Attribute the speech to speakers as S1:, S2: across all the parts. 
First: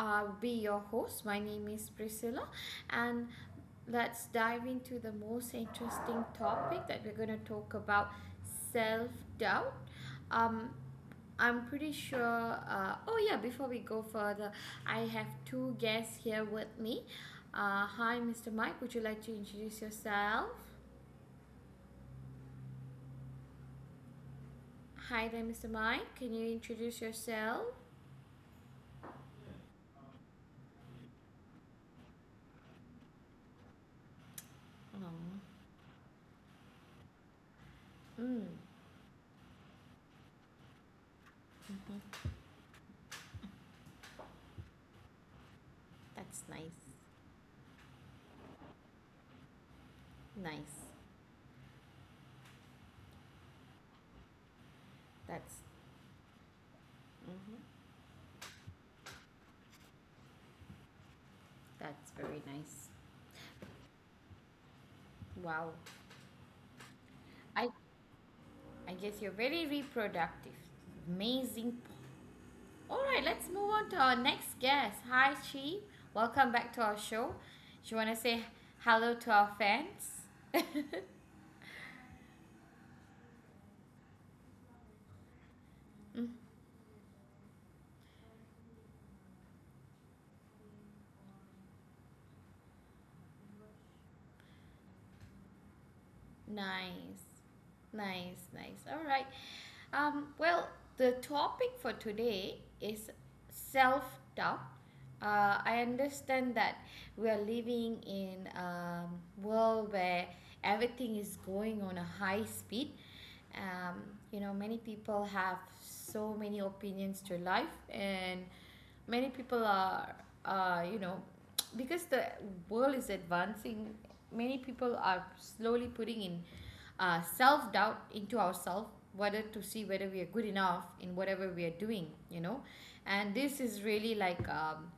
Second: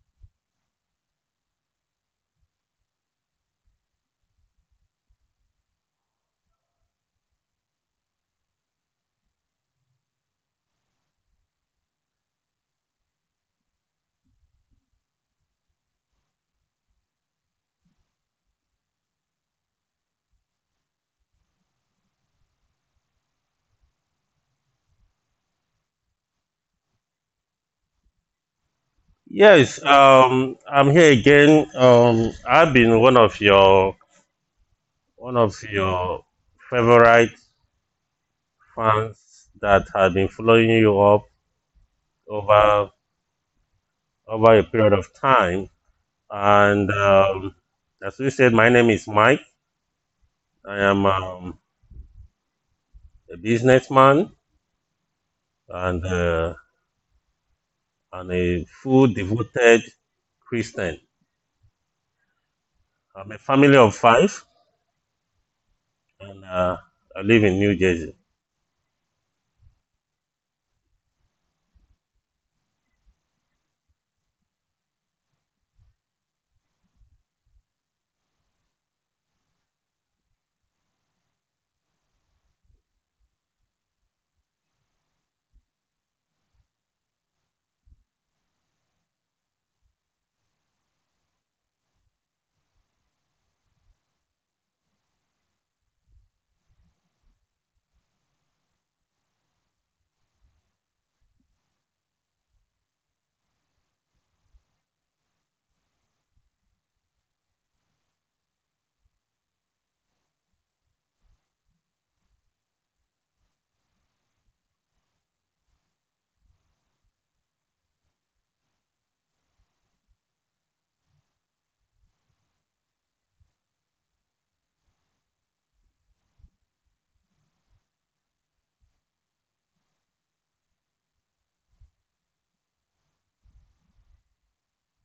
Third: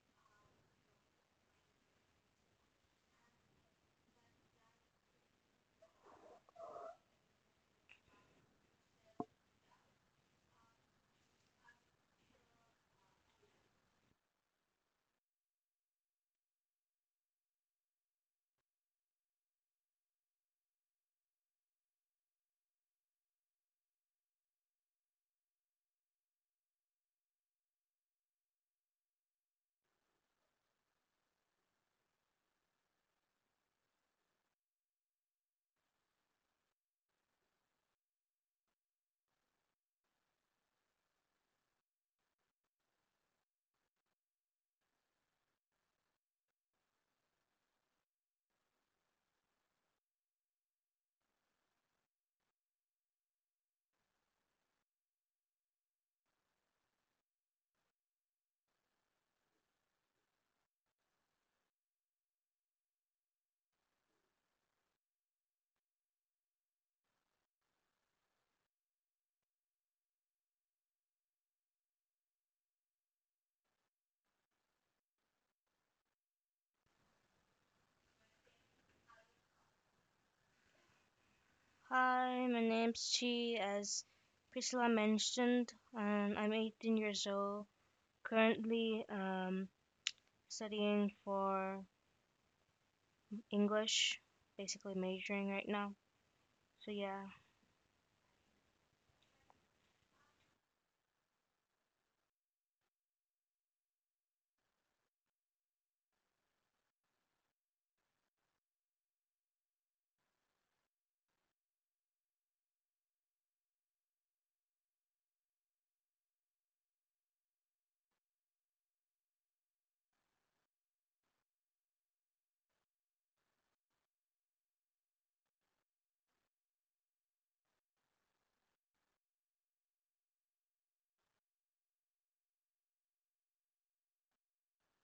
S1: I'll be your host. My name is Priscilla, and let's dive into the most interesting topic that we're going to talk about, self doubt. Um, I'm pretty sure. Oh, yeah, before we go further, I have two guests here with me. Hi, Mr. Mike. Would you like to introduce yourself? Hi there, Mr. Mike. Can you introduce yourself?
S2: Yes, I'm here again. I've been one
S1: Oh.
S2: of your favorite
S1: Mm,
S2: fans that have been following you up
S1: mhm.
S2: over over a period of time.
S1: That's nice.
S2: And as you said, my name is Mike. I
S1: Nice.
S2: am a businessman
S1: That's
S2: and uh,
S1: mm,
S2: and a full devoted Christian.
S1: that's very nice.
S2: I'm a family of five,
S1: Wow.
S2: and I live in
S1: I
S2: New Jersey.
S1: I guess you're very reproductive. Amazing. All right, let's move on to our next guest. Hi, Chi. Welcome back to our show. Do you want to say hello to our fans?
S3: Hi, my name's Chi, as Priscilla mentioned, and I'm 18 years old. Currently, studying for English, basically majoring right now. So
S1: Nice.
S3: yeah,
S1: Nice, nice. All right. Well, the topic for today is self doubt. I understand that we are living in a world where everything is going on a high speed. Um, you know, many people have so many opinions to life, and many people are, you know, because the world is advancing, many people are slowly putting in self-doubt into ourselves, whether to see whether we are good enough in whatever we are doing, you know. And this is really like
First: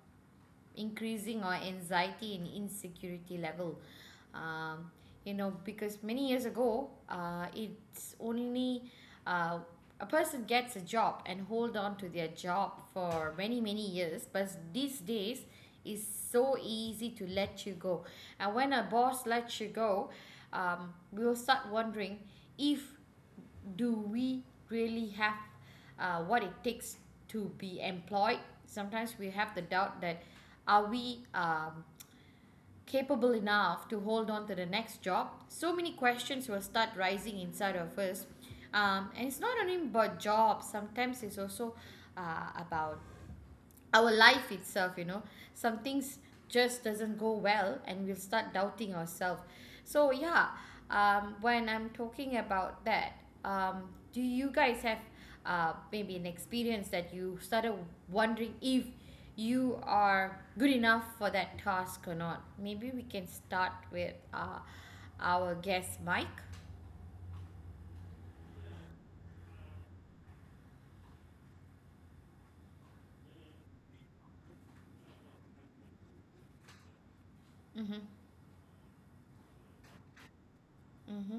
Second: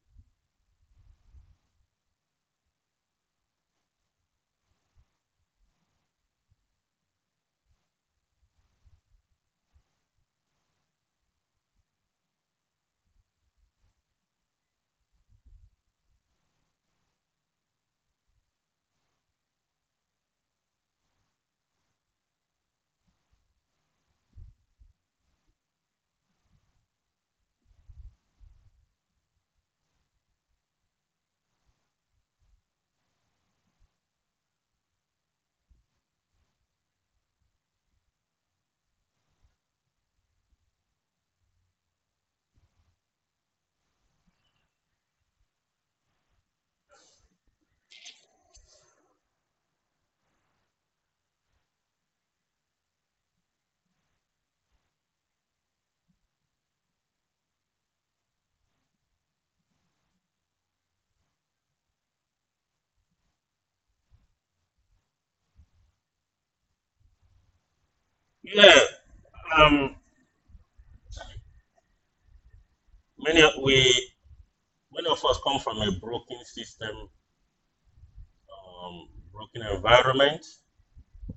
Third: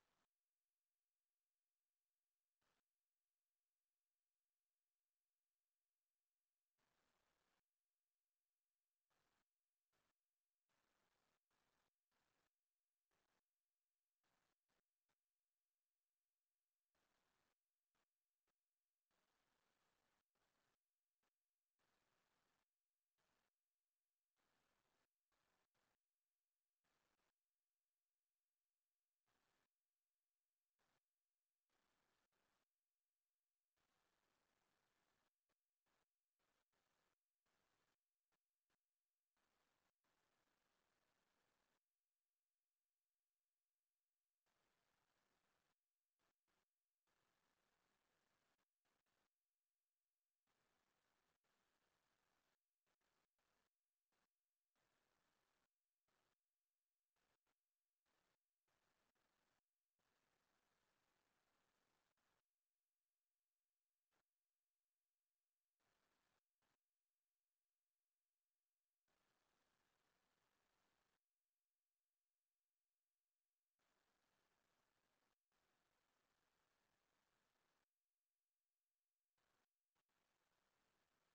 S1: increasing our anxiety and insecurity level. um, you know, because many years ago, it's only uh, a person gets a job and hold on to their job for many many years, but these days is so easy to let you go. And when a boss lets you go, we will start wondering if do we really have what it takes to be employed. Sometimes we have the doubt that are we capable enough to hold on to the next job, so many questions will start rising inside of us. And it's not only about jobs, sometimes it's also about our life itself, you know. Some things just doesn't go well and we'll start doubting ourselves. So yeah, when I'm talking about that, um, do you guys have maybe an experience that you started wondering if you are good enough for that task or not? Maybe we can start with our guest Mike.
S2: Yeah, um, many we many of us come from a broken system,
S1: Mm-hmm,
S2: broken environment,
S1: mm-hmm,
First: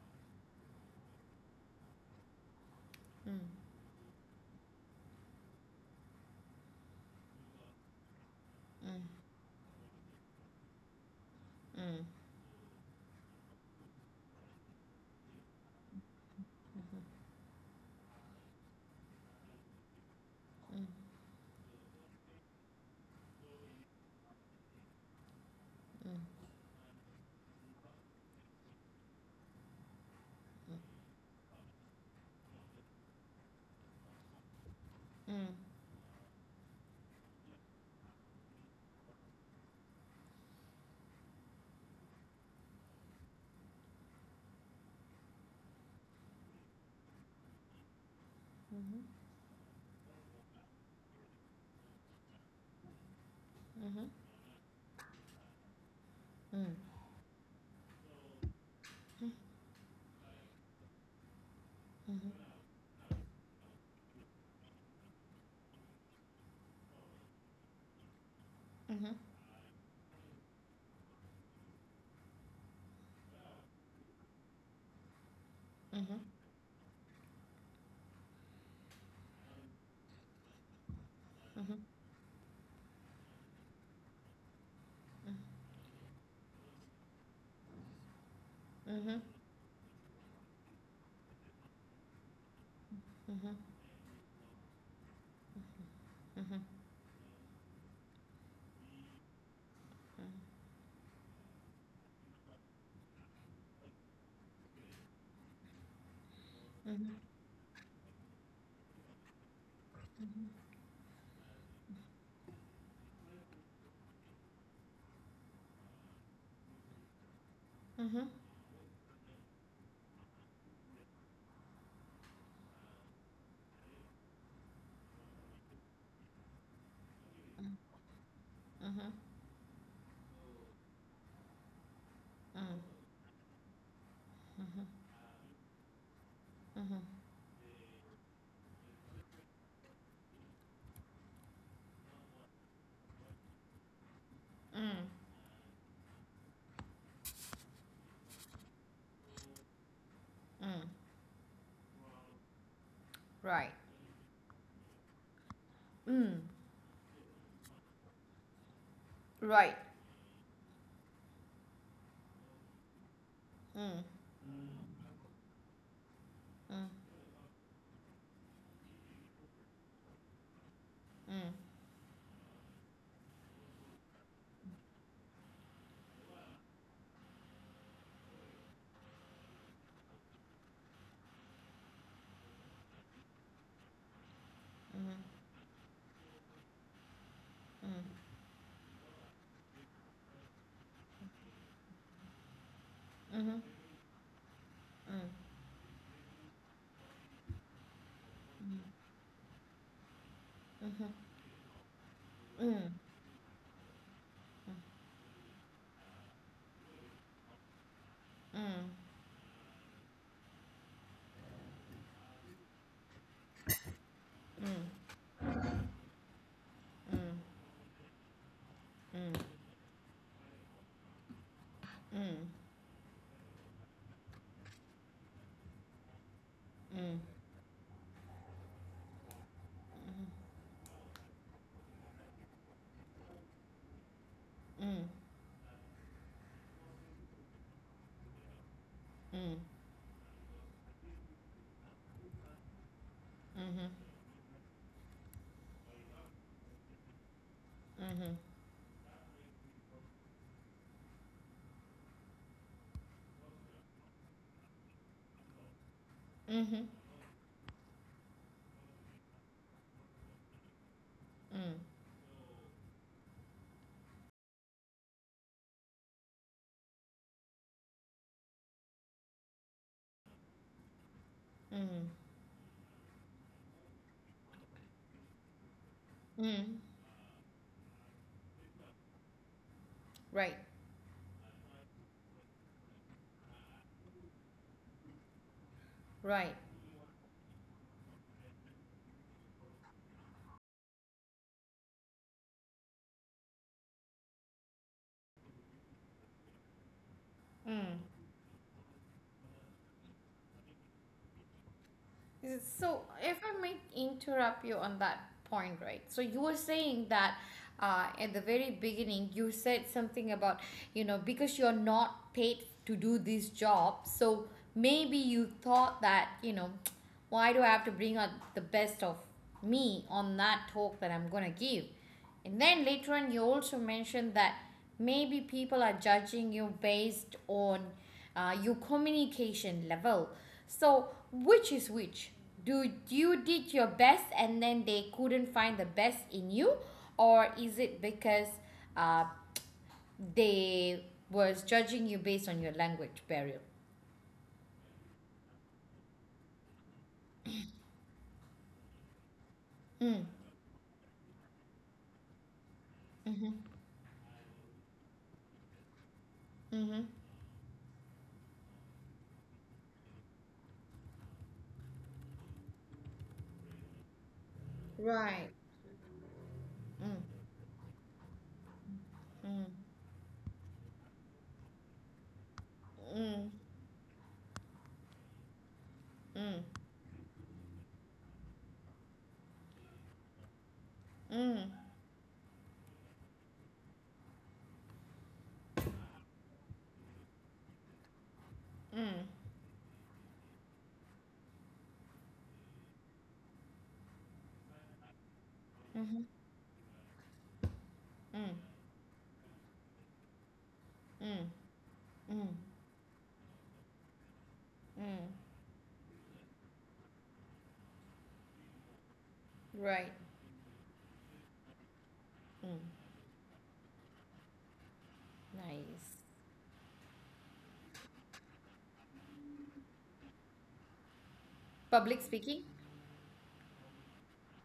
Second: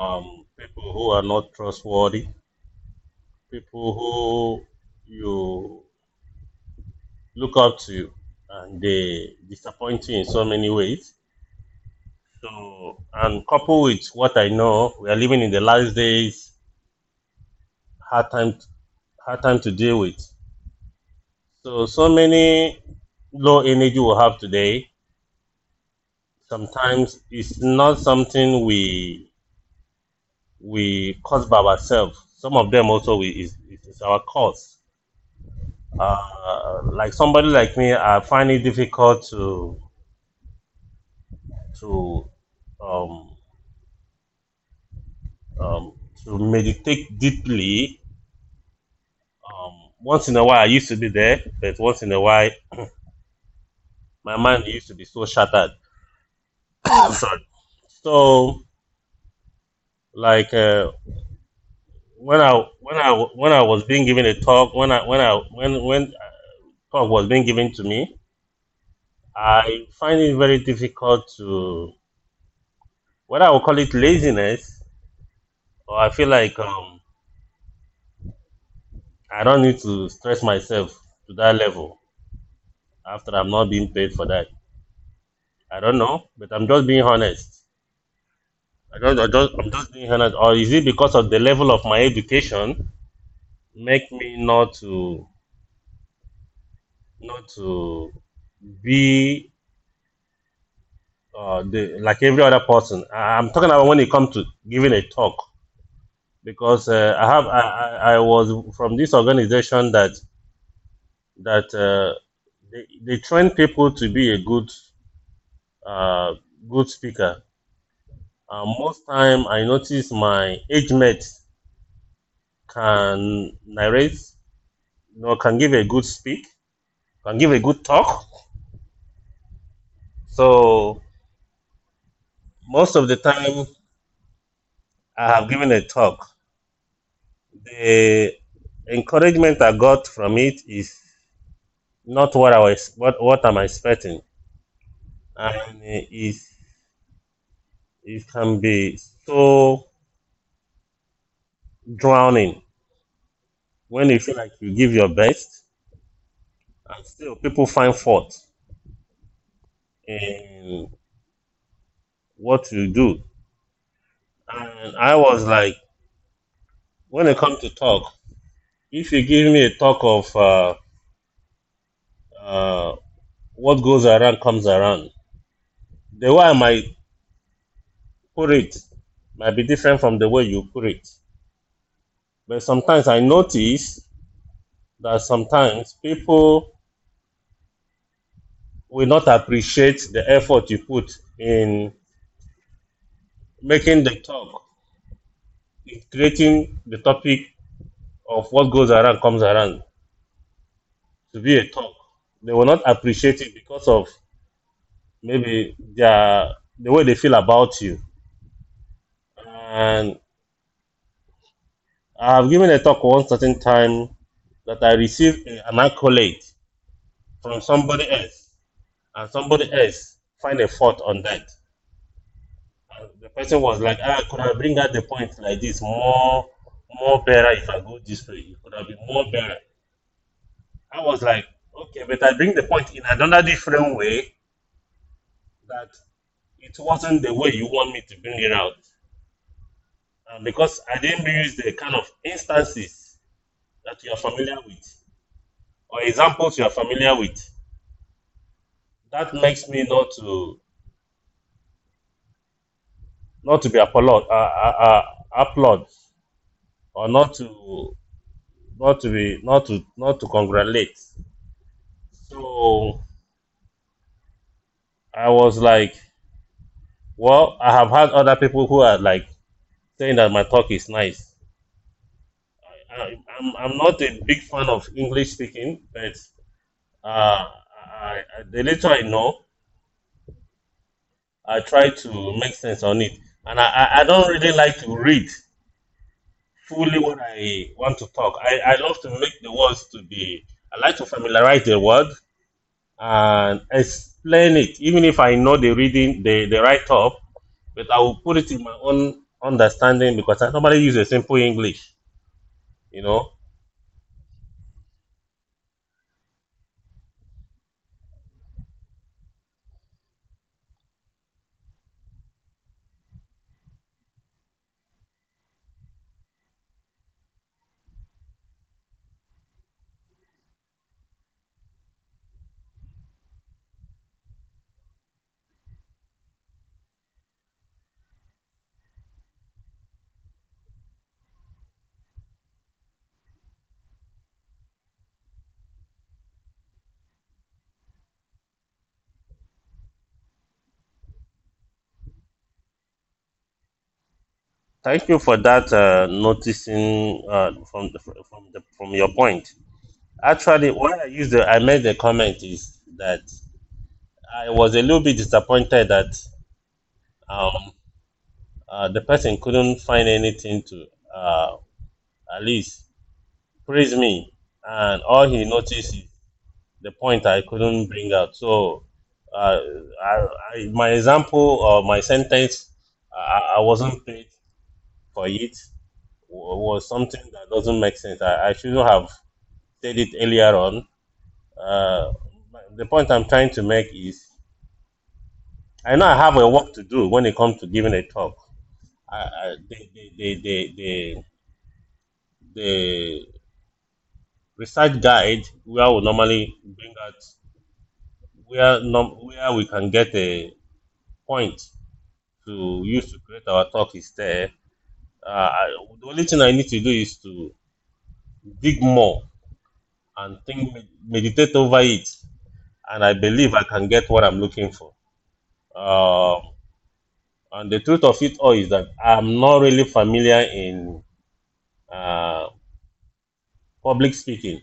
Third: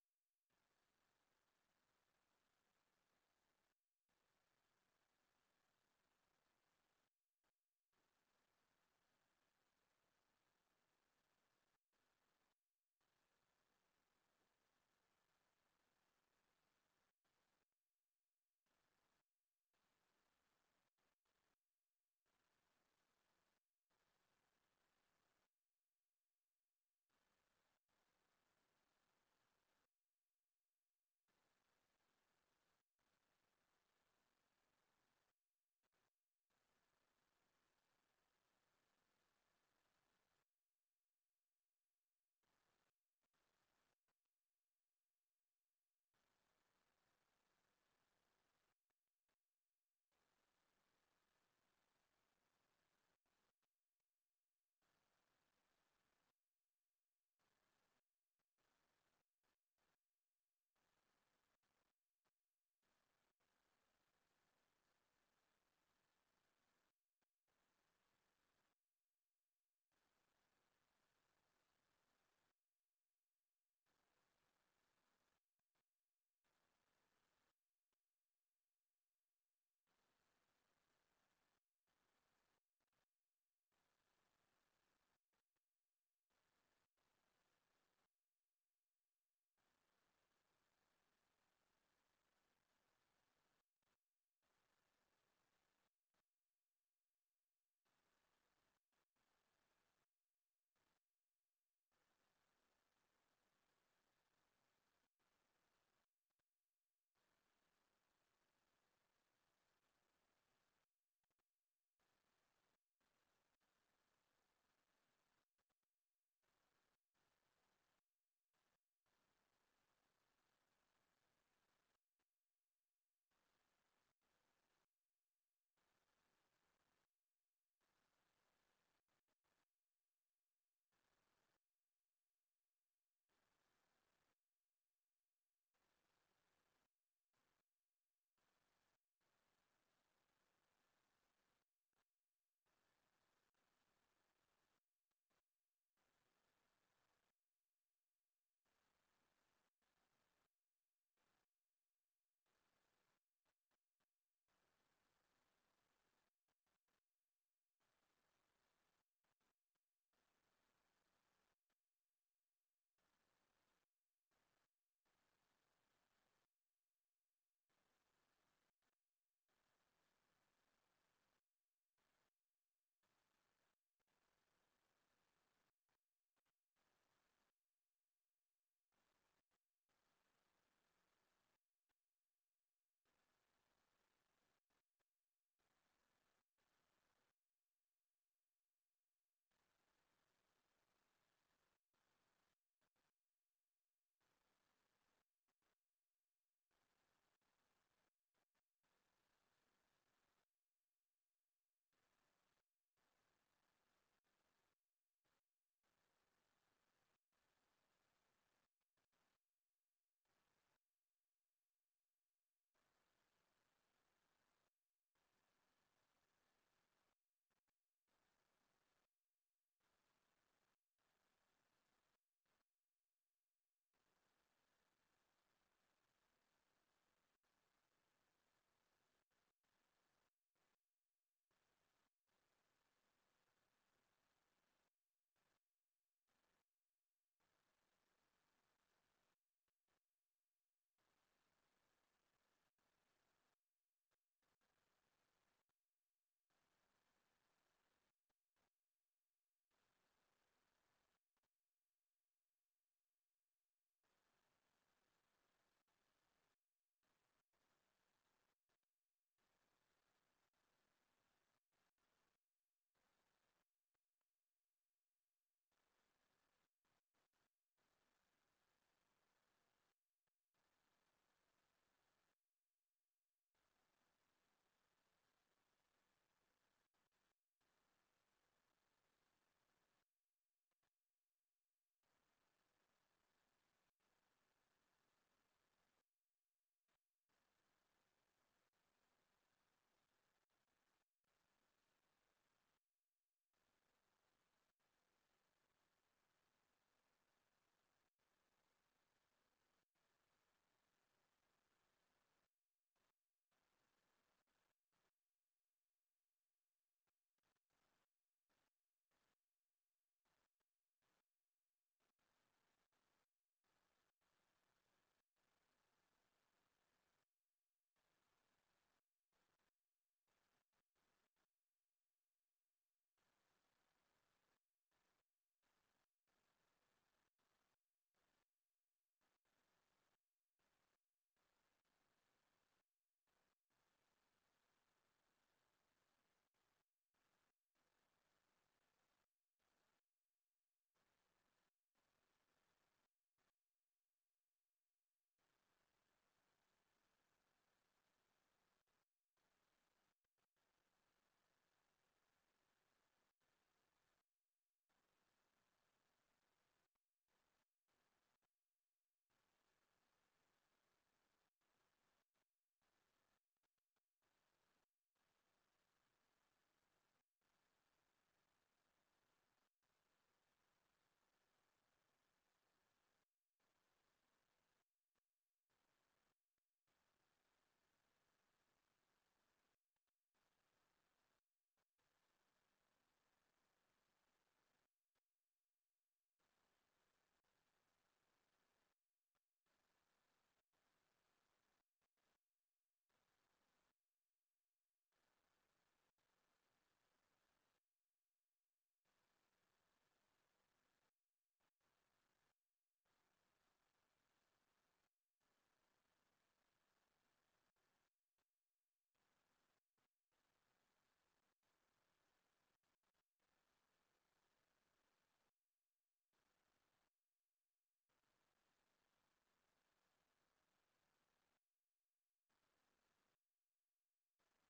S2: people who are not trustworthy,
S1: mm,
S2: people who you look up to and
S1: mm,
S2: they disappoint you in so many ways.
S1: mm,
S2: So, and coupled with what I know, we are living in the last days, hard time, hard time to deal with.
S1: mm, mm,
S2: So, so many low energy we have today.
S1: mm,
S2: Sometimes it's not something we cause by ourselves. Some of them also we is our cause.
S1: mm, mm,
S2: Like somebody like me, I find it difficult to um, um, to meditate deeply. Once in a while, I used to be there, but once in a while,
S1: mm,
S2: my mind used to be so shattered.
S1: mm,
S2: I'm sorry. So, like uh, when
S1: mm,
S2: I when I was being given a talk, when I when I when a talk was being given to me,
S1: Mhm,
S2: I find it very difficult to whether I will call it laziness or I
S1: mhm,
S2: feel like I don't need to stress myself to that
S1: mhm,
S2: level after I'm not being paid for that. I don't know, but I'm just being honest.
S1: mhm, mhm,
S2: I'm just being honest. Or is it because of the level of my education
S1: mhm,
S2: make me not to
S1: mhm, mhm,
S2: not to be like every other person? I'm talking about when it comes to giving a talk because I have I was from this organization that that uh, they train people to be a uh, good speaker.
S1: mhm,
S2: Most time I notice my age mate can narrate, you know, can give a good speak, can give a good talk. So most of the time I have given a talk,
S1: mhm, mhm,
S2: the encouragement I got from it is not what I was what I'm expecting,
S1: mm,
S2: and it can be so
S1: mm.
S2: drowning
S1: Right.
S2: when you feel like you give your best
S1: Mm.
S2: and still people find fault
S1: Right.
S2: in what you do.
S1: Mm.
S2: And I was like,
S1: Mm.
S2: when it comes to talk, if you give me a talk of uh, what goes around comes around, the way I might put it might be different from the way you put it. But sometimes I notice
S1: Mm.
S2: that sometimes people will not appreciate the effort you put in
S1: Mhm,
S2: making the talk,
S1: mm, mhm,
S2: in creating the topic of what
S1: mm,
S2: goes around comes around to be a talk. They will not appreciate it because of maybe the way they feel about you.
S1: mm, mhm, mm, mm,
S2: And I have given a talk one certain time that I
S1: mm,
S2: received an accolade from somebody else,
S1: mm,
S2: and
S1: mm,
S2: somebody else find a fault on that.
S1: mm,
S2: And the person was like, "Ah, could I bring out the point like this more, more better if I go this way? It could have been more better." I was like, "Okay, but I bring the point in another different way that it wasn't the way you want me to bring it out
S1: mm,
S2: because I didn't use the kind of instances
S1: mm, mm,
S2: that you are familiar with or examples you are familiar with.
S1: mhm,
S2: That makes me not to be applaud, applaud
S1: mhm, mhm,
S2: or not to be not to congratulate.
S1: mm,
S2: So I was like, well, I have had other people who are like saying that my talk is nice.
S1: mm,
S2: I'm not a big fan of English speaking, but
S1: mm.
S2: Uh, I, I, the little I know,
S1: Right.
S2: I try to make sense on it, and I don't really like to read
S1: Right.
S2: fully what I want to talk. I love to make the words to be. I like to familiarize the word and explain it, even if I know the reading, the write up, but I will put it in my own understanding because I normally use a simple English.
S1: So,
S2: You know.
S1: if I might interrupt you on that point, right? So, you were saying that at the very beginning, you said something about, you know, because you're not paid to do this job, so maybe you thought that, you know, why do I have to bring out the best of me on that talk that I'm gonna give? And then later on, you also mentioned that maybe people are judging you based on your communication level. So, which is which? Do you did your best and then they couldn't find the best in you, or is it because uh, they was judging you based on your language barrier?
S2: Thank you for that. Noticing from your point.
S1: Mm,
S2: Actually, why I made the comment is that
S1: mm-hmm,
S2: I was a little bit disappointed that
S1: mm-hmm.
S2: um, the person couldn't find anything to uh, at least praise me, and all he
S1: Right.
S2: noticed is the
S1: Mm,
S2: point I couldn't bring out. So, uh, I, I, my example or my sentence,
S1: mm,
S2: I wasn't paid for it,
S1: mm, mm,
S2: was something that doesn't make sense. I shouldn't have said it earlier on.
S1: mm,
S2: Uh, the point I'm trying to make is. I know I have a work to do when it comes to giving a talk.
S1: mm,
S2: I, The research guide where we
S1: mm,
S2: normally bring out
S1: mm,
S2: where we can get a
S1: mm.
S2: point
S1: Mm.
S2: to use to create our talk is there. Uh, I, the only thing I need to do is to dig more
S1: Right.
S2: and think, meditate over it,
S1: Mm,
S2: and I believe I can get what I'm looking for.
S1: nice.
S2: Um and the truth of it all is that I'm not really familiar in.
S1: Public
S2: Uh,
S1: speaking?
S2: Public speaking.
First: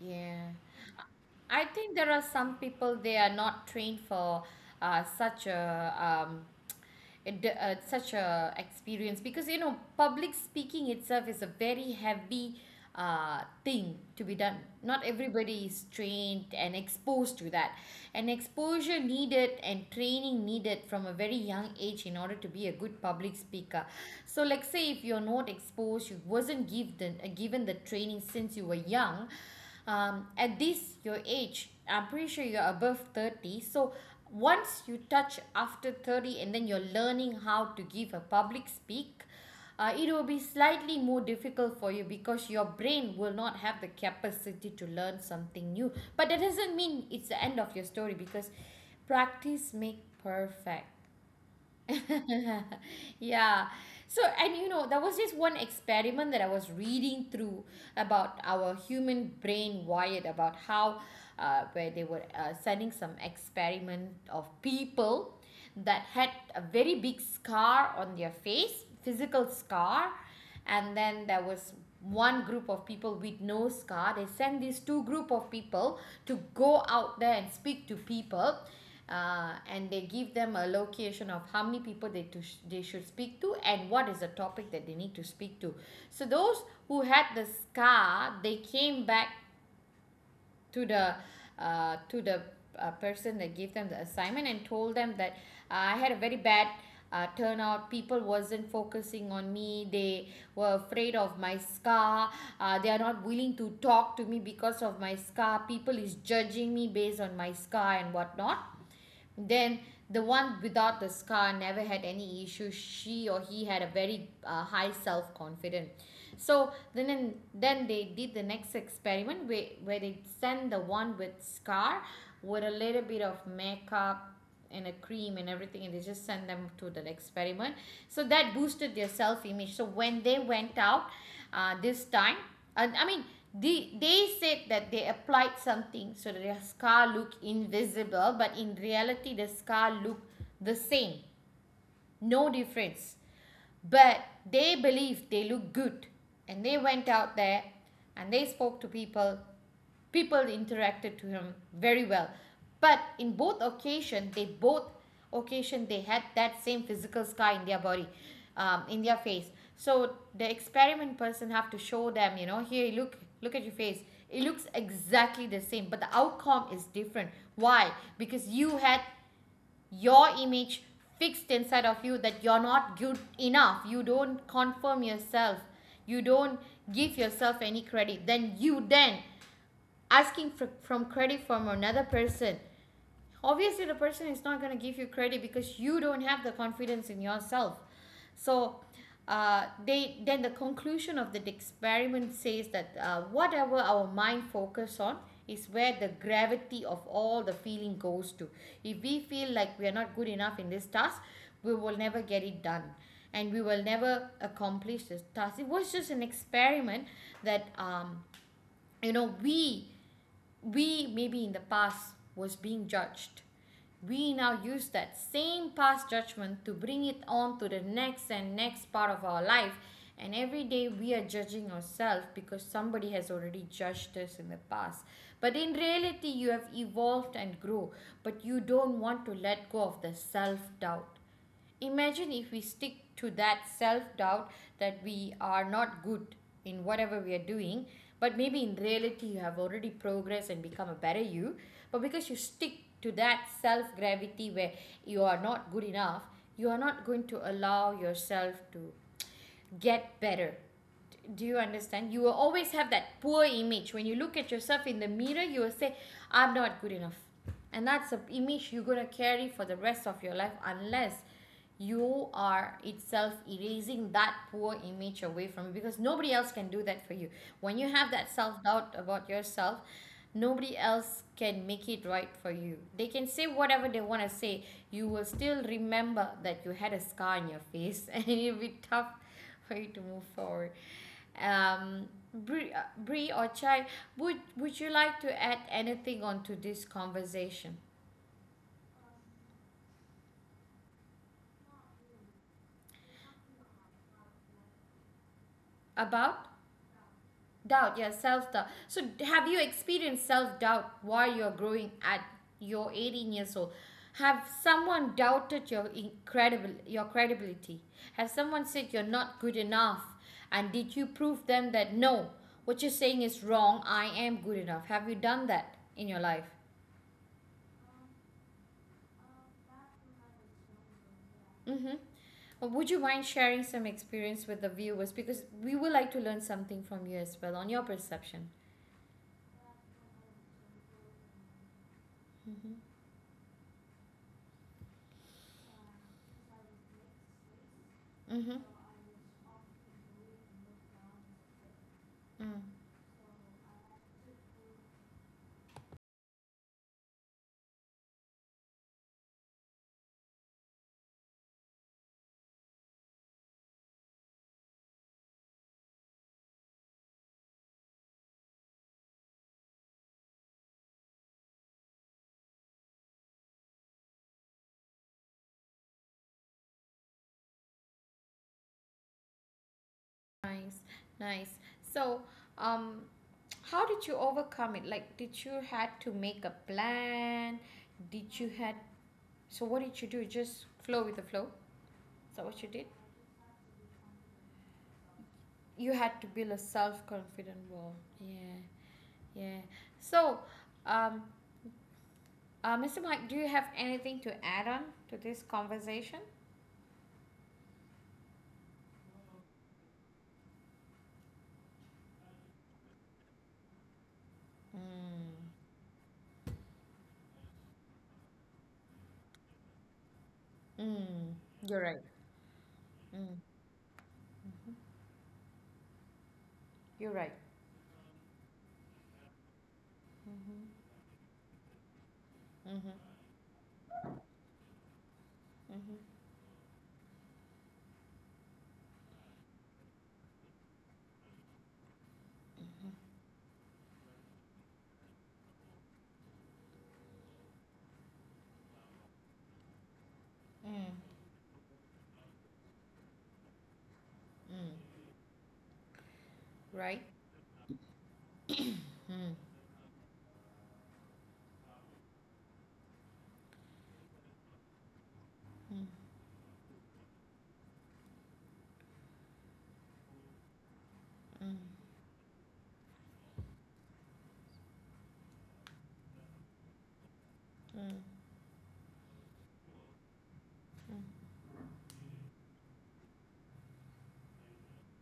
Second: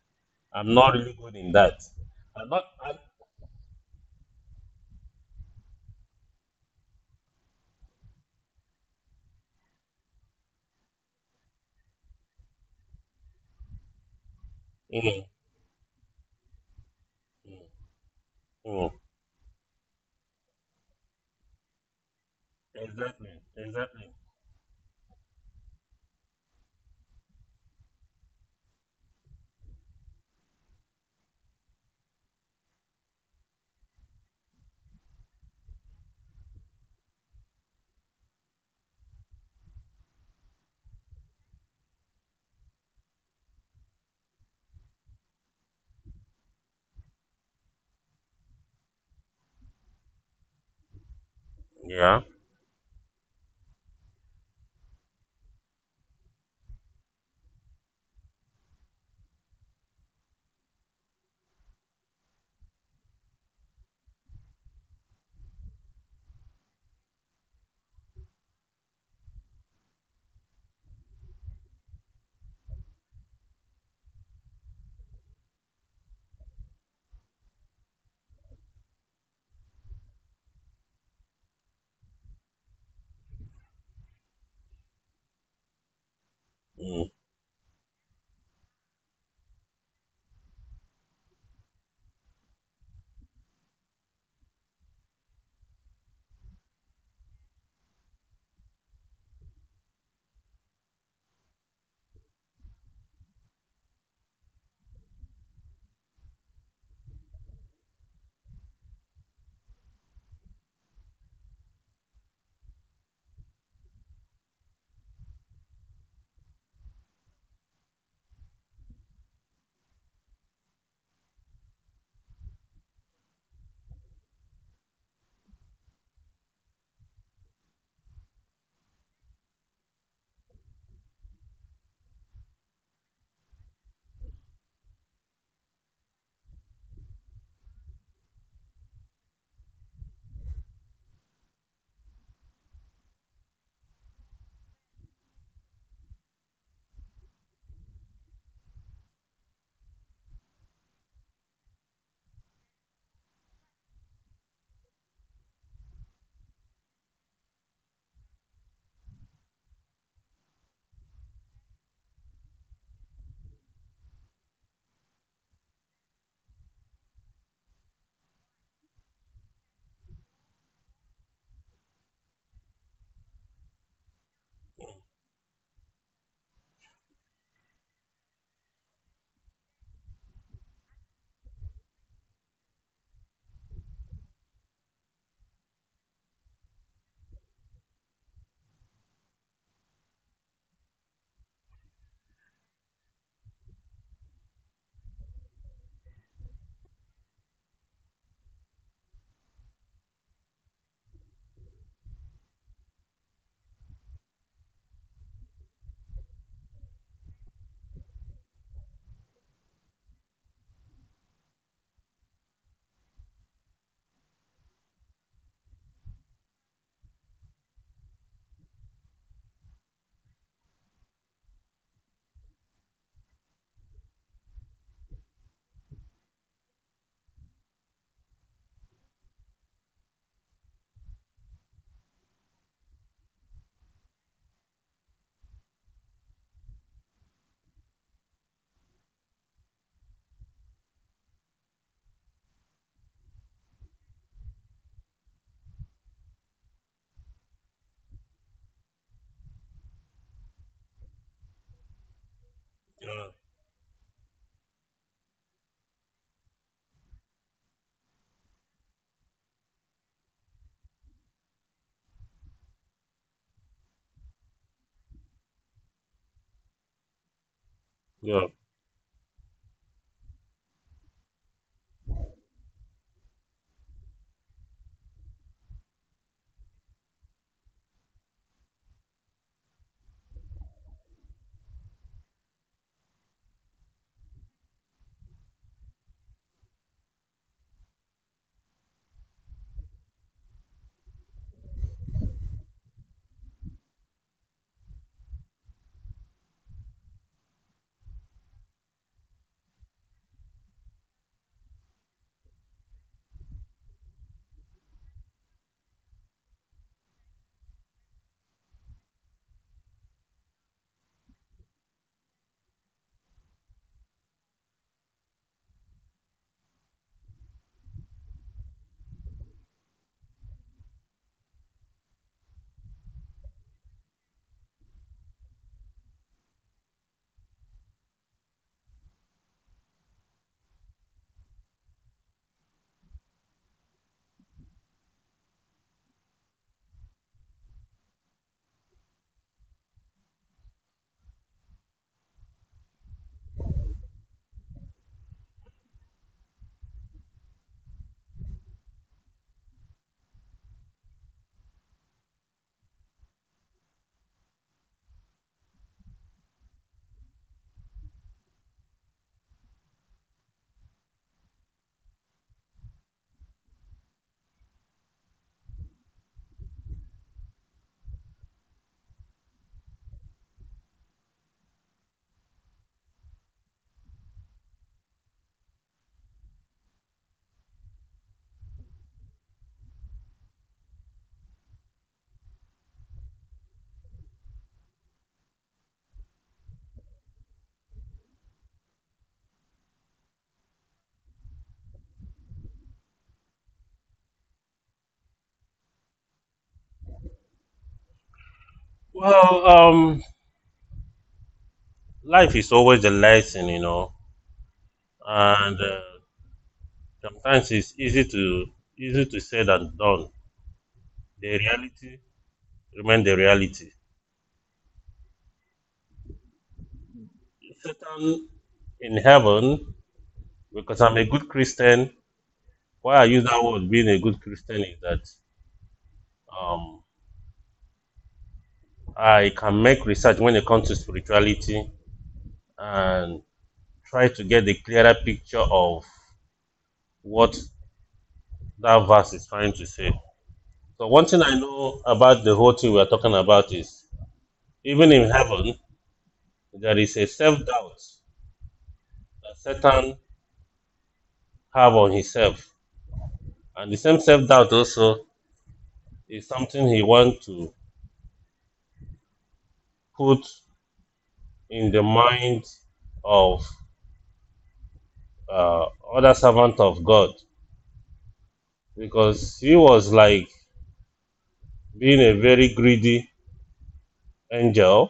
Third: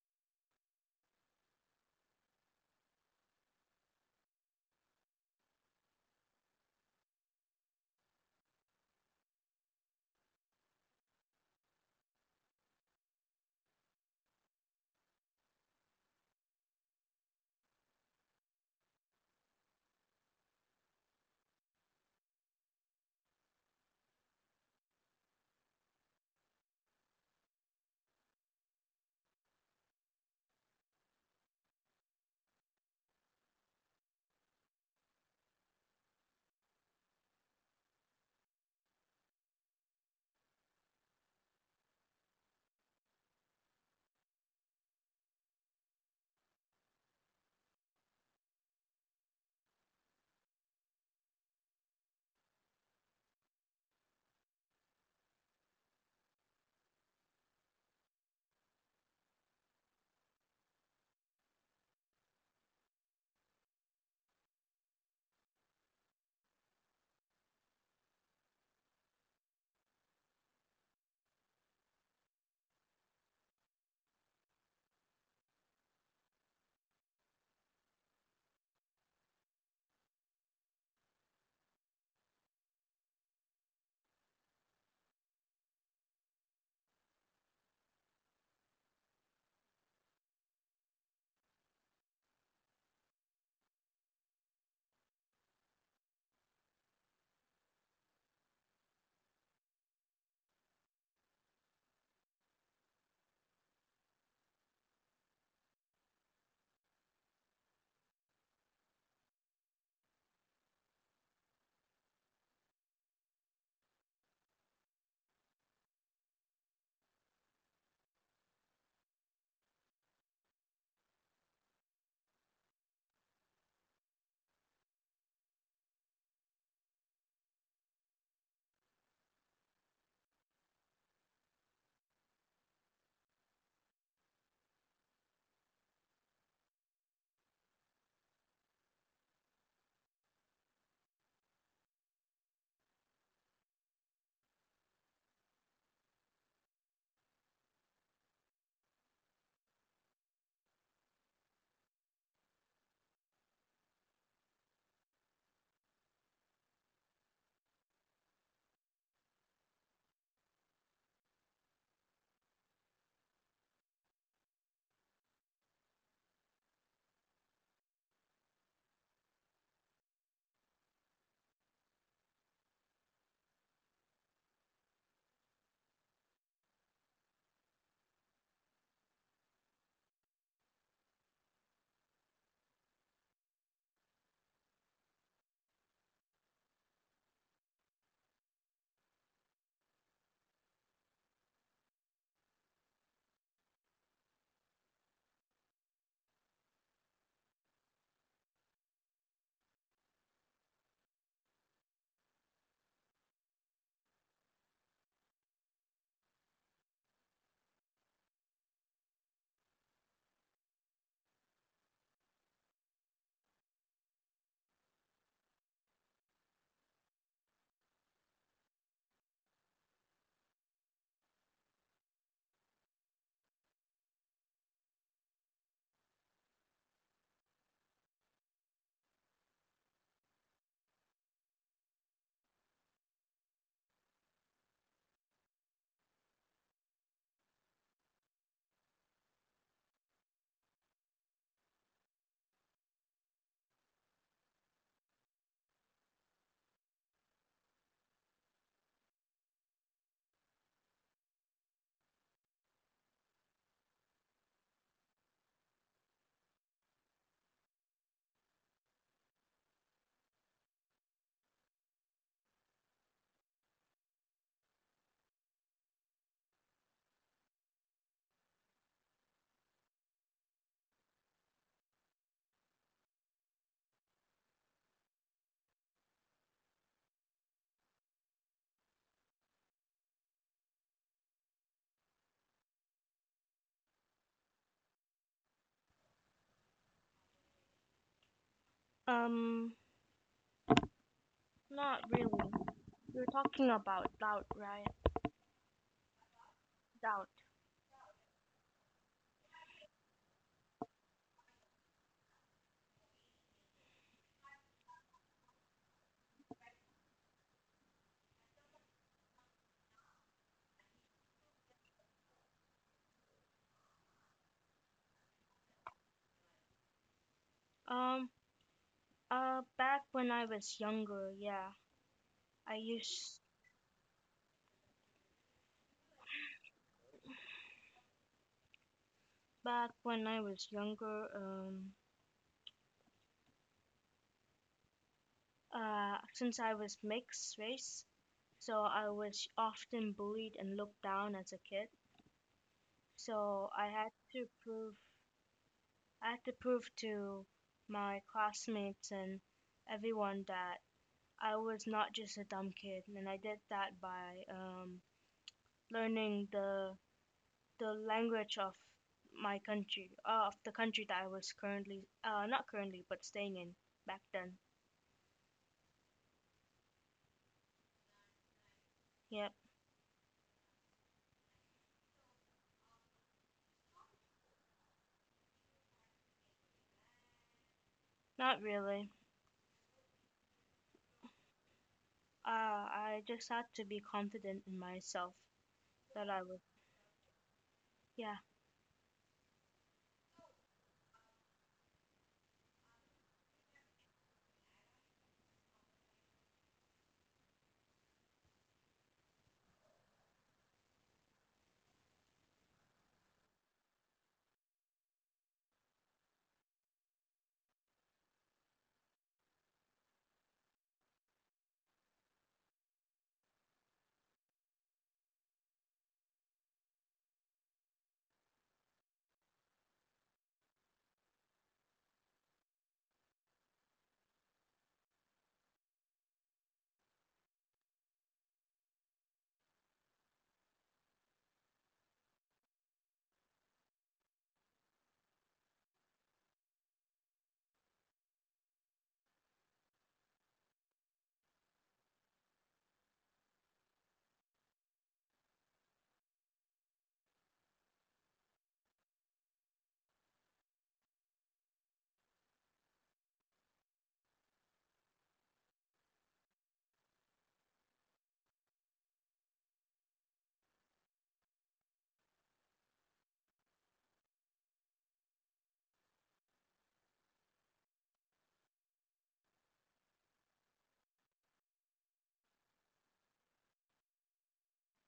S1: Yeah.
S2: I'm not really good in
S1: I
S2: that.
S1: think there are
S2: I'm
S1: some
S2: not. I'm,
S1: people they are not trained for such a such a experience, because you know public speaking itself is a very heavy thing to be done. Not
S2: Mm,
S1: everybody is trained and exposed to
S2: mm,
S1: that. And
S2: mm.
S1: exposure needed and training needed from a very young age in order to be a good
S2: Exactly.
S1: public speaker.
S2: Exactly.
S1: So, like say if you're not exposed, you wasn't given the training since you were young, at this your age I'm pretty sure you're above 30. So once you touch after 30 and then you're learning how to give a public speak, it will be slightly more difficult for you because your brain will not have the capacity to learn something new. But that doesn't mean it's the end of your story, because practice makes perfect.
S2: Yeah.
S1: Yeah. So, and you know, there was this one experiment that I was reading through about our human brain wired about how, where they were sending some experiment of people that had a very big scar on their face, physical scar, and then there was one group of people with no scar. They sent these two group of people to go out there and speak to people, and they give them a location of how many people they they should speak to and what is the topic that they need to speak to. So those
S2: Mm.
S1: who had the scar, they came back to the to the person that gave them the assignment and told them that I had a very bad turnout, people wasn't focusing on me, they were afraid of my scar, they are not willing to talk to me because of my scar, people is judging me based on my scar and whatnot. Then the one without the scar never had any issues. She or he had a very high self confidence. So then they did the next experiment where they sent the one with scar with a little bit of makeup and a cream and everything, and they just sent them to the experiment, so that boosted their self image. So when they went out this time, I mean, they said that they applied something so that their scar looked invisible, but in reality the scar looked the same, no difference. But they believed they looked good, and they went out there and they spoke to people, people interacted to him very well. But in both occasions, they both occasion they had that same physical scar in their body, in their face. So the experiment person have to show them, you know, here, look, look at your face, it looks exactly the same but the outcome is different. Why? Because you had your image fixed inside of you that you're not good enough, you don't confirm yourself, you don't give yourself any credit, then you then asking for, from credit from another person. Obviously the person is not going to give you credit because you don't have the confidence in yourself. So they then the conclusion of the experiment says that whatever our mind focus on is where the gravity of all the feeling goes to. If we feel like we are not good enough in this task, we will never get it done, and we will never accomplish this task. It was just an experiment that you know, we maybe in the past was being judged, we now use that same past judgment to bring it on to the next and next part of our life, and every day we are judging ourselves because somebody has already judged us in the past. But in reality you have evolved and grow, but you don't want to let go of the self doubt. Imagine if we stick to that self doubt that we are not good in whatever we are doing, but maybe in reality you have already progressed and become a better you. But because you stick to that self gravity where you are not good enough, you are not going to allow yourself to get better. Do you understand? You will always have that
S2: Yeah.
S1: poor image. When you look at yourself in the mirror you will say, I'm not good enough, and that's an image you're going to carry for the rest of your life, unless you are itself erasing that poor image away from you, because nobody else can do that for you. When you have that
S2: Yeah.
S1: self doubt about yourself, nobody else can make it right for you. They can say whatever they want to say, you will still remember that you had a scar on your face and it'll be tough for you to move forward. um Bree, Bree or Chai, would you like to add anything onto this conversation
S3: um, not really. You're talking about doubt, right?
S1: about?
S3: Doubt.
S1: Doubt, yeah, self doubt. So, have you experienced self doubt while you're growing at your 18 years old? Have someone doubted your incredible your credibility? Have someone said you're not good enough? And did you prove them that no, what you're saying is wrong? I am good enough. Have you done that in your life?
S3: Um, back when I was younger, yeah,
S1: Mm-hmm.
S3: I
S1: Well, would you mind
S3: used
S1: sharing some experience with the viewers, because we would like to learn something from you as well on your perception?
S3: back when I was younger. Since I was mixed race,
S1: Mm-hmm.
S3: so I was often bullied and looked down as a kid. So I had to prove to my classmates and everyone that I was not just a dumb kid, and I did that by learning the language of my country, of the country that I was currently not currently but staying in back then. Yep,
S1: Nice, nice. So, um, how did you overcome it? Like, did you had to make a plan? Did you
S3: not
S1: had
S3: really.
S1: so what did you do? Just flow with the flow? Is that what you
S3: Uh,
S1: did?
S3: I just had to be confident in myself
S1: You had
S3: that
S1: to
S3: I
S1: build
S3: was
S1: a self-confident wall.
S3: yeah.
S1: Yeah, yeah. So, um, Mr. Mike, do you have anything to add on to this conversation?
S2: Well, life is always a lesson, you know,
S1: Mm.
S2: and sometimes it's easy to say than done.
S1: Mm.
S2: The
S1: You're right.
S2: reality remain the
S1: Mm.
S2: reality.
S1: You're right.
S2: Satan in heaven, because
S1: Mm-hmm.
S2: I'm a good Christian.
S1: Mm-hmm.
S2: Why I use that word being a good Christian is that
S1: Mm-hmm.
S2: um, I can make research when it comes to spirituality and try to get a clearer picture of what that verse is trying to say.
S1: Mm.
S2: So, one thing I know about the whole thing we are talking about is
S1: Mm.
S2: even in heaven, there
S1: Right?
S2: is a self doubt that Satan have on himself. And the same self doubt also is something he wants to put in the mind of uh, other servant of God because he was like being a very greedy Angel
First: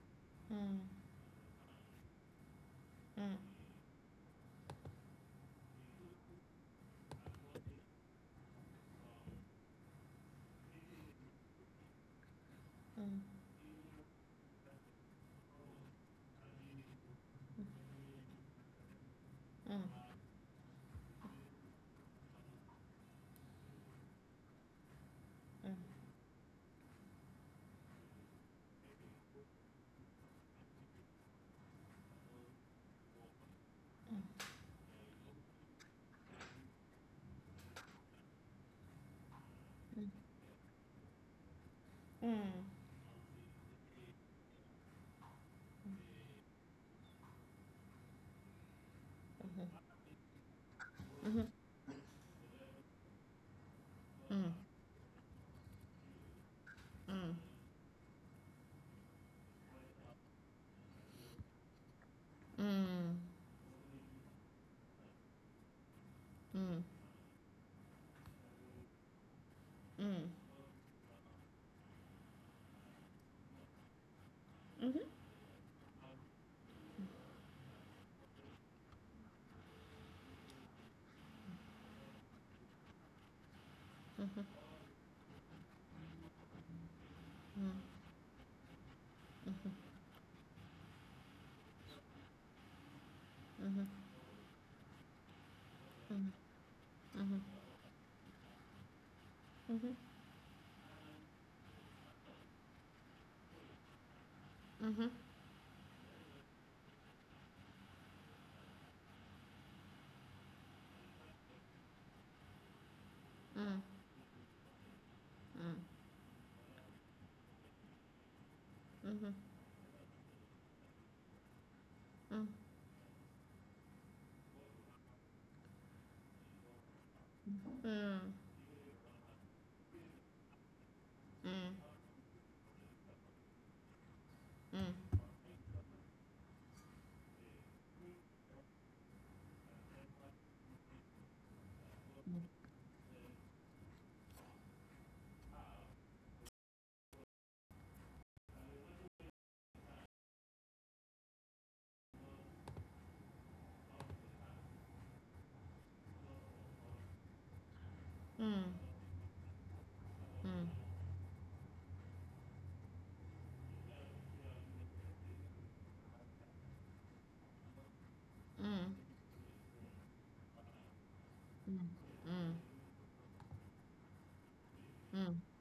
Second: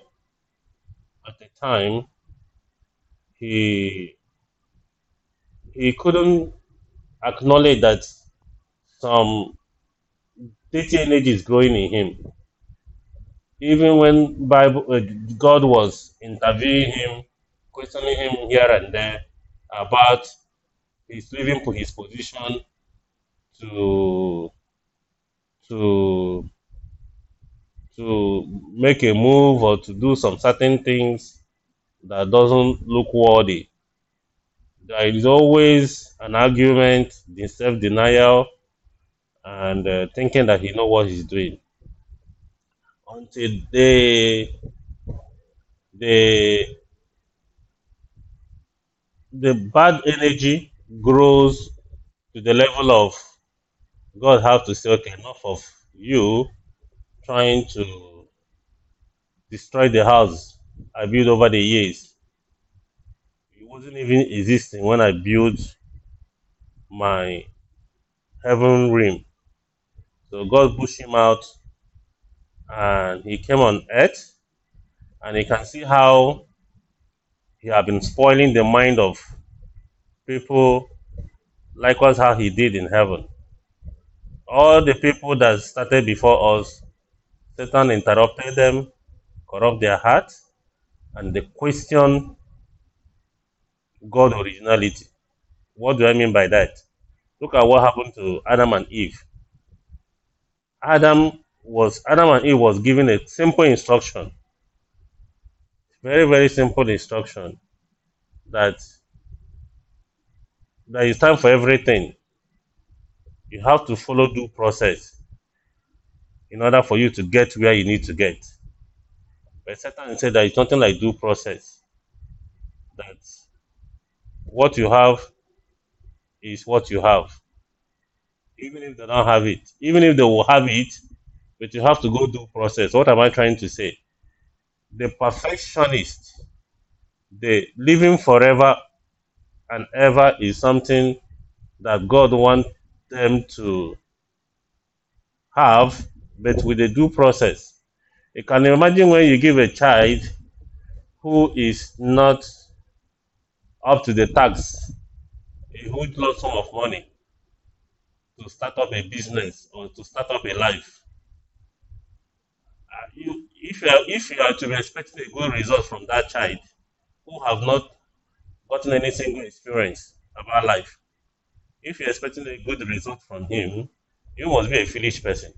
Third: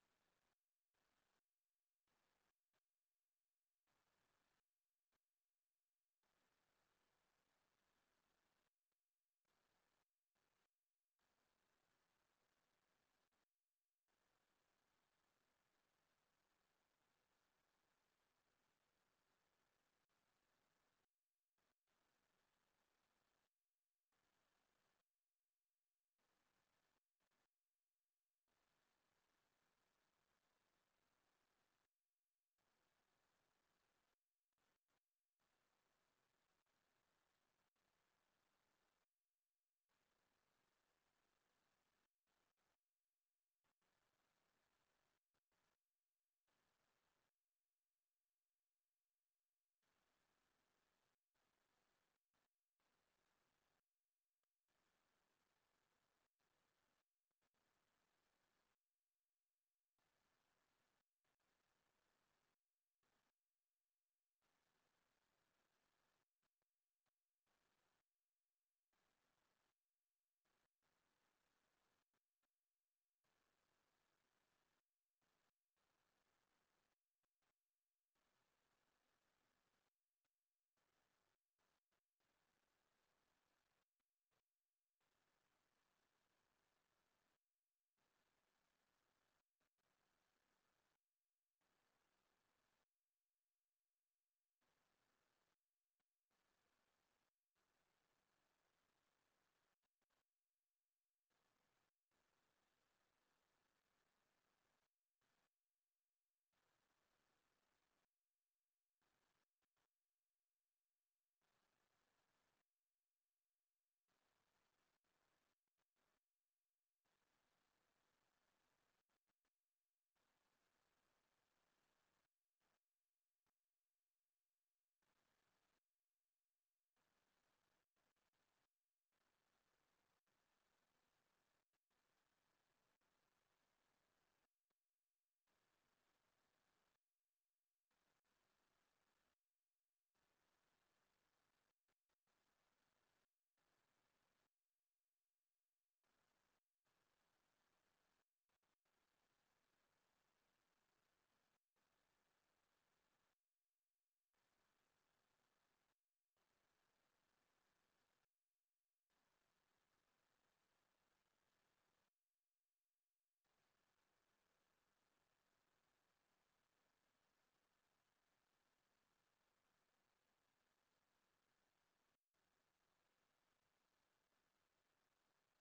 S2: at the time, he he couldn't acknowledge that some Christian age is growing in him. Even when Bible God was interviewing him, questioning him here and there about his his position to to to make a move or to do some certain things that doesn't look worthy. There is always an argument, the self denial, and thinking that he know what he's doing until the the bad energy grows to the level of God have to say, okay, enough of you trying to destroy the house I built over the years. It wasn't even existing when I built my heaven realm. So God pushed him out and he came on earth and you can see how he had been spoiling the mind of people likewise how he did in heaven. All the people that started before us, Satan interrupted them, corrupt their hearts, and they question God originality. What do I mean by that? Look at what happened to Adam and Eve. Adam and Eve was given a simple instruction, very very simple instruction that there is time for everything. You have to follow due process in order for you to get where you need to get. But Satan said there is nothing like due process. That What you have is what you have, even if they don't have it, even if they will have it, but you have to go through process. What am I trying to say? The perfectionist, the living forever and ever is something that God wants them to have, but with a due process. You can imagine when you give a child who is not up to the tax a huge lump sum of money to start up a business or to start up a life. You, if you are to be expecting a good result from that child who have not gotten any single experience about life, if you're expecting a good result from him, you must be a foolish person.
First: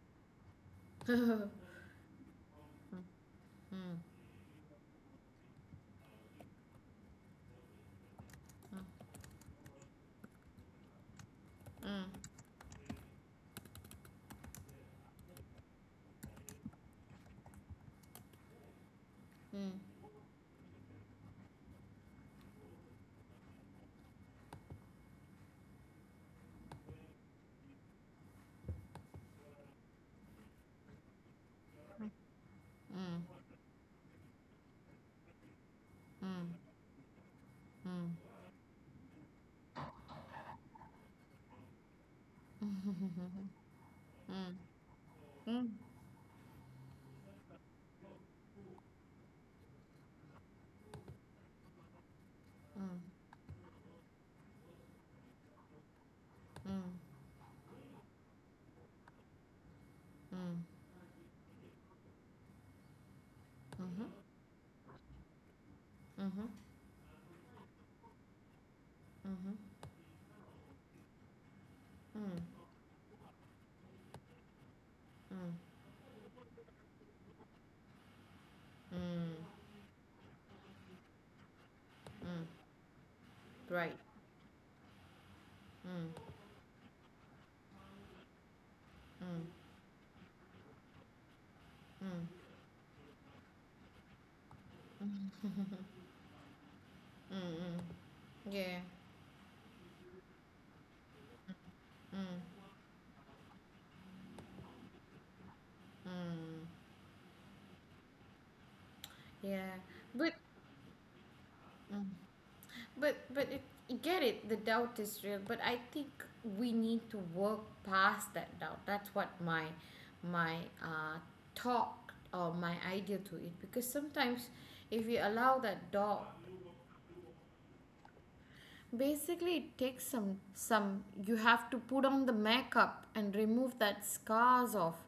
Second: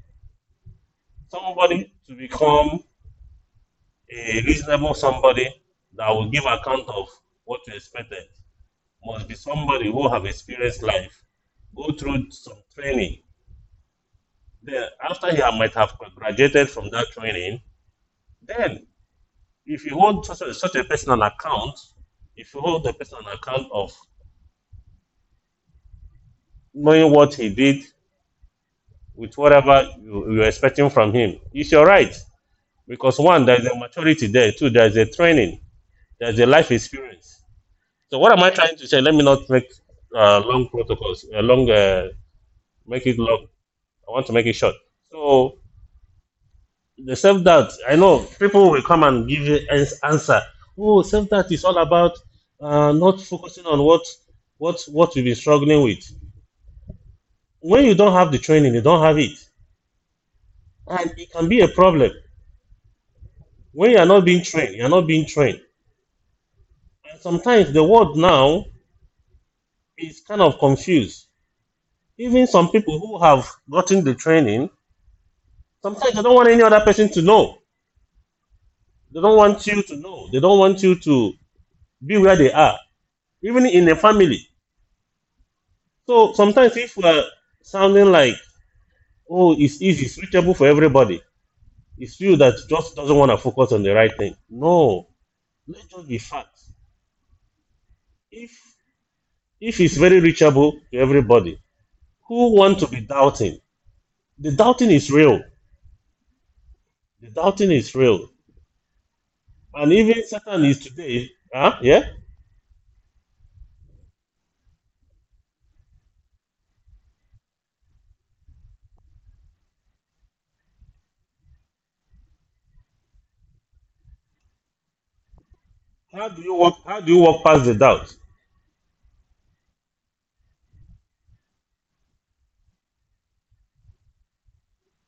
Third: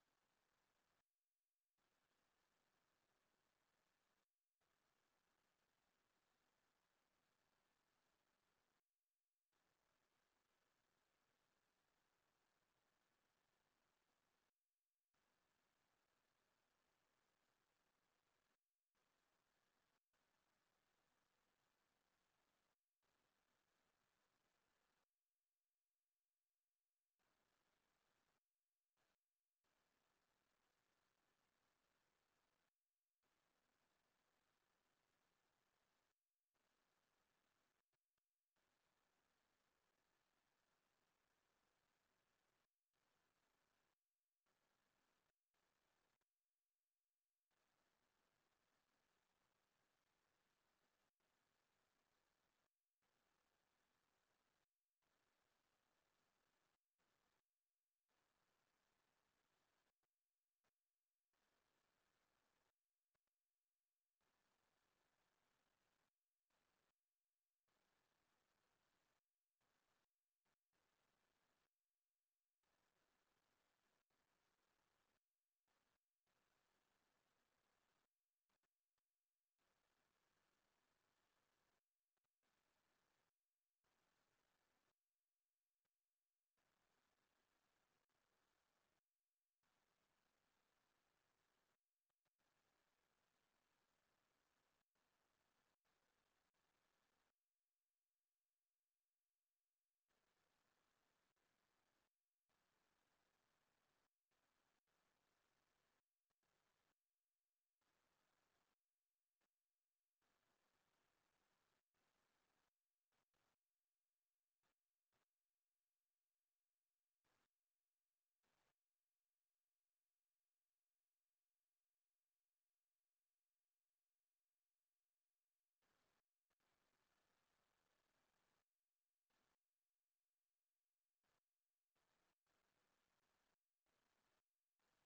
S2: Somebody to become a reasonable somebody that will give account of what you expected must be somebody who have experienced life, go through some training. Then after he might have graduated from that training, then if you hold such a person on account, if you hold the person on account of knowing what he did with whatever you're expecting from him, it's your right. Because one, there's a maturity there. Two, there's a training. There's a life experience. So what am I trying to say? Let me not make long protocols, make it long. I want to make it
S1: Mm.
S2: short. So
S1: Mm.
S2: the self doubt. I know people will come and give you an answer. Oh, self doubt is all about not
S1: Mm.
S2: focusing on what we've been struggling with.
S1: Mm.
S2: When you don't have the training, you don't have it,
S1: Mm.
S2: and it can be a problem. When you are
S1: Mhm.
S2: not being trained, you are not being trained, and sometimes the world now
S1: Mhm. Mhm.
S2: is kind of confused. Even
S1: Mm.
S2: some people who have gotten the training,
S1: Mm.
S2: sometimes they don't want any other person to know. They
S1: Mm.
S2: don't want you to know. They don't want you to be where
S1: Mm.
S2: they are, even in a
S1: Right.
S2: family.
S1: Mm.
S2: So sometimes if we're sounding like,
S1: Mm.
S2: oh, it's easy, it's reachable for everybody, it's
S1: Mm.
S2: you that just doesn't want to focus on the right thing. No, let's just be facts.
S1: Mm. Mm.
S2: If
S1: Yeah.
S2: if it's very reachable to everybody, who
S1: Mm.
S2: want to be doubting? The doubting is real.
S1: Mm.
S2: The doubting is real.
S1: Yeah.
S2: And even
S1: But
S2: Satan is today, huh?
S1: mm.
S2: Yeah?
S1: but but it, I get it. The doubt is real, but I think we need to work past that doubt. That's what my my uh talk or my idea to it, because sometimes if we allow that doubt.
S2: How do you walk past the doubt?
S1: Basically, it takes some. You have to put on the makeup and remove that scars off.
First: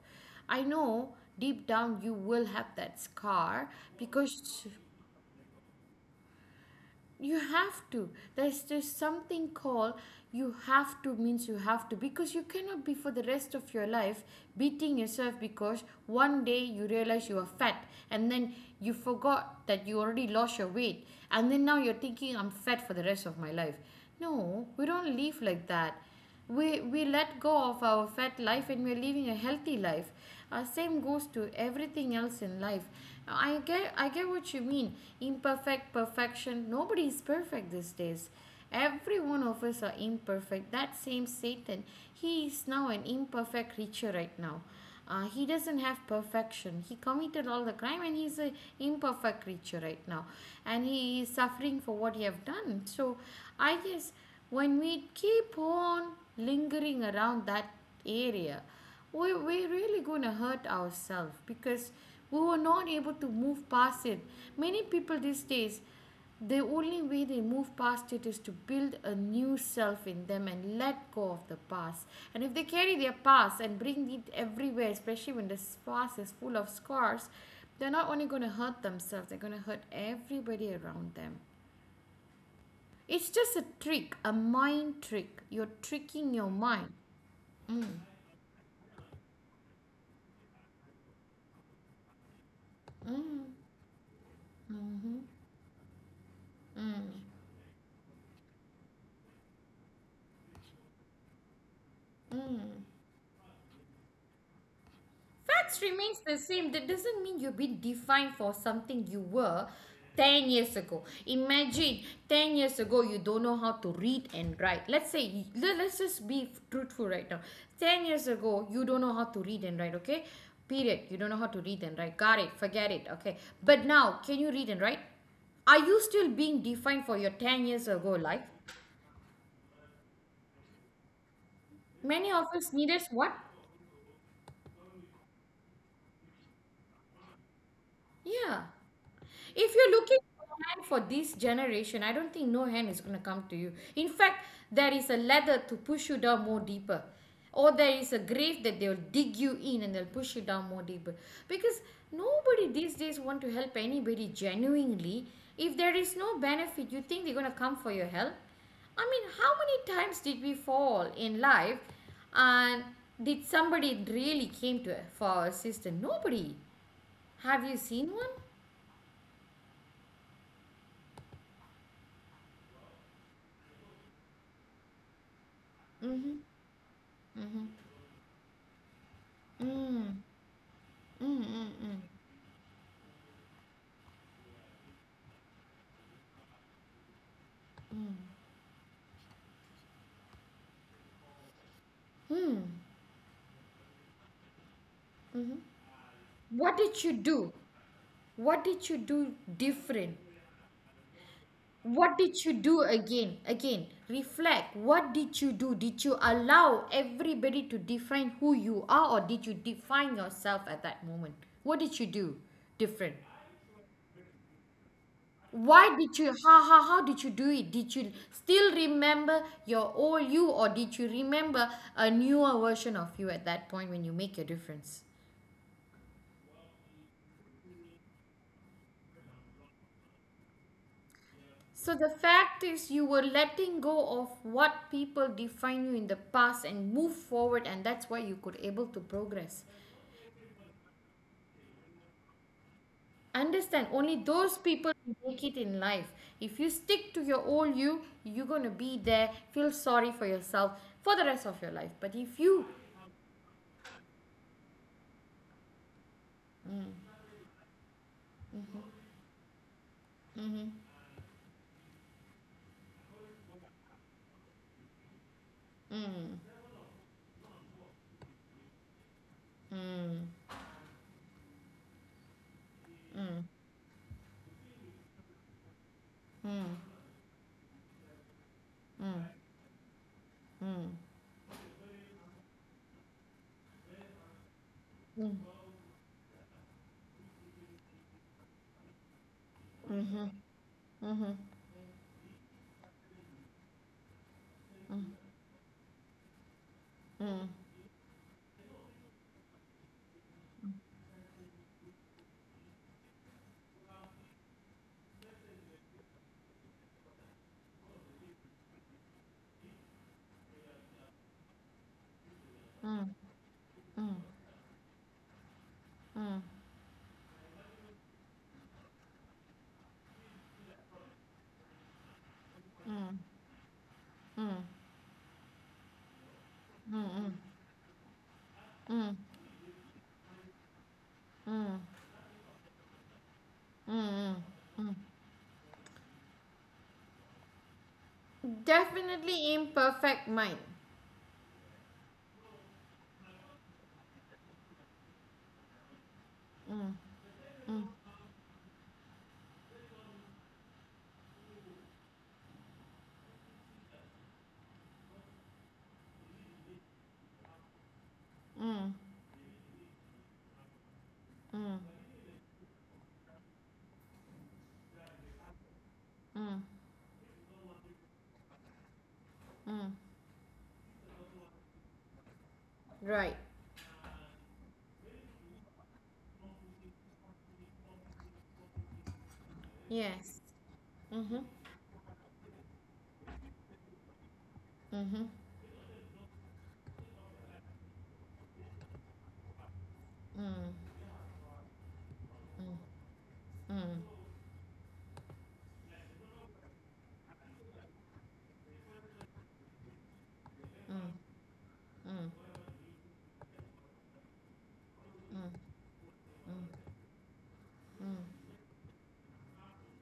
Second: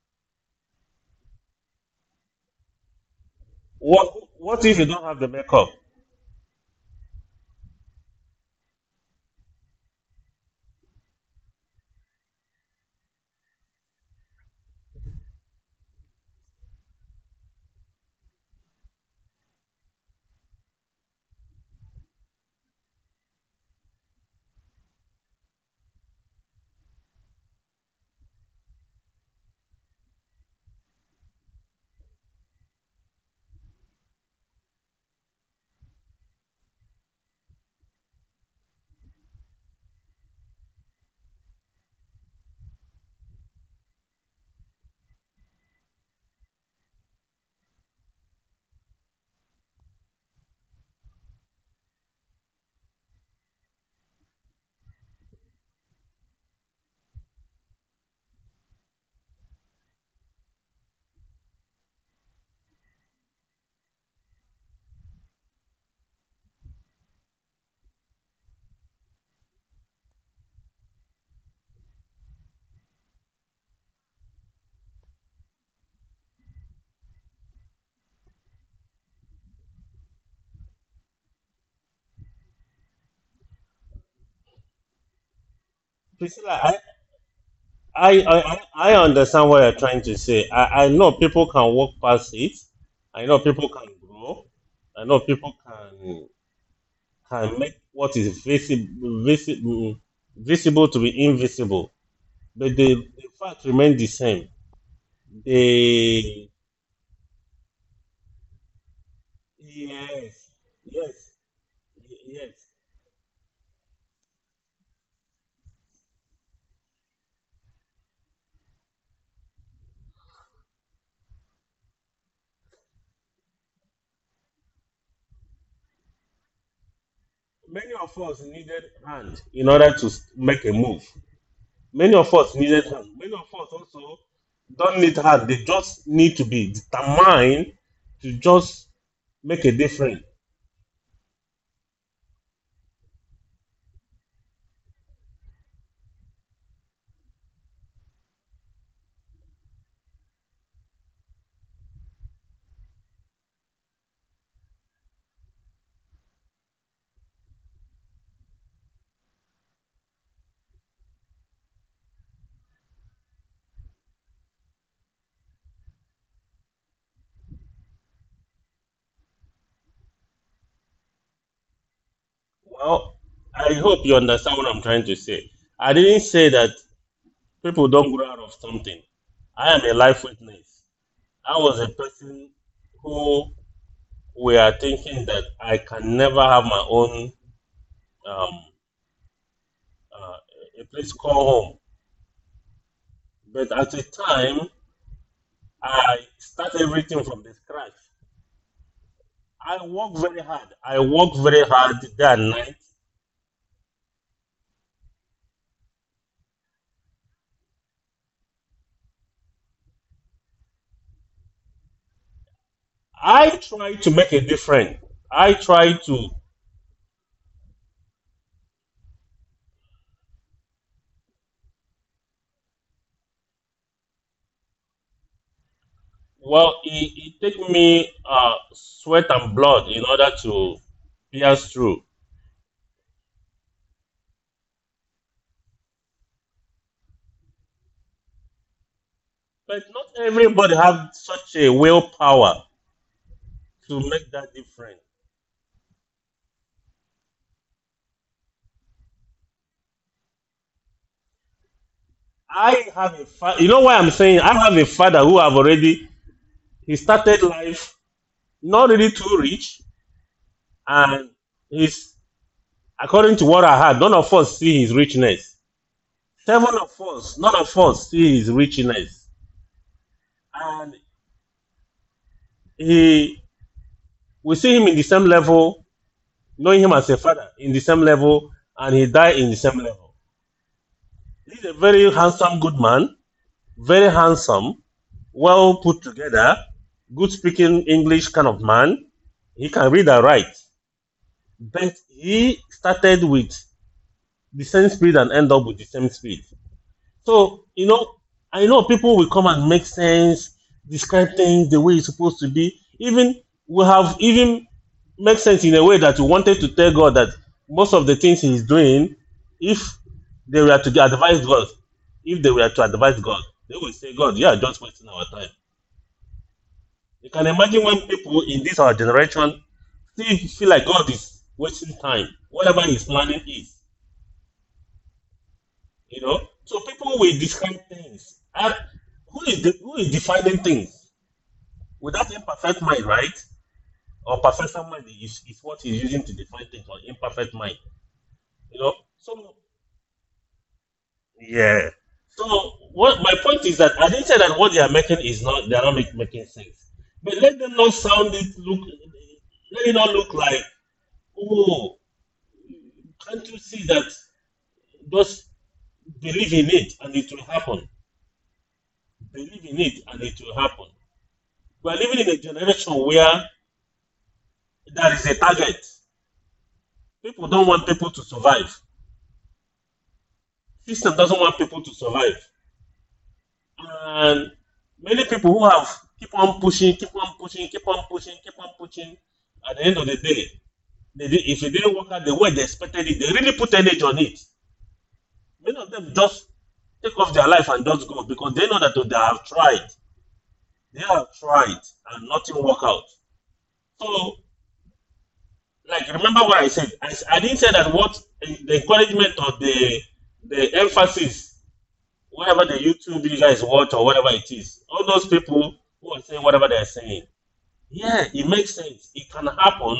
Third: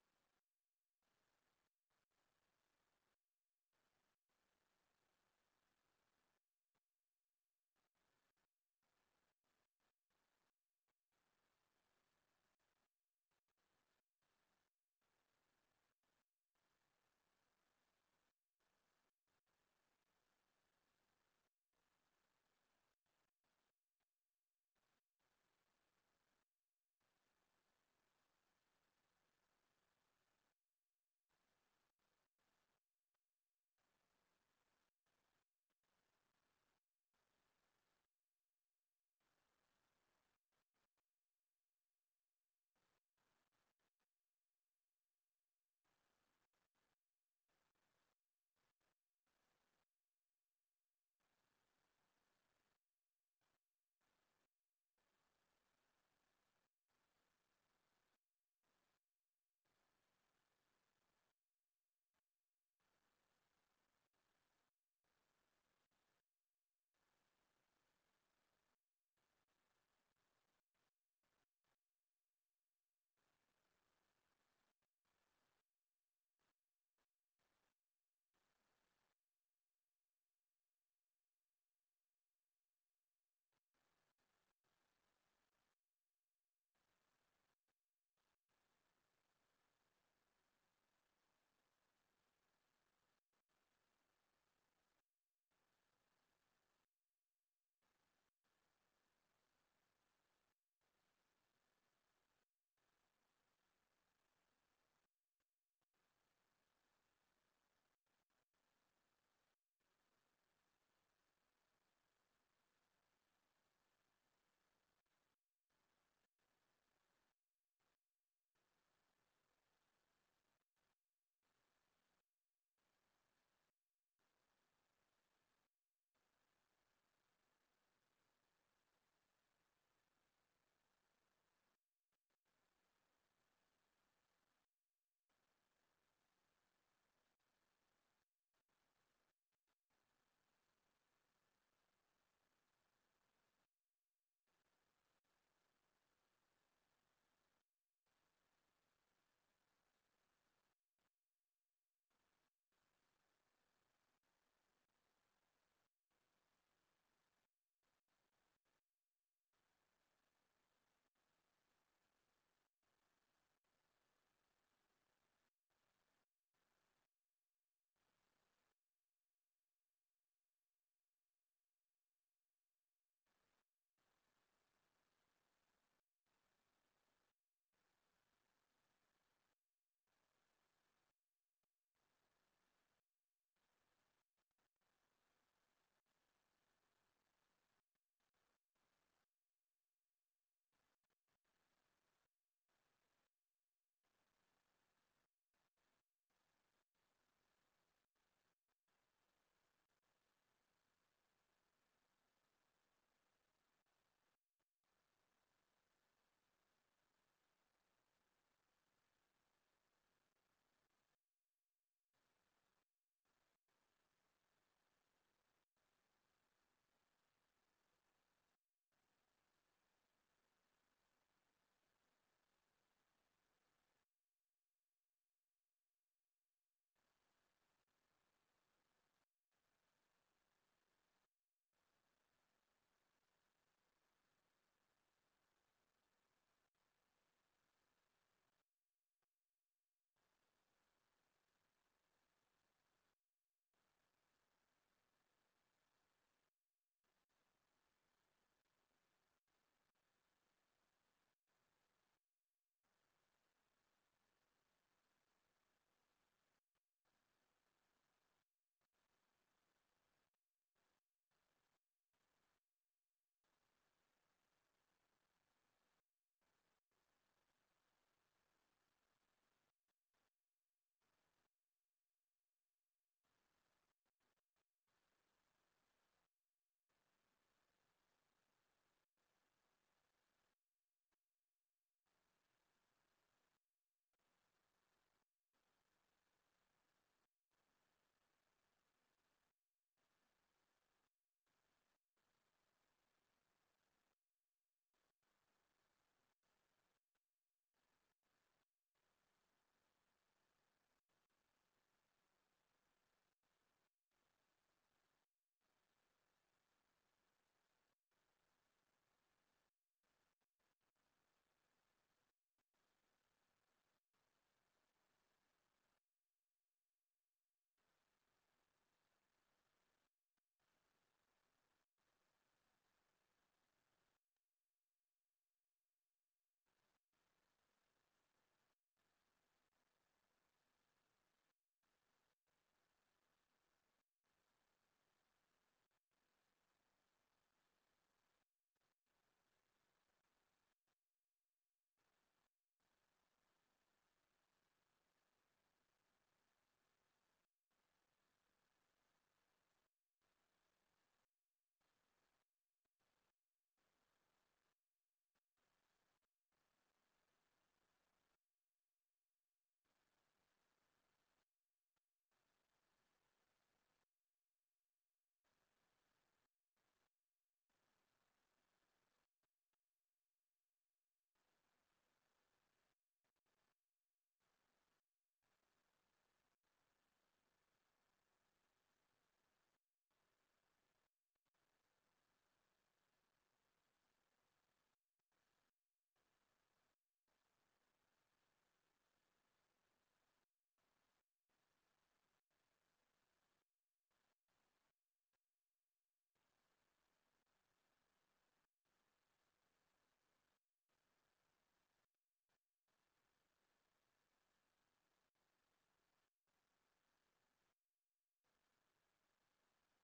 S1: I know deep down you will have that scar
S2: What
S1: because
S2: what if you don't have the makeup?
S1: you have to, there's something called you have to means you have to, because you cannot be for the rest of your life beating yourself because one day you realize you are fat, and then you forgot that you already lost your weight, and then now you're thinking I'm fat for the rest of my life. No, we don't live like that. We let go of our fat life and we're living a healthy life. Same goes to everything else in life. I get what you mean. Imperfect perfection, nobody is perfect these days. Every one of us are imperfect. That same Satan, he is now an imperfect creature right now. He doesn't have perfection. He committed all the crime and he's a imperfect creature right now, and he is suffering for what he have done. So I guess when we keep on lingering around that area, we're really going to hurt ourselves because we were not able to move past it. Many people these days, the only way they move past it is to build a new self in them and let go of the past. And if they carry their past and bring it everywhere, especially when the past is full of scars, they're not only going to hurt themselves, they're going to hurt everybody around them. It's just a trick, a mind trick. You're tricking your
S2: Priscilla,
S1: mind.
S2: I, I understand what you're trying to say. I know people can walk past it. I know people can grow. I know people can make what is visible visible visible to be invisible. But the fact remains the same.
S1: Facts remains the
S2: The
S1: same. That doesn't mean you've been defined for something you were 10
S2: yes,
S1: years ago.
S2: yes,
S1: Imagine 10
S2: yes.
S1: years ago, you don't know how to read and write. Let's say, let's just be truthful right now. 10 years ago, you don't know how to read and write, okay? Period. You don't know how to read and write. Got it. Forget it, okay? But now, can you read and write? Are you still being defined for your 10 years
S2: Many
S1: ago
S2: of us
S1: life?
S2: needed hand in order to make a move. Many
S1: Many
S2: of
S1: of
S2: us
S1: us
S2: needed
S1: need us
S2: hand.
S1: what?
S2: Many of us also don't need hand. They just need to be determined to
S1: Yeah.
S2: just make a
S1: If you're looking
S2: difference.
S1: for a man for this generation, I don't think no hand is going to come to you. In fact, there is a ladder to push you down more deeper, or there is a grave that they'll dig you in and they'll push you down more deeper. Because nobody these days want to help anybody genuinely. If there is no benefit, you think they're going to come for your help? I mean, how many times did we fall in life and did somebody really came to for assistance? Nobody. Have you seen one?
S2: Well, I hope you understand what I'm trying to say. I didn't
S1: Mm-hmm.
S2: say that
S1: Mm-hmm.
S2: people don't grow out of something. I am a
S1: Mm,
S2: life witness.
S1: mm,
S2: I
S1: mm,
S2: was a
S1: mm,
S2: person who were thinking that I can never have my own
S1: mm,
S2: um, uh, a place called home.
S1: mm,
S2: But at the time,
S1: mhm.
S2: I
S1: What
S2: start
S1: did you
S2: everything from
S1: do?
S2: the scratch.
S1: What did you do
S2: I work
S1: different?
S2: very hard. I work very hard
S1: What
S2: day
S1: did you
S2: and night.
S1: do again? Again, reflect. What did you do? Did you allow everybody to define who you are, or did you define yourself at that moment? What did you do different?
S2: I try to make a difference. I
S1: Why
S2: try
S1: did
S2: to,
S1: you? How did you do it? Did you still remember your old you, or did you remember a newer version of you at that point when you make your difference?
S2: well, it take me sweat and blood in order to pierce
S1: So the
S2: through.
S1: fact is, you were letting go of what people define you in the past and move forward, and that's why you could able to progress.
S2: But not everybody have such a willpower
S1: Understand?
S2: to
S1: Only
S2: make that
S1: those people
S2: difference.
S1: make it in life. If you stick to your old you, you're gonna be there. Feel sorry for yourself for the rest of your life. But if you,
S2: I have a father, you know why I'm saying I have a father who have already, he started life not really too rich and he's, according to what I heard, none of us see his richness.
S1: mm,
S2: Seven of us, none of us see his richness.
S1: mm,
S2: And he we see him in the same level, knowing him as a father in the same level, and he died in the same level.
S1: mm,
S2: He's a very handsome, good man, very handsome,
S1: mm,
S2: well put together, good speaking English kind of man. He can read and
S1: mhm,
S2: write.
S1: mhm,
S2: But he started with the same speed and end up with the same speed.
S1: mm,
S2: So, I know people will come and make sense, describe things the way it's supposed to be. Even we have even make sense in a way that you wanted to tell God that most of the things he's doing, if they were to advise God, if they were to
S1: mm,
S2: advise God, they will
S1: mm,
S2: say, God, you are just wasting our time.
S1: mm,
S2: You can imagine when people in this our generation still feel like God is wasting time, whatever he's
S1: mm,
S2: planning is. So
S1: mm,
S2: people
S1: mm,
S2: will
S1: mm,
S2: discount things. And
S1: mm,
S2: who is who is defining things?
S1: mm, mm,
S2: Without imperfect mind, right?
S1: mm,
S2: Or perfect
S1: mm.
S2: mind is what he's using to define things, or imperfect mind. You know,
S1: Definitely
S2: so
S1: imperfect mind.
S2: yeah. So what my point is that I didn't say that what they are making is not they are not making sense, but let them not sound it look. Let it not look like oh, can't you see that? Just believe in it and it will happen.
S1: Mm,
S2: Believe in it and it will happen.
S1: mm,
S2: We are living in a generation where there is a target.
S1: mm,
S2: People don't want people to survive.
S1: mm.
S2: System doesn't want people to survive.
S1: Right.
S2: And many people who have keep on pushing, keep on pushing, keep on pushing, keep on pushing. At the end of the
S1: Yes.
S2: day,
S1: Mm-hmm.
S2: if it didn't work out the way they expected it, they really put energy on it. Many of them just take off their life and just go because they know that they have tried. They have tried and nothing work out. So like remember what I said. I didn't say that what the encouragement or the emphasis, whatever the YouTube you guys watch or whatever it is, all those people who are saying whatever they are saying. Yeah, it makes sense. It can happen,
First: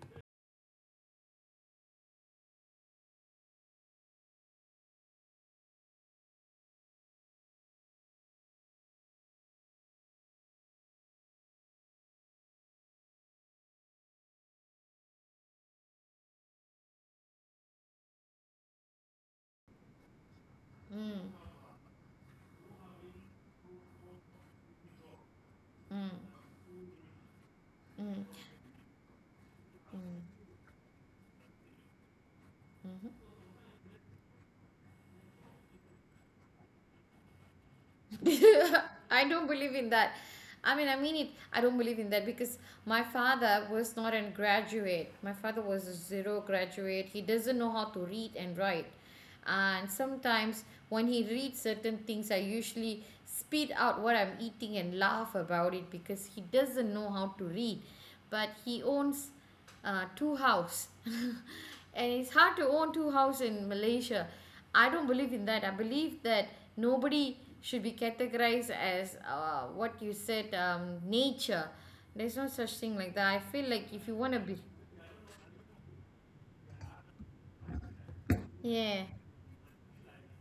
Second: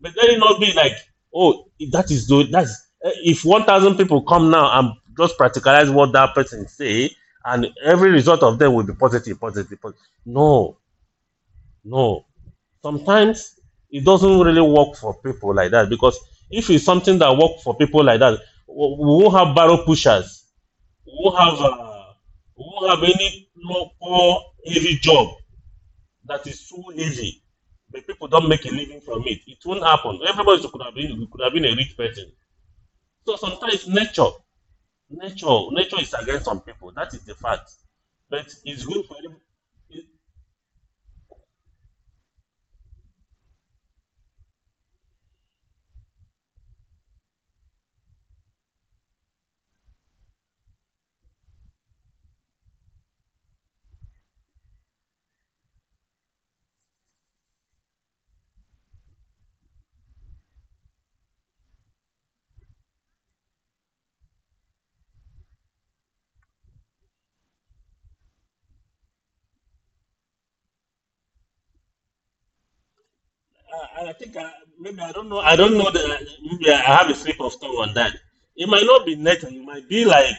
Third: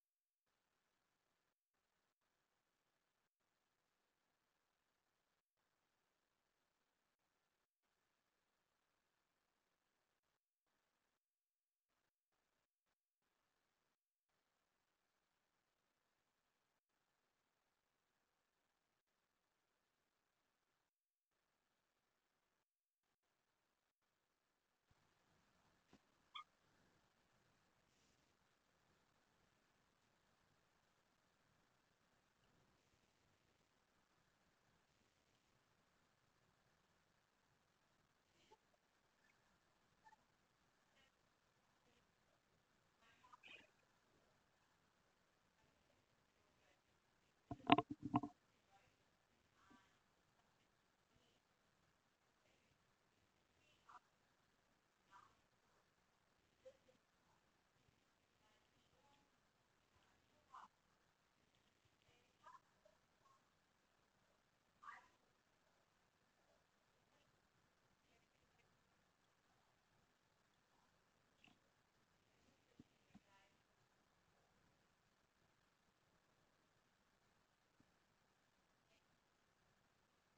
S2: but let it not be like, oh, that is good. If 1,000 people come now and just practicalize what that person say, and every result of them will be positive, positive, positive. No, no sometimes it doesn't really work for people like that because if it's something that work for people like that, we won't have barrel pushers, we won't have uh, we won't have any low local heavy job that is so heavy. But people don't make a living from it. It won't happen. Everybody could have been a rich person. So sometimes nature is against some people. That is the fact. But
S1: Mm-hmm.
S2: it's good for
S1: I don't believe in
S2: every-
S1: that. I mean it. I don't believe in that because my father was not a graduate. My father was a zero graduate. He doesn't know how to read and write. And sometimes when he reads certain things, I usually spit out what I'm eating and laugh about it because he doesn't know how to read. But he owns two house and it's hard to own two house in Malaysia. I don't believe in that. I believe that nobody should be categorized as what you said, nature. There's no such thing like that. I feel like if
S2: I, I
S1: you want
S2: think
S1: to
S2: I,
S1: be,
S2: maybe I don't know. I don't know that maybe I have a slip of tongue on that. It might
S1: yeah.
S2: not be nature. It might be like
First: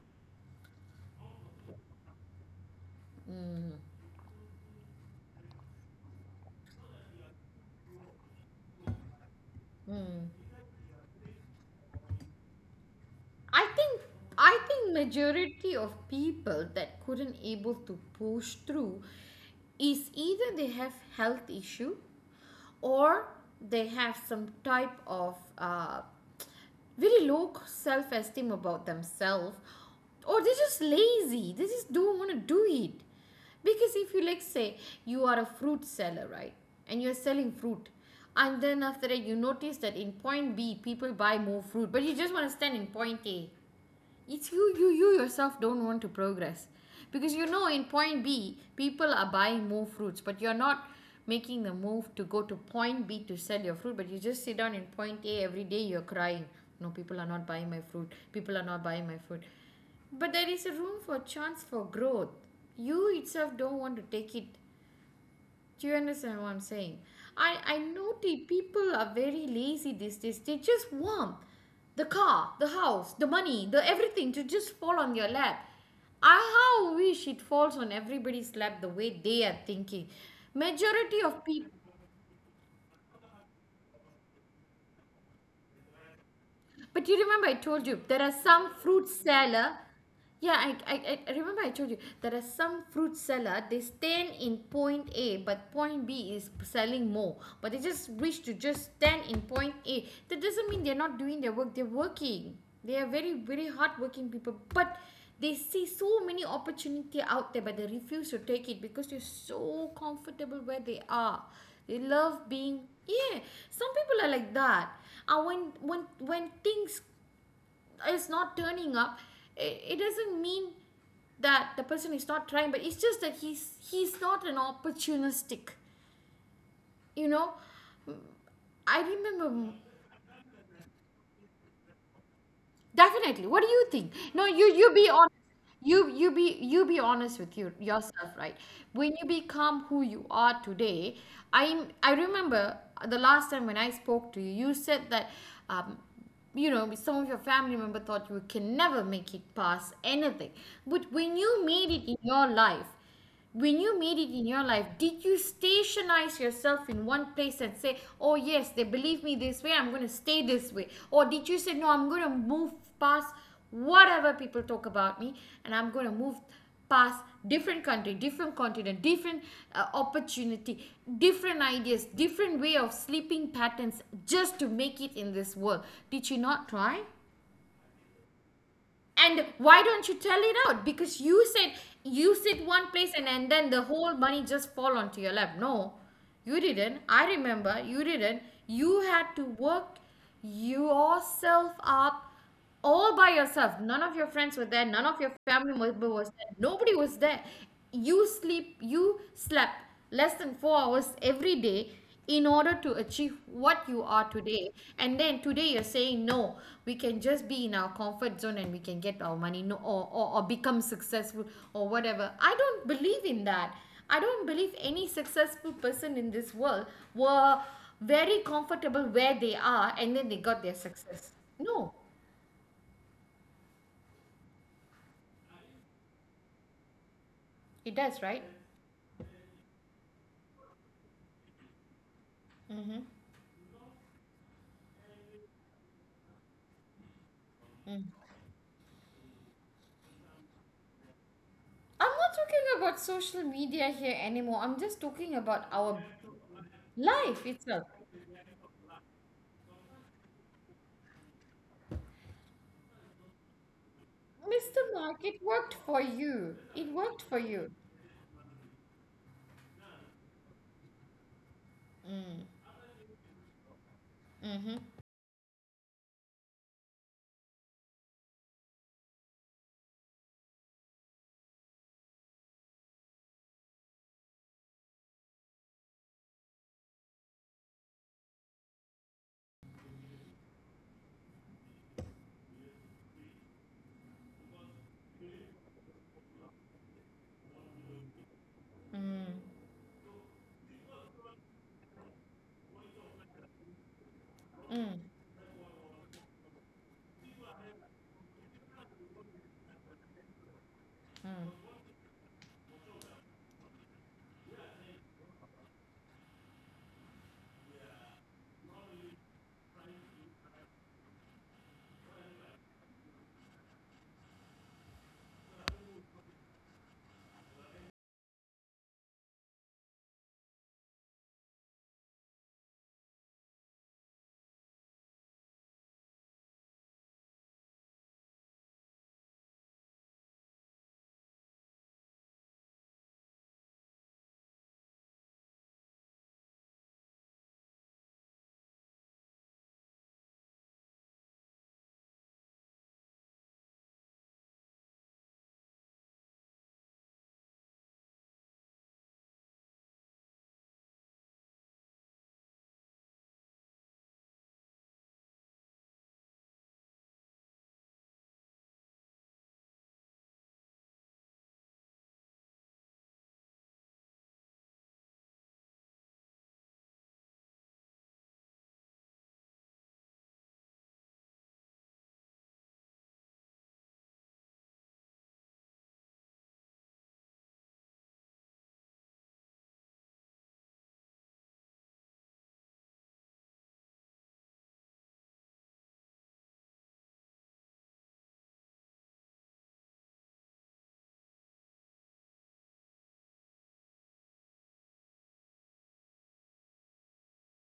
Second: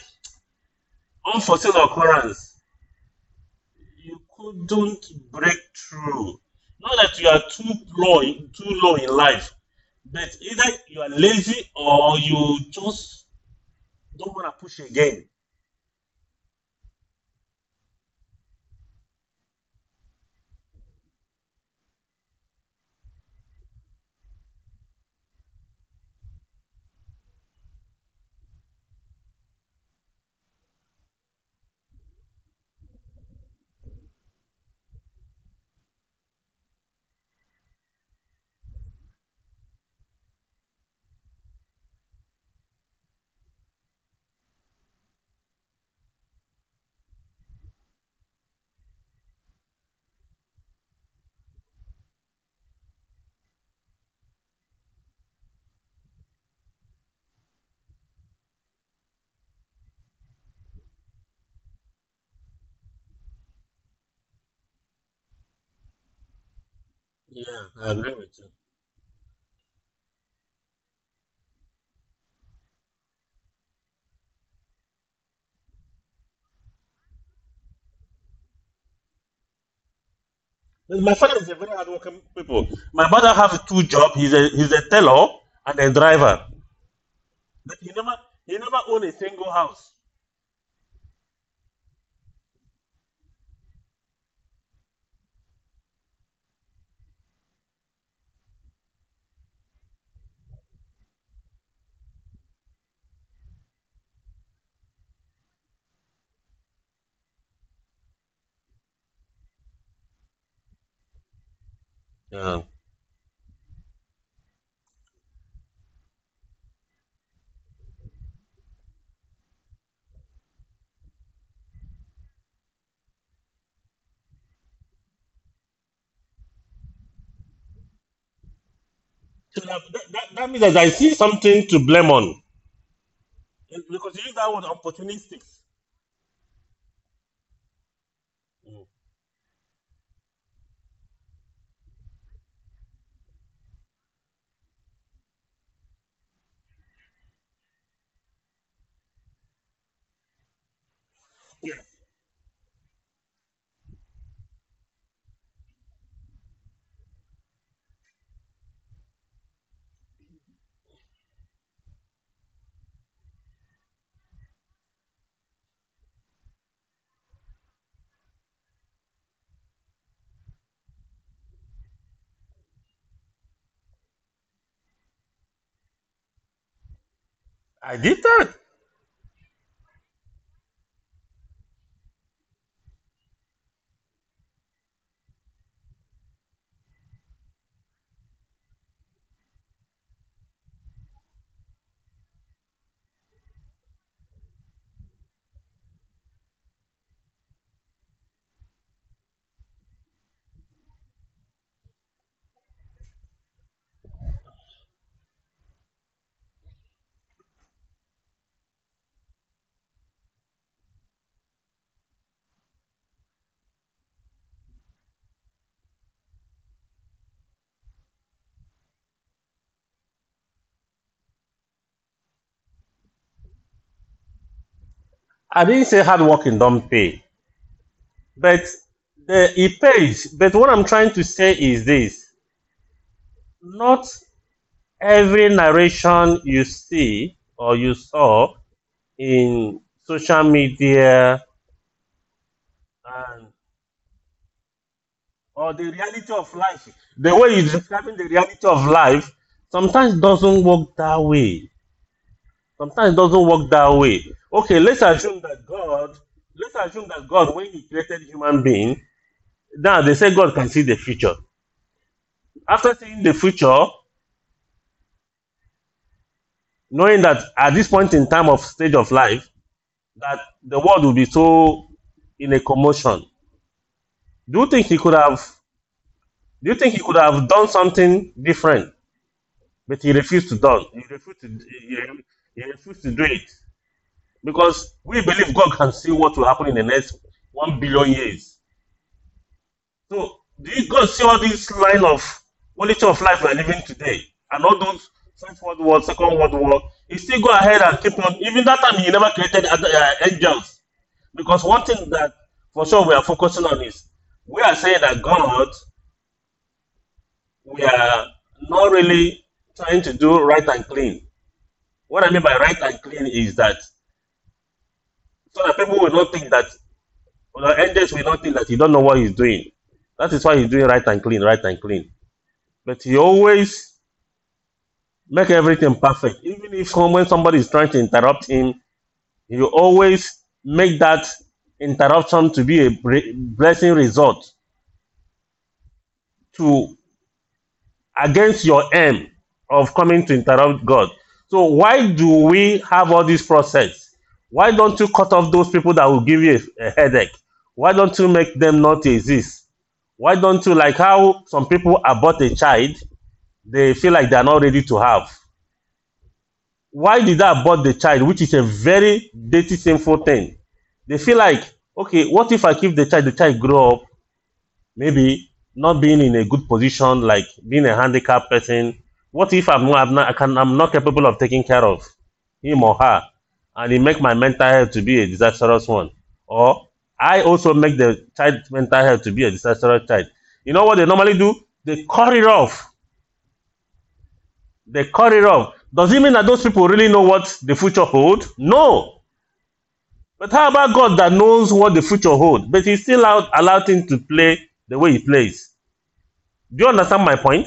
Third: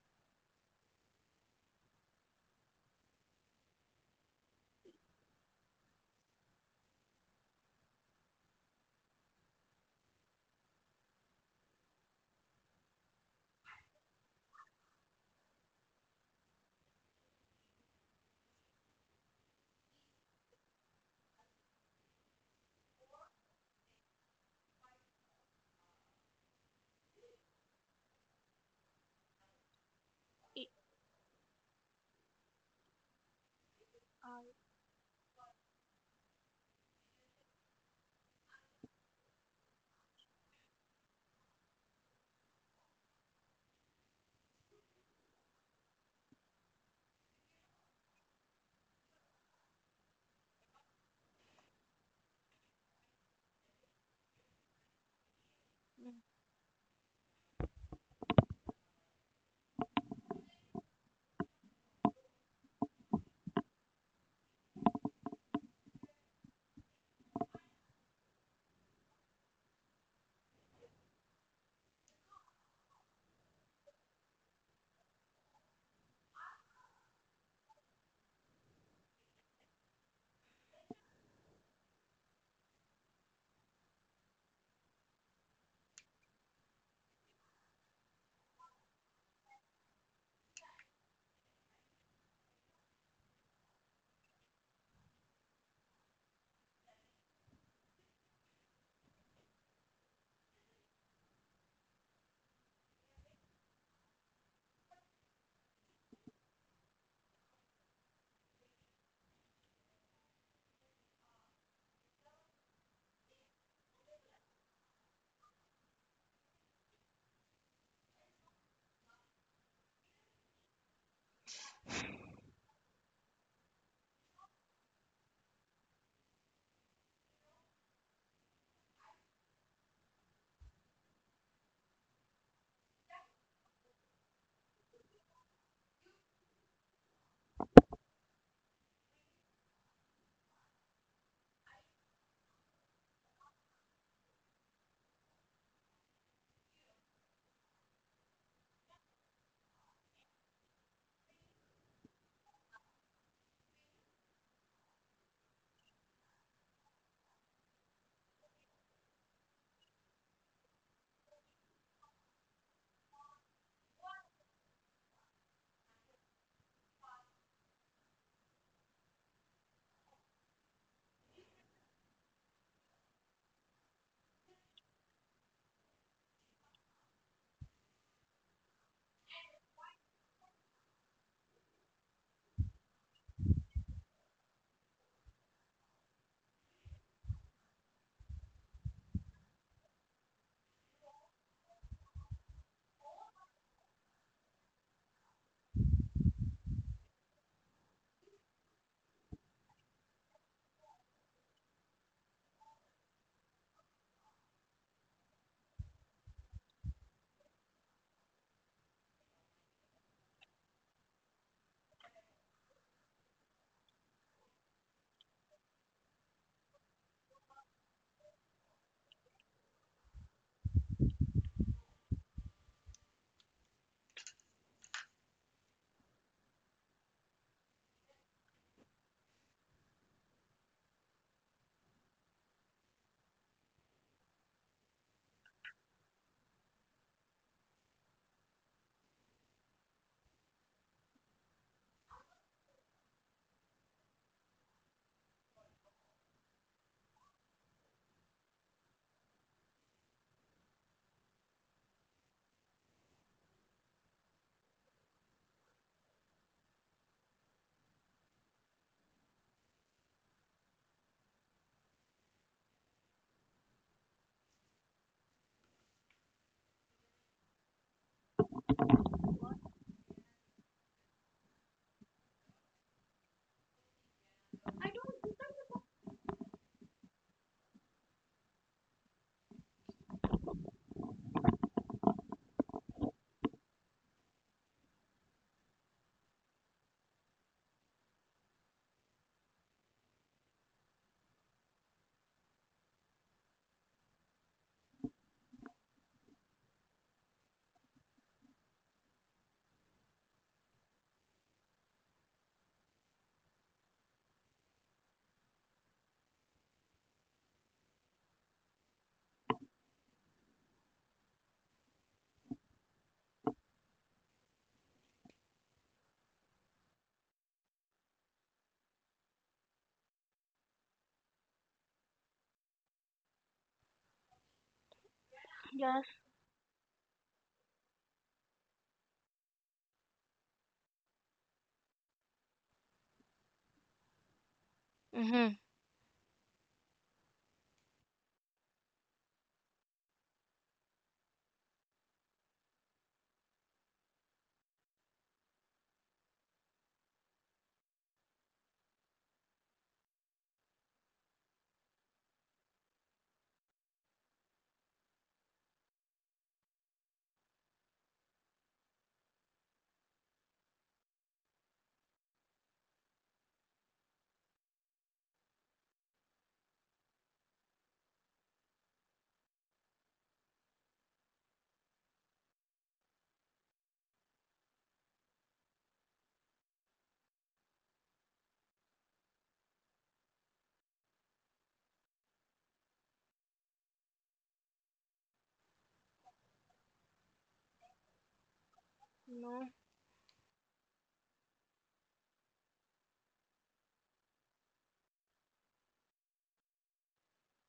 S2: unforeseen occurrence. You couldn't break through. Not that you are too low, too low in life, but either you are lazy or you just
S1: I think
S2: don't want
S1: I
S2: to push
S1: think
S2: again.
S1: majority of people that couldn't able to push through is either they have health issue, or they have some type of very low self esteem about themselves, or they're
S3: It,
S1: just lazy, they just don't want to do it. Because if you like
S3: I,
S1: say you are a fruit seller, right, and you're selling fruit, and then after that you notice that in point B people buy more fruit but you just want to stand in point A, it's you yourself don't want to progress, because you know in point B people are buying more fruits but you're not making the move to go to point B to sell your fruit, but you just sit down in point A every day you're crying, no, people are not buying my fruit, people are not buying my fruit, but there is a room for chance for growth, you itself don't want to take it. Do you understand what I'm saying? I,
S2: Yeah,
S1: I
S2: I agree with
S1: noted
S2: you.
S1: people are very lazy these days. They just want the car, the house, the money, the everything to just fall on your lap. I how wish it falls on everybody's lap the way they are thinking.
S2: But my
S1: Majority
S2: father
S1: of
S2: is a
S1: people.
S2: very hardworking people. My brother has two jobs. He's a tailor and a driver.
S1: But you remember I
S2: But
S1: told you there are
S2: he
S1: some
S2: never owned
S1: fruit
S2: a single
S1: seller.
S2: house.
S1: Yeah, I remember I told you there are some fruit seller. They stand in point A, but point B is selling more. But they just wish to just stand in point A. That doesn't mean they're not doing their work. They're working. They are very very hard working people. But they see so many opportunity out there, but they refuse to take it because they're so comfortable where they are. They love being, yeah. Some people are like that. And when things is not turning up, it doesn't mean that the person is not trying, but it's just that he's not an opportunistic. You know, I
S2: So
S1: remember.
S2: that means that I see something to blame on.
S1: Definitely. What do you think?
S2: Because you use
S1: No,
S2: that word
S1: you be honest.
S2: opportunistic.
S1: You be honest with you yourself, right?
S2: Mm.
S1: When you become who you are today, I remember the last time when I spoke to you, you said that um, you know some of your family member thought you can never make it past anything, but when you made it in your life, when you made it in your life, did you stationize yourself in one place and say, oh yes, they believe me this way, I'm going to stay this way? Or did you say, no, I'm going to move past whatever people talk about me, and I'm going to move past different country, different continent, different opportunity, different ideas, different way of sleeping patterns just to make it in this world? Did you not try,
S2: I did that.
S1: and why don't you tell it out? Because you said you sit one place, and then the whole money just fall onto your lap. No, you didn't. I remember you didn't. You had to work yourself up all by yourself. None of your friends were there, none of your family member was there, nobody was there. You sleep, you slept less than 4 hours every day in order to achieve what you are today. And then today you're saying, no, we can just be in our comfort zone and we can get our money, no, or become successful or whatever. I don't believe in that. I don't believe any successful person in this world were very comfortable where they are and then they got their success. No,
S2: I didn't say hard working don't pay.
S1: it does, right?
S2: But it pays. But what I'm trying to say is this not every narration you see or you
S1: Mm.
S2: saw in social media
S1: I'm not talking about social
S2: and
S1: media here anymore. I'm just talking about
S2: or the
S1: our
S2: reality of life, the
S1: life
S2: way you're
S1: itself.
S2: describing the reality of life, sometimes doesn't work that way. Sometimes it doesn't work that way. Okay,
S1: Mr. Mark, it worked for you.
S2: Let's
S1: It
S2: assume
S1: worked
S2: that
S1: for
S2: God, when
S1: you.
S2: He created human being, now they say God can see the future. After seeing the future, knowing that at this point in time of stage of life, that the world will be so in a commotion. Do you think He could have? Do you think He could have done something different? But He refused to do. He refused to. He, he refused to do it because we believe God can see what will happen in the next 1 billion years. So do you God see all this line of quality of life we're living today and all those First World War, Second World War? He still go ahead and keep on. Even that time, he never created angels because one thing that for sure we are focusing on is we are saying that God, we are not really trying to do right and clean. What I mean by right and clean is that so that people will not think that, or the angels will not think that you don't know what he's doing. That is why he's doing right and clean, right and clean. But he always make everything
S3: Yes.
S2: perfect. Even if when somebody is trying to interrupt him, you always make that interruption to be a blessing result
S3: Mm-hmm.
S2: to against your aim of coming to interrupt God. So why do we have all this process? Why don't you cut off those people that will give you a headache? Why don't you make them not exist? Why don't you like how some people abort a child? They feel like they are not ready to have. Why did I abort the child, which is a very dirty, sinful thing? They feel like, okay, what if I keep the child grow up, maybe not being in a good position, like being a handicapped person? What if I'm not capable of taking care of him or her, and it make my mental health to be a disastrous one? Or I also make the child mental health to be a disastrous child. You know what they normally do? They cut it off. They cut it off. Does it mean that those people really know what the future holds? No.
S3: No.
S2: But how about God that knows what the future holds, but He still allowed him to play the way he plays? Do you understand my point?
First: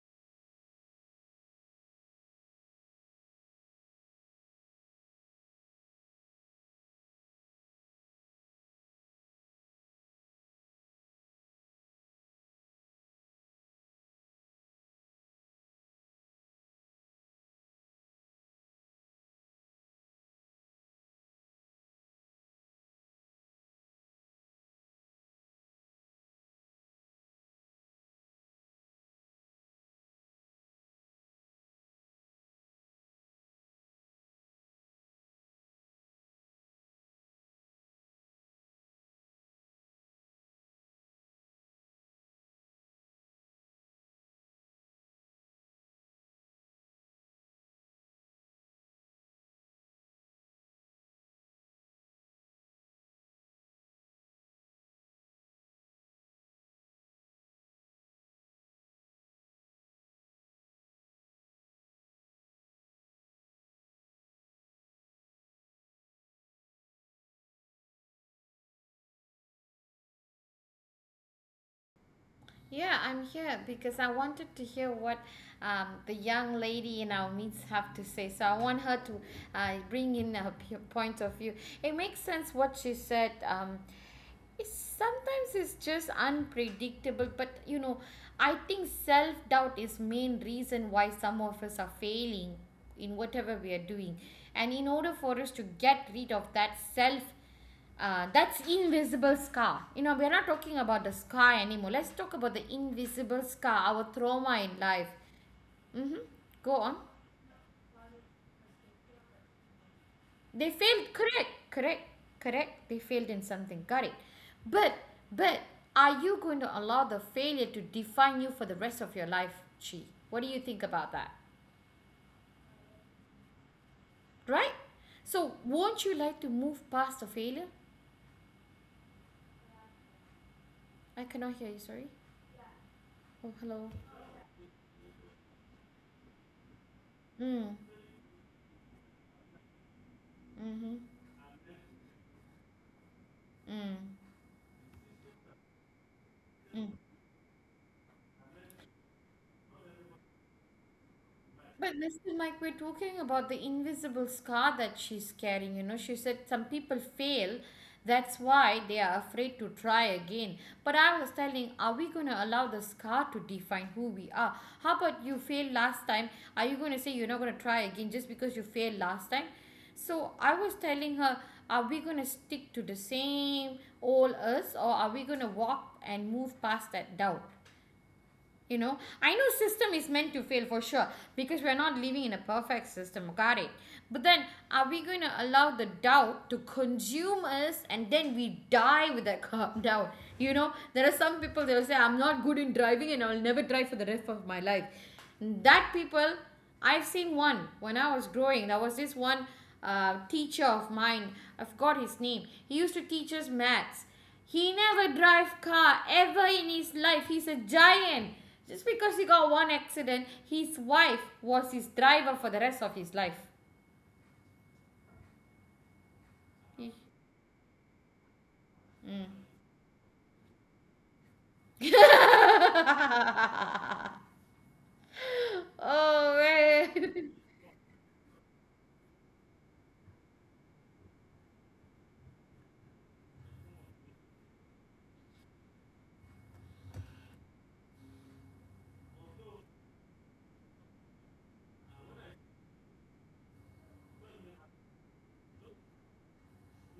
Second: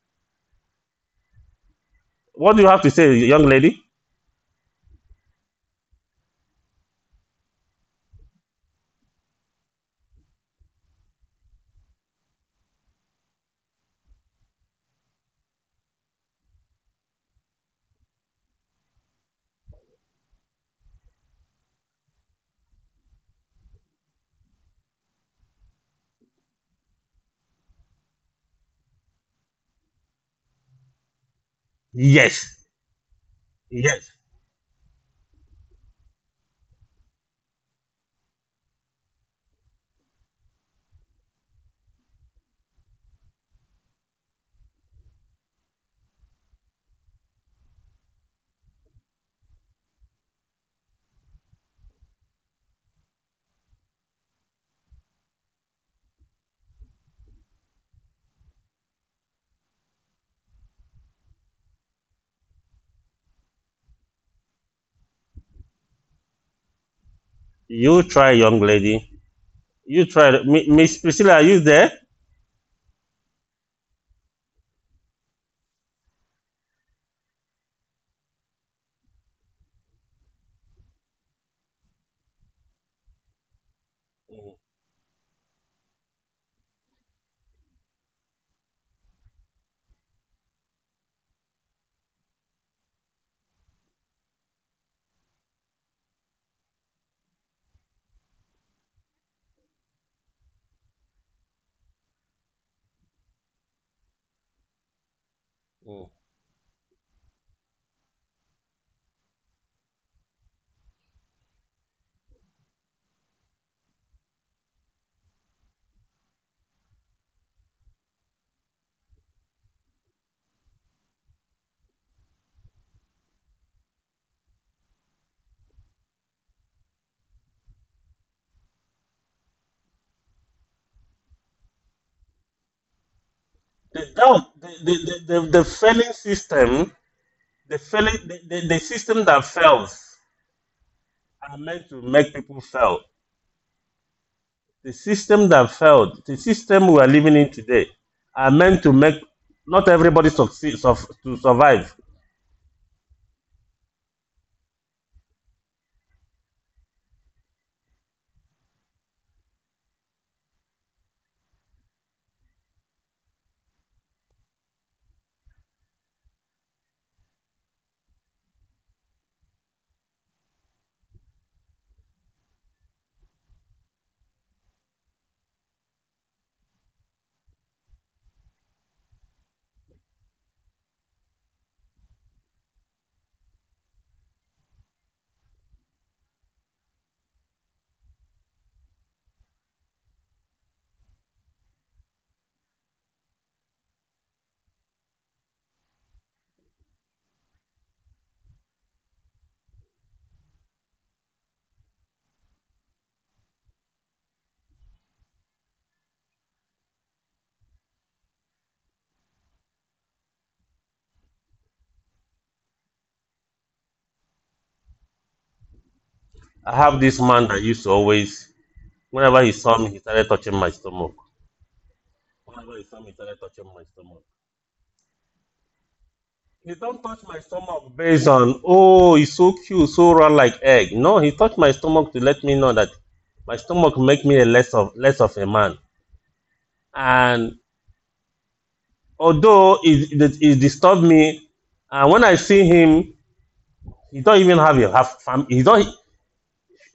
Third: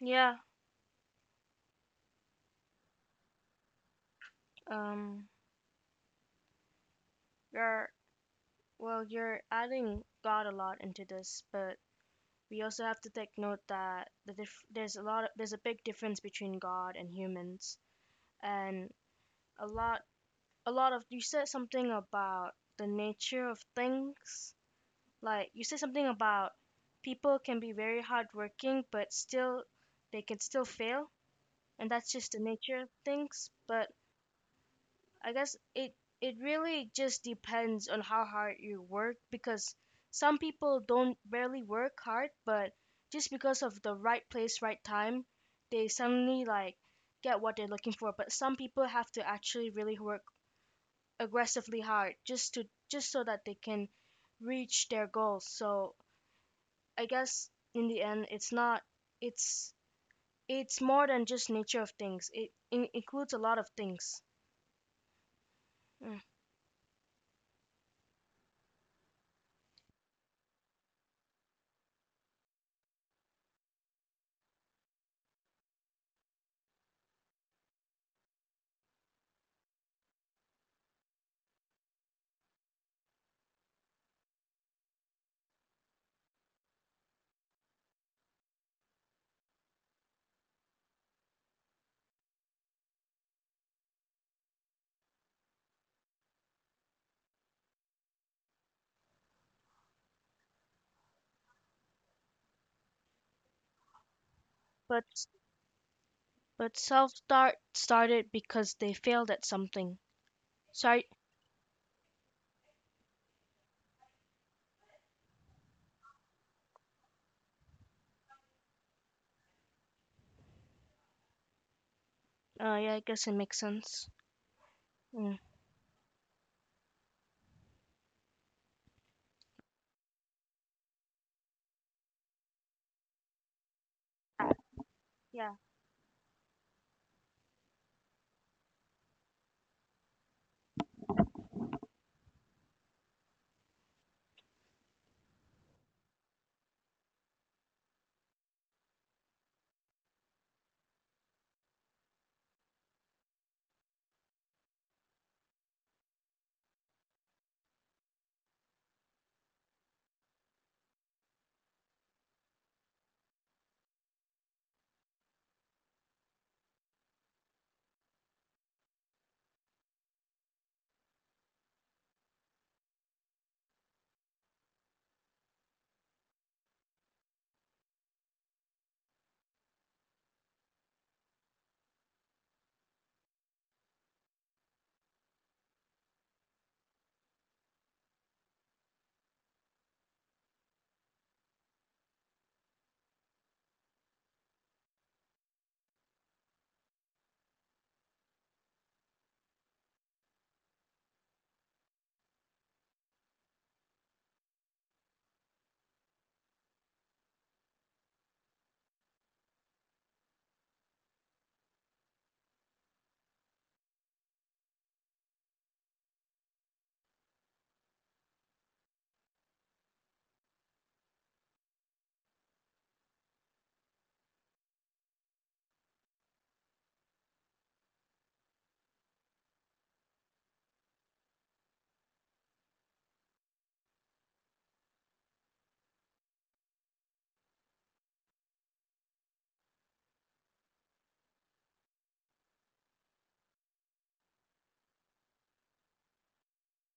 S3: Yeah.
S2: What do you have to say, young lady?
S3: Um. You're well. You're adding God a lot into this, but we also have to take note that there's a lot. Of, there's a big difference between God and humans, and a lot. A lot of you said something about the nature of things. Like you said something about people can be very hardworking, but still they can still fail, and that's just the
S2: Yes.
S3: nature of things. But
S2: Yes.
S3: I guess it really just depends on how hard you work because some people don't barely work hard, but just because of the right place, right time, they suddenly like get what they're looking for. But some people have to actually really work aggressively hard just to just so that they can reach their goals. So I guess in the end, it's not it's it's more than just nature of things. It, in includes a lot of things. Mm.
S2: You try, young lady. You try. Miss Priscilla, are you there?
S1: Yeah, I'm here because I wanted to hear what the young lady in our midst have to say. So I want her to bring in her point of view. It makes sense what she said. Sometimes it's just unpredictable, but I think self-doubt is main reason why some of us are failing in whatever we are doing. And in order for us to get rid of that's invisible scar. We're not talking about the scar anymore. Let's talk about the invisible scar, our trauma in
S3: But
S1: life. Go
S3: But
S1: on.
S3: self-start started because they failed at something.
S1: They
S3: Sorry.
S1: failed. Correct. Correct. Correct. They failed in something. Got it. But but are you going to allow the failure to define you for the rest of your life, Chi? What do you think about that?
S3: Yeah, I guess it makes sense.
S1: Right?
S3: Mm.
S1: So won't you like to move past the failure? I cannot hear you. Sorry. Oh, hello.
S2: The, doubt-
S3: Yeah.
S2: the failing system,
S1: Mm.
S2: the, failing, the system that fails are meant to make people fail. The system that failed, the system we are living in today, are meant to make not everybody succeed to
S1: But
S2: survive.
S1: Mr. Mike, we're talking about the invisible scar that she's carrying. You know, she said some people fail. That's why they are afraid to try again. But I was telling, are we going to allow the scar to define who we are? How about you failed last time? Are you going to say you're not going to try again just because you failed last time? So I was telling her, are we going to stick to the same old us or are we going to walk and move past that doubt? I know system is meant to fail for sure, because we're not living in a perfect system. Got it. But then, are we going to allow the doubt to consume us and then we die with that doubt? There are some people, they will say, I'm not good in driving and I'll never drive for the rest of my life. That people. I've seen one. When I was growing, there was this one teacher of mine. I forgot his name. He used to teach us maths. He never drive car ever in his life. He's a giant. Just because he got one accident, his wife was his driver for the rest of his life.
S2: I have this man that used to always, whenever he saw me, he started touching my stomach. Whenever he saw me, he started touching my
S1: Oh
S2: stomach. He don't touch
S1: man.
S2: my stomach based on oh he's so cute, so round like egg. No, he touched my stomach to let me know that my stomach make me a less of a man. And although it disturbed me, and when I see him, He don't even have a have fam-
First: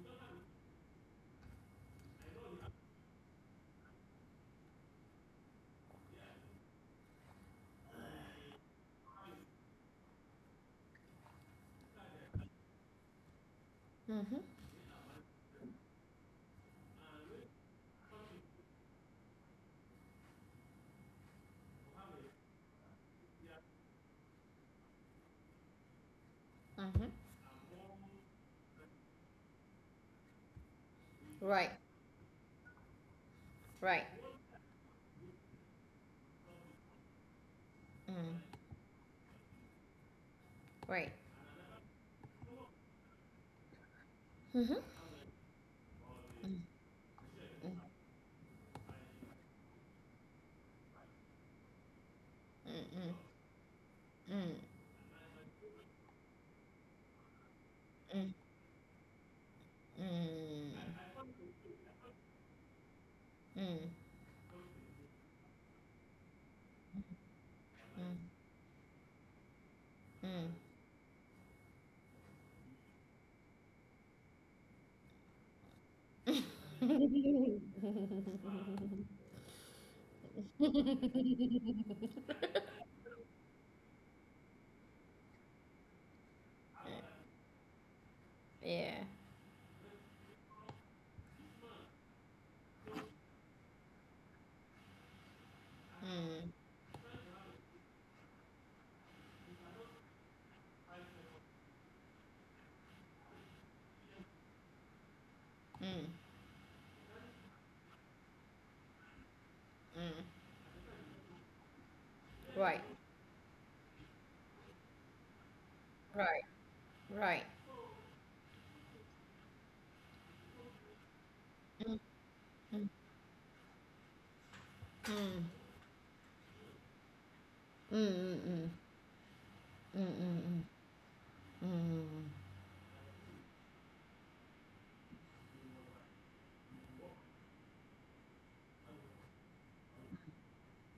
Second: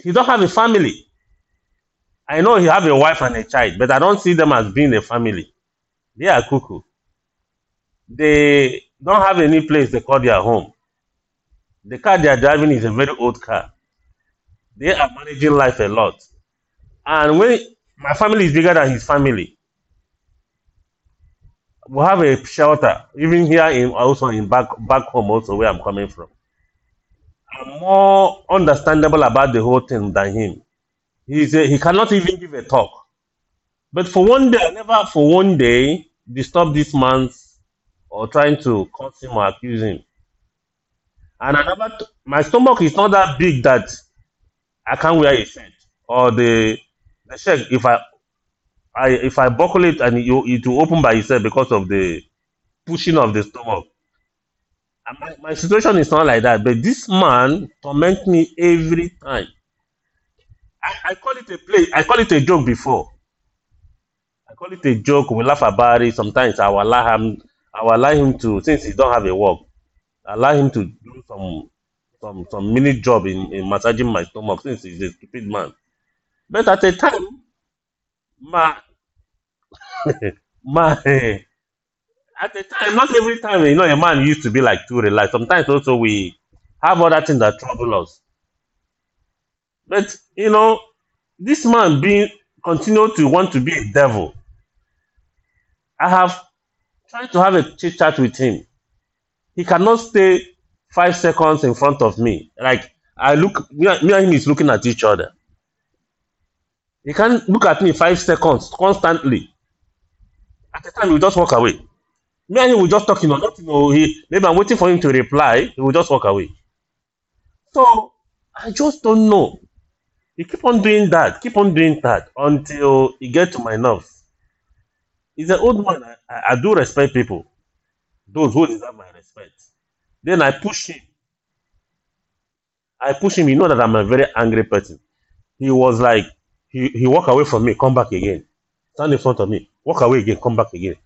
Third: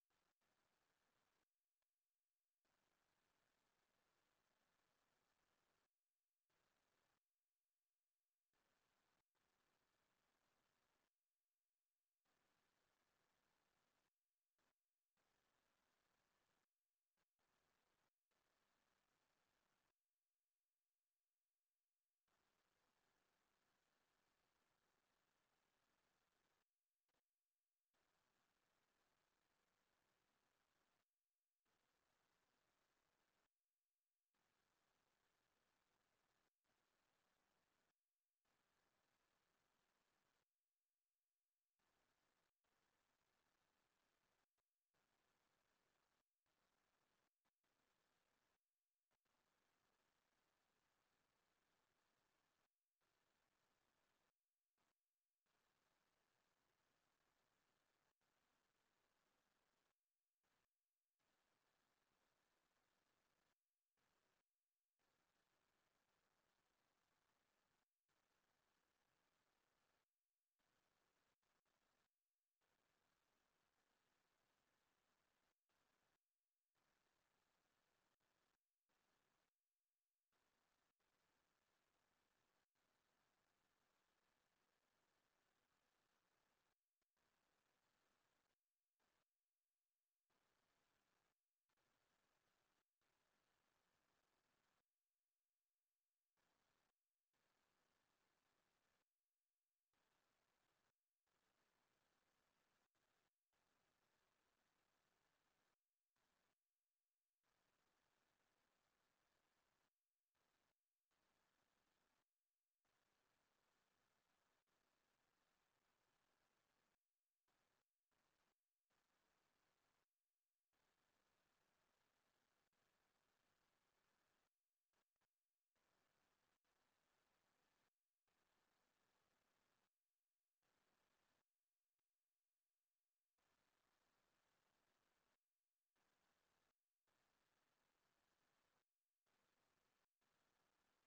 S2: he don't have a family. I know he have a wife and a child, but I don't see them as being a family. They are cuckoo. They don't have any place they call their home. The car they are driving is a very old car.
S1: Mm,
S2: They are managing life a lot. And when my family is bigger than his family, we have a shelter even here in also in back home also where I'm coming from.
S1: mhm.
S2: I'm more understandable about the whole thing than him.
S1: Right.
S2: He cannot even give a talk.
S1: Right.
S2: But for one day, I never for one day disturbed this man or
S1: Mm,
S2: trying to curse him or accuse him.
S1: right.
S2: And I never, my stomach is not that big that
S1: Mhm.
S2: I can't wear a shirt or the shirt. If I, if I buckle it and you, it will open by itself because of the
S1: Mm, mm,
S2: pushing of the stomach.
S1: mm,
S2: And my situation is not like that. But this man torment me every time.
S1: mm,
S2: I call it a play. I call it a joke before.
S1: mm,
S2: I call it a joke. We laugh about it. Sometimes I will allow him, I will allow him to, since he don't have a work, allow him to do some some mini job in massaging my stomach since he's a stupid man. But at
S1: mm,
S2: a time,
S1: mm,
S2: my my
S1: mm.
S2: at a time, not every time, you know, a man used to be like too relaxed. Sometimes also we have other things that trouble us.
S1: Yeah.
S2: But you know, this man being continue to want to be a devil. I have
S1: Mm,
S2: tried to have a chit chat with him. He cannot stay 5 seconds in front of me. Like I look, me and, him is looking at each other.
S1: mm,
S2: He can't look at me 5 seconds constantly.
S1: mm.
S2: At the time, we just walk away. Me and him will
S1: Right.
S2: just talk, you know, nothing. You know, maybe I'm waiting for him to reply. He will just walk away.
S1: Right. Right.
S2: So I just don't know. He keep on doing that, keep on doing
S1: Mm,
S2: that
S1: mm,
S2: until he get to my nerves. He's an
S1: mm.
S2: old man. I do respect people,
S1: Mm, mm,
S2: those who
S1: mm.
S2: deserve my respect.
S1: Mm,
S2: Then
S1: mm,
S2: I
S1: mm.
S2: push him. I push him. You know that I'm a very angry person. He was like, he walked away from me, come back again. Stand in front of me, walk away again, come back again.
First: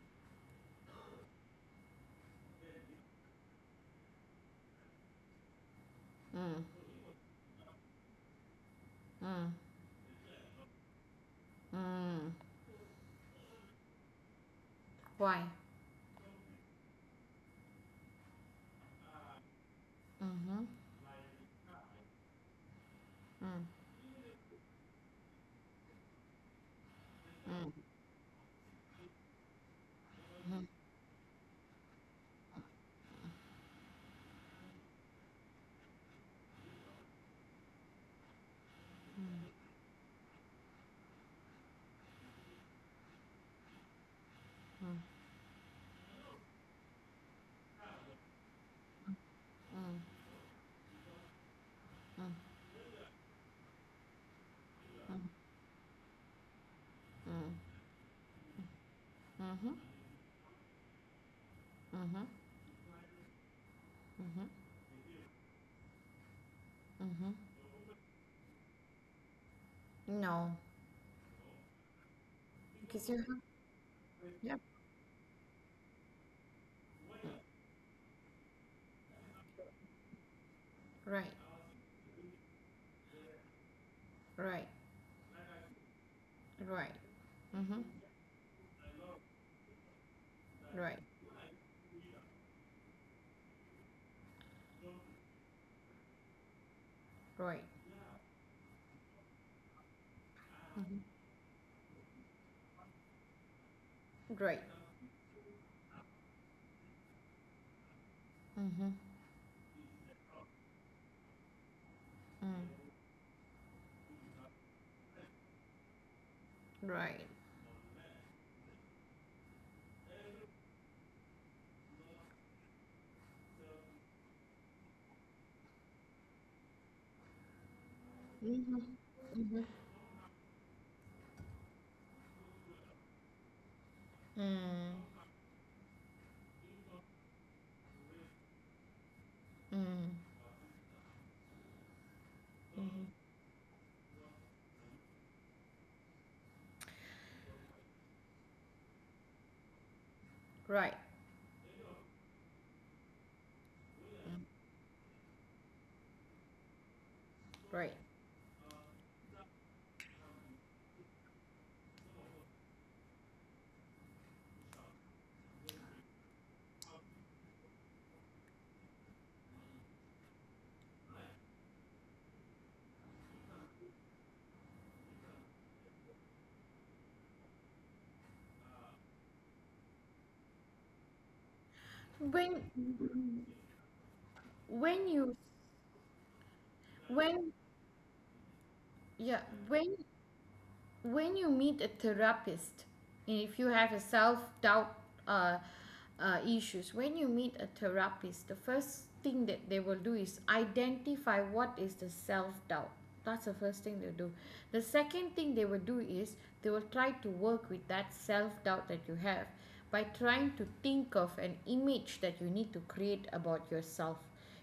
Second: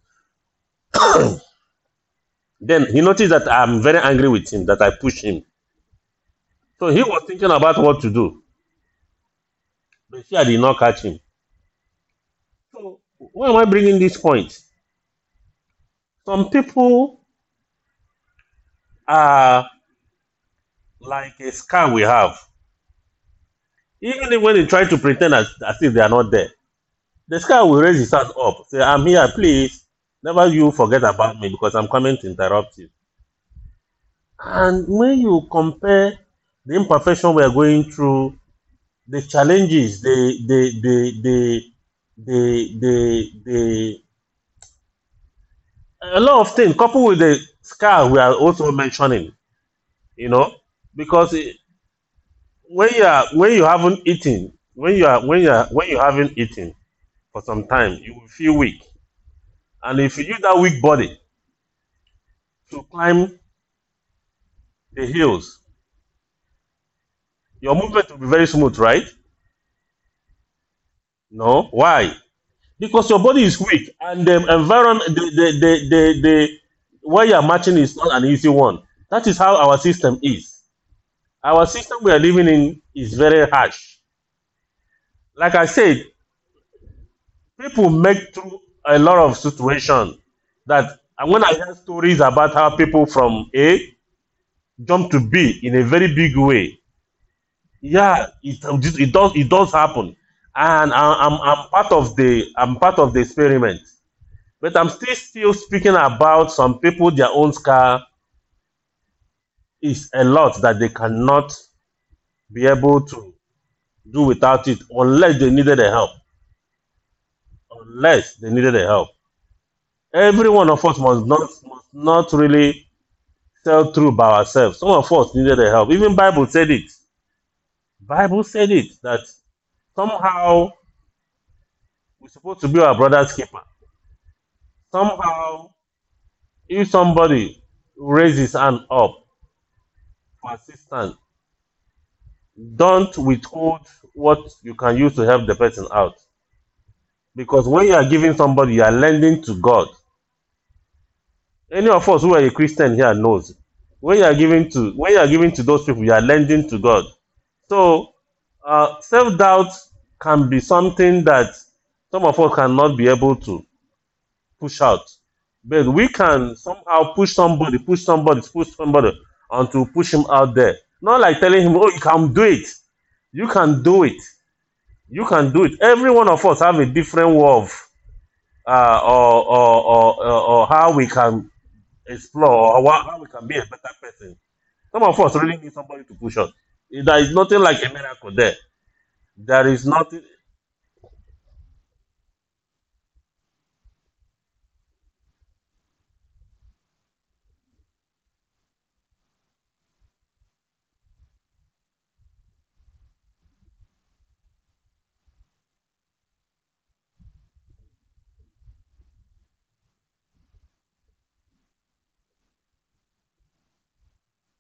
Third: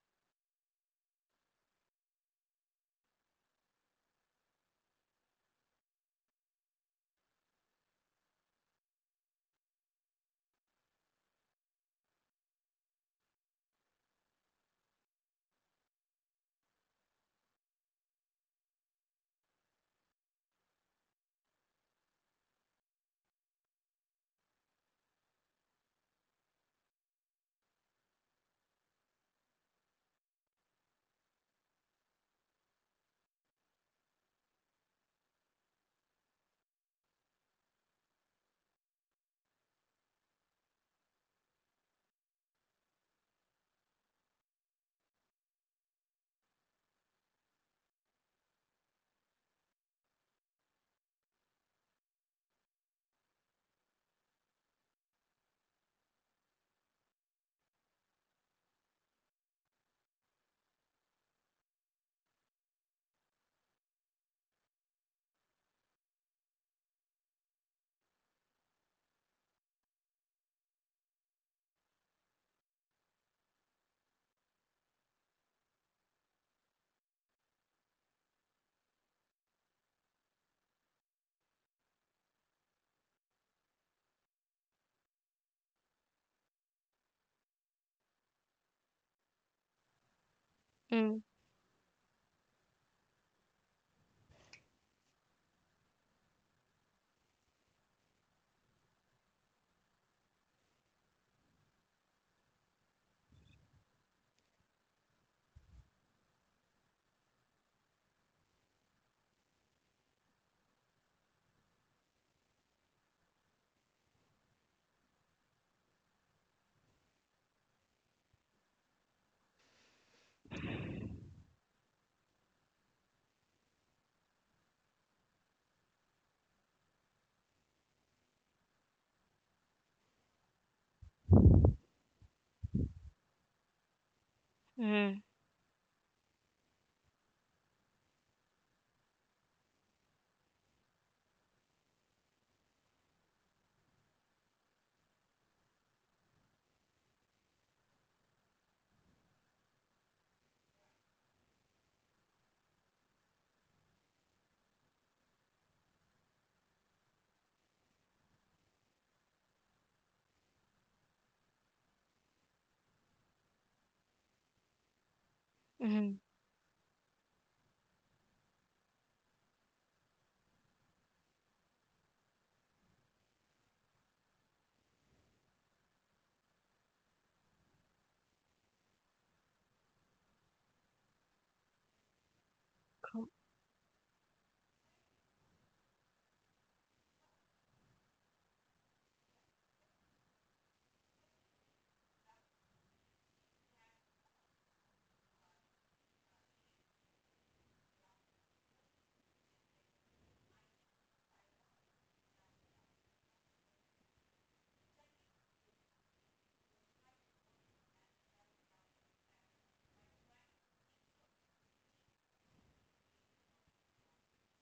S2: Then he noticed that I'm very angry with him, that I pushed him.
S1: Mm,
S2: So he was thinking about what to do.
S1: mm, mm,
S2: But she did not catch him.
S1: mm.
S2: So why am I bringing this point?
S1: Why?
S2: Some people are
S1: Mhm.
S2: like a scar we have.
S1: Mm,
S2: Even when they try to pretend as if they are not there, the scar
S1: mm,
S2: will raise his hand up, say, I'm here, please. Never you forget about me because I'm coming to interrupt you. And when you compare the imperfection we are going through, the challenges, the
S1: mm, mm,
S2: a lot of things, coupled with the scar we are also mentioning, you know, because
S1: mm, mm,
S2: when you are when you haven't eaten, when you are when you are when you haven't eaten for some
S1: mm.
S2: time, you will feel weak,
S1: Mhm,
S2: and if you use that weak body
S1: mhm,
S2: to climb
S1: mhm,
S2: the hills,
S1: mhm.
S2: your movement will be very smooth, right?
S1: No,
S2: No, why?
S1: because
S2: Because
S1: you
S2: your
S1: have,
S2: body is weak and the
S1: yeah,
S2: environment the where you're matching is not an easy one. That is how our system is.
S1: right,
S2: Our system we are living in is very harsh,
S1: right,
S2: like I said.
S1: right, mhm,
S2: People make through a lot of situation that.
S1: right,
S3: Mm.
S2: And when I hear stories about how people from A jump to B in a very big way,
S1: right,
S2: yeah, it does happen. And
S1: mhm,
S2: I'm part of the experiment.
S1: right,
S2: But I'm still speaking about some people their own scar
S1: mhm,
S2: is a lot that they cannot be
S1: mm,
S2: able to do without it unless they needed a help.
S1: right,
S2: Unless they needed a help. Every one of us must not really sell through by ourselves. Some of us needed a help. Even Bible said it. Bible said
S1: mhm,
S2: it that
S1: mhm,
S2: somehow we're supposed to be our brother's keeper.
S1: mm,
S3: Mhm.
S2: Somehow if somebody raises his hand up
S1: mm,
S2: for assistance, don't withhold what you can use to help the person out. Because when you are giving somebody, you are lending to God.
S1: right,
S2: Any of us who are a Christian here knows. When you are giving to when you are giving to those people, you are lending to God.
S1: right.
S2: So self-doubt can be something that some of us cannot be able to push out. But we
S3: Mhm.
S2: can somehow push somebody until push him out there. Not like telling him, oh, you can do it. You can do it. You can do it. Every one of us have a different way of or how we can
S1: When
S2: explore or how
S3: Cool.
S2: we can be a better person. Some
S1: when
S2: of
S1: you
S2: us really need somebody to push us. There is
S1: when
S2: nothing like a miracle there.
S1: yeah
S2: There is
S1: when
S2: nothing.
S1: when you meet a therapist, and if you have a self-doubt uh, issues, when you meet a therapist, the first thing that they will do is identify what is the self-doubt. That's the first thing they'll do. The second thing they will do is they will try to work with that self-doubt that you have, by trying to think of an image that you need to create about yourself.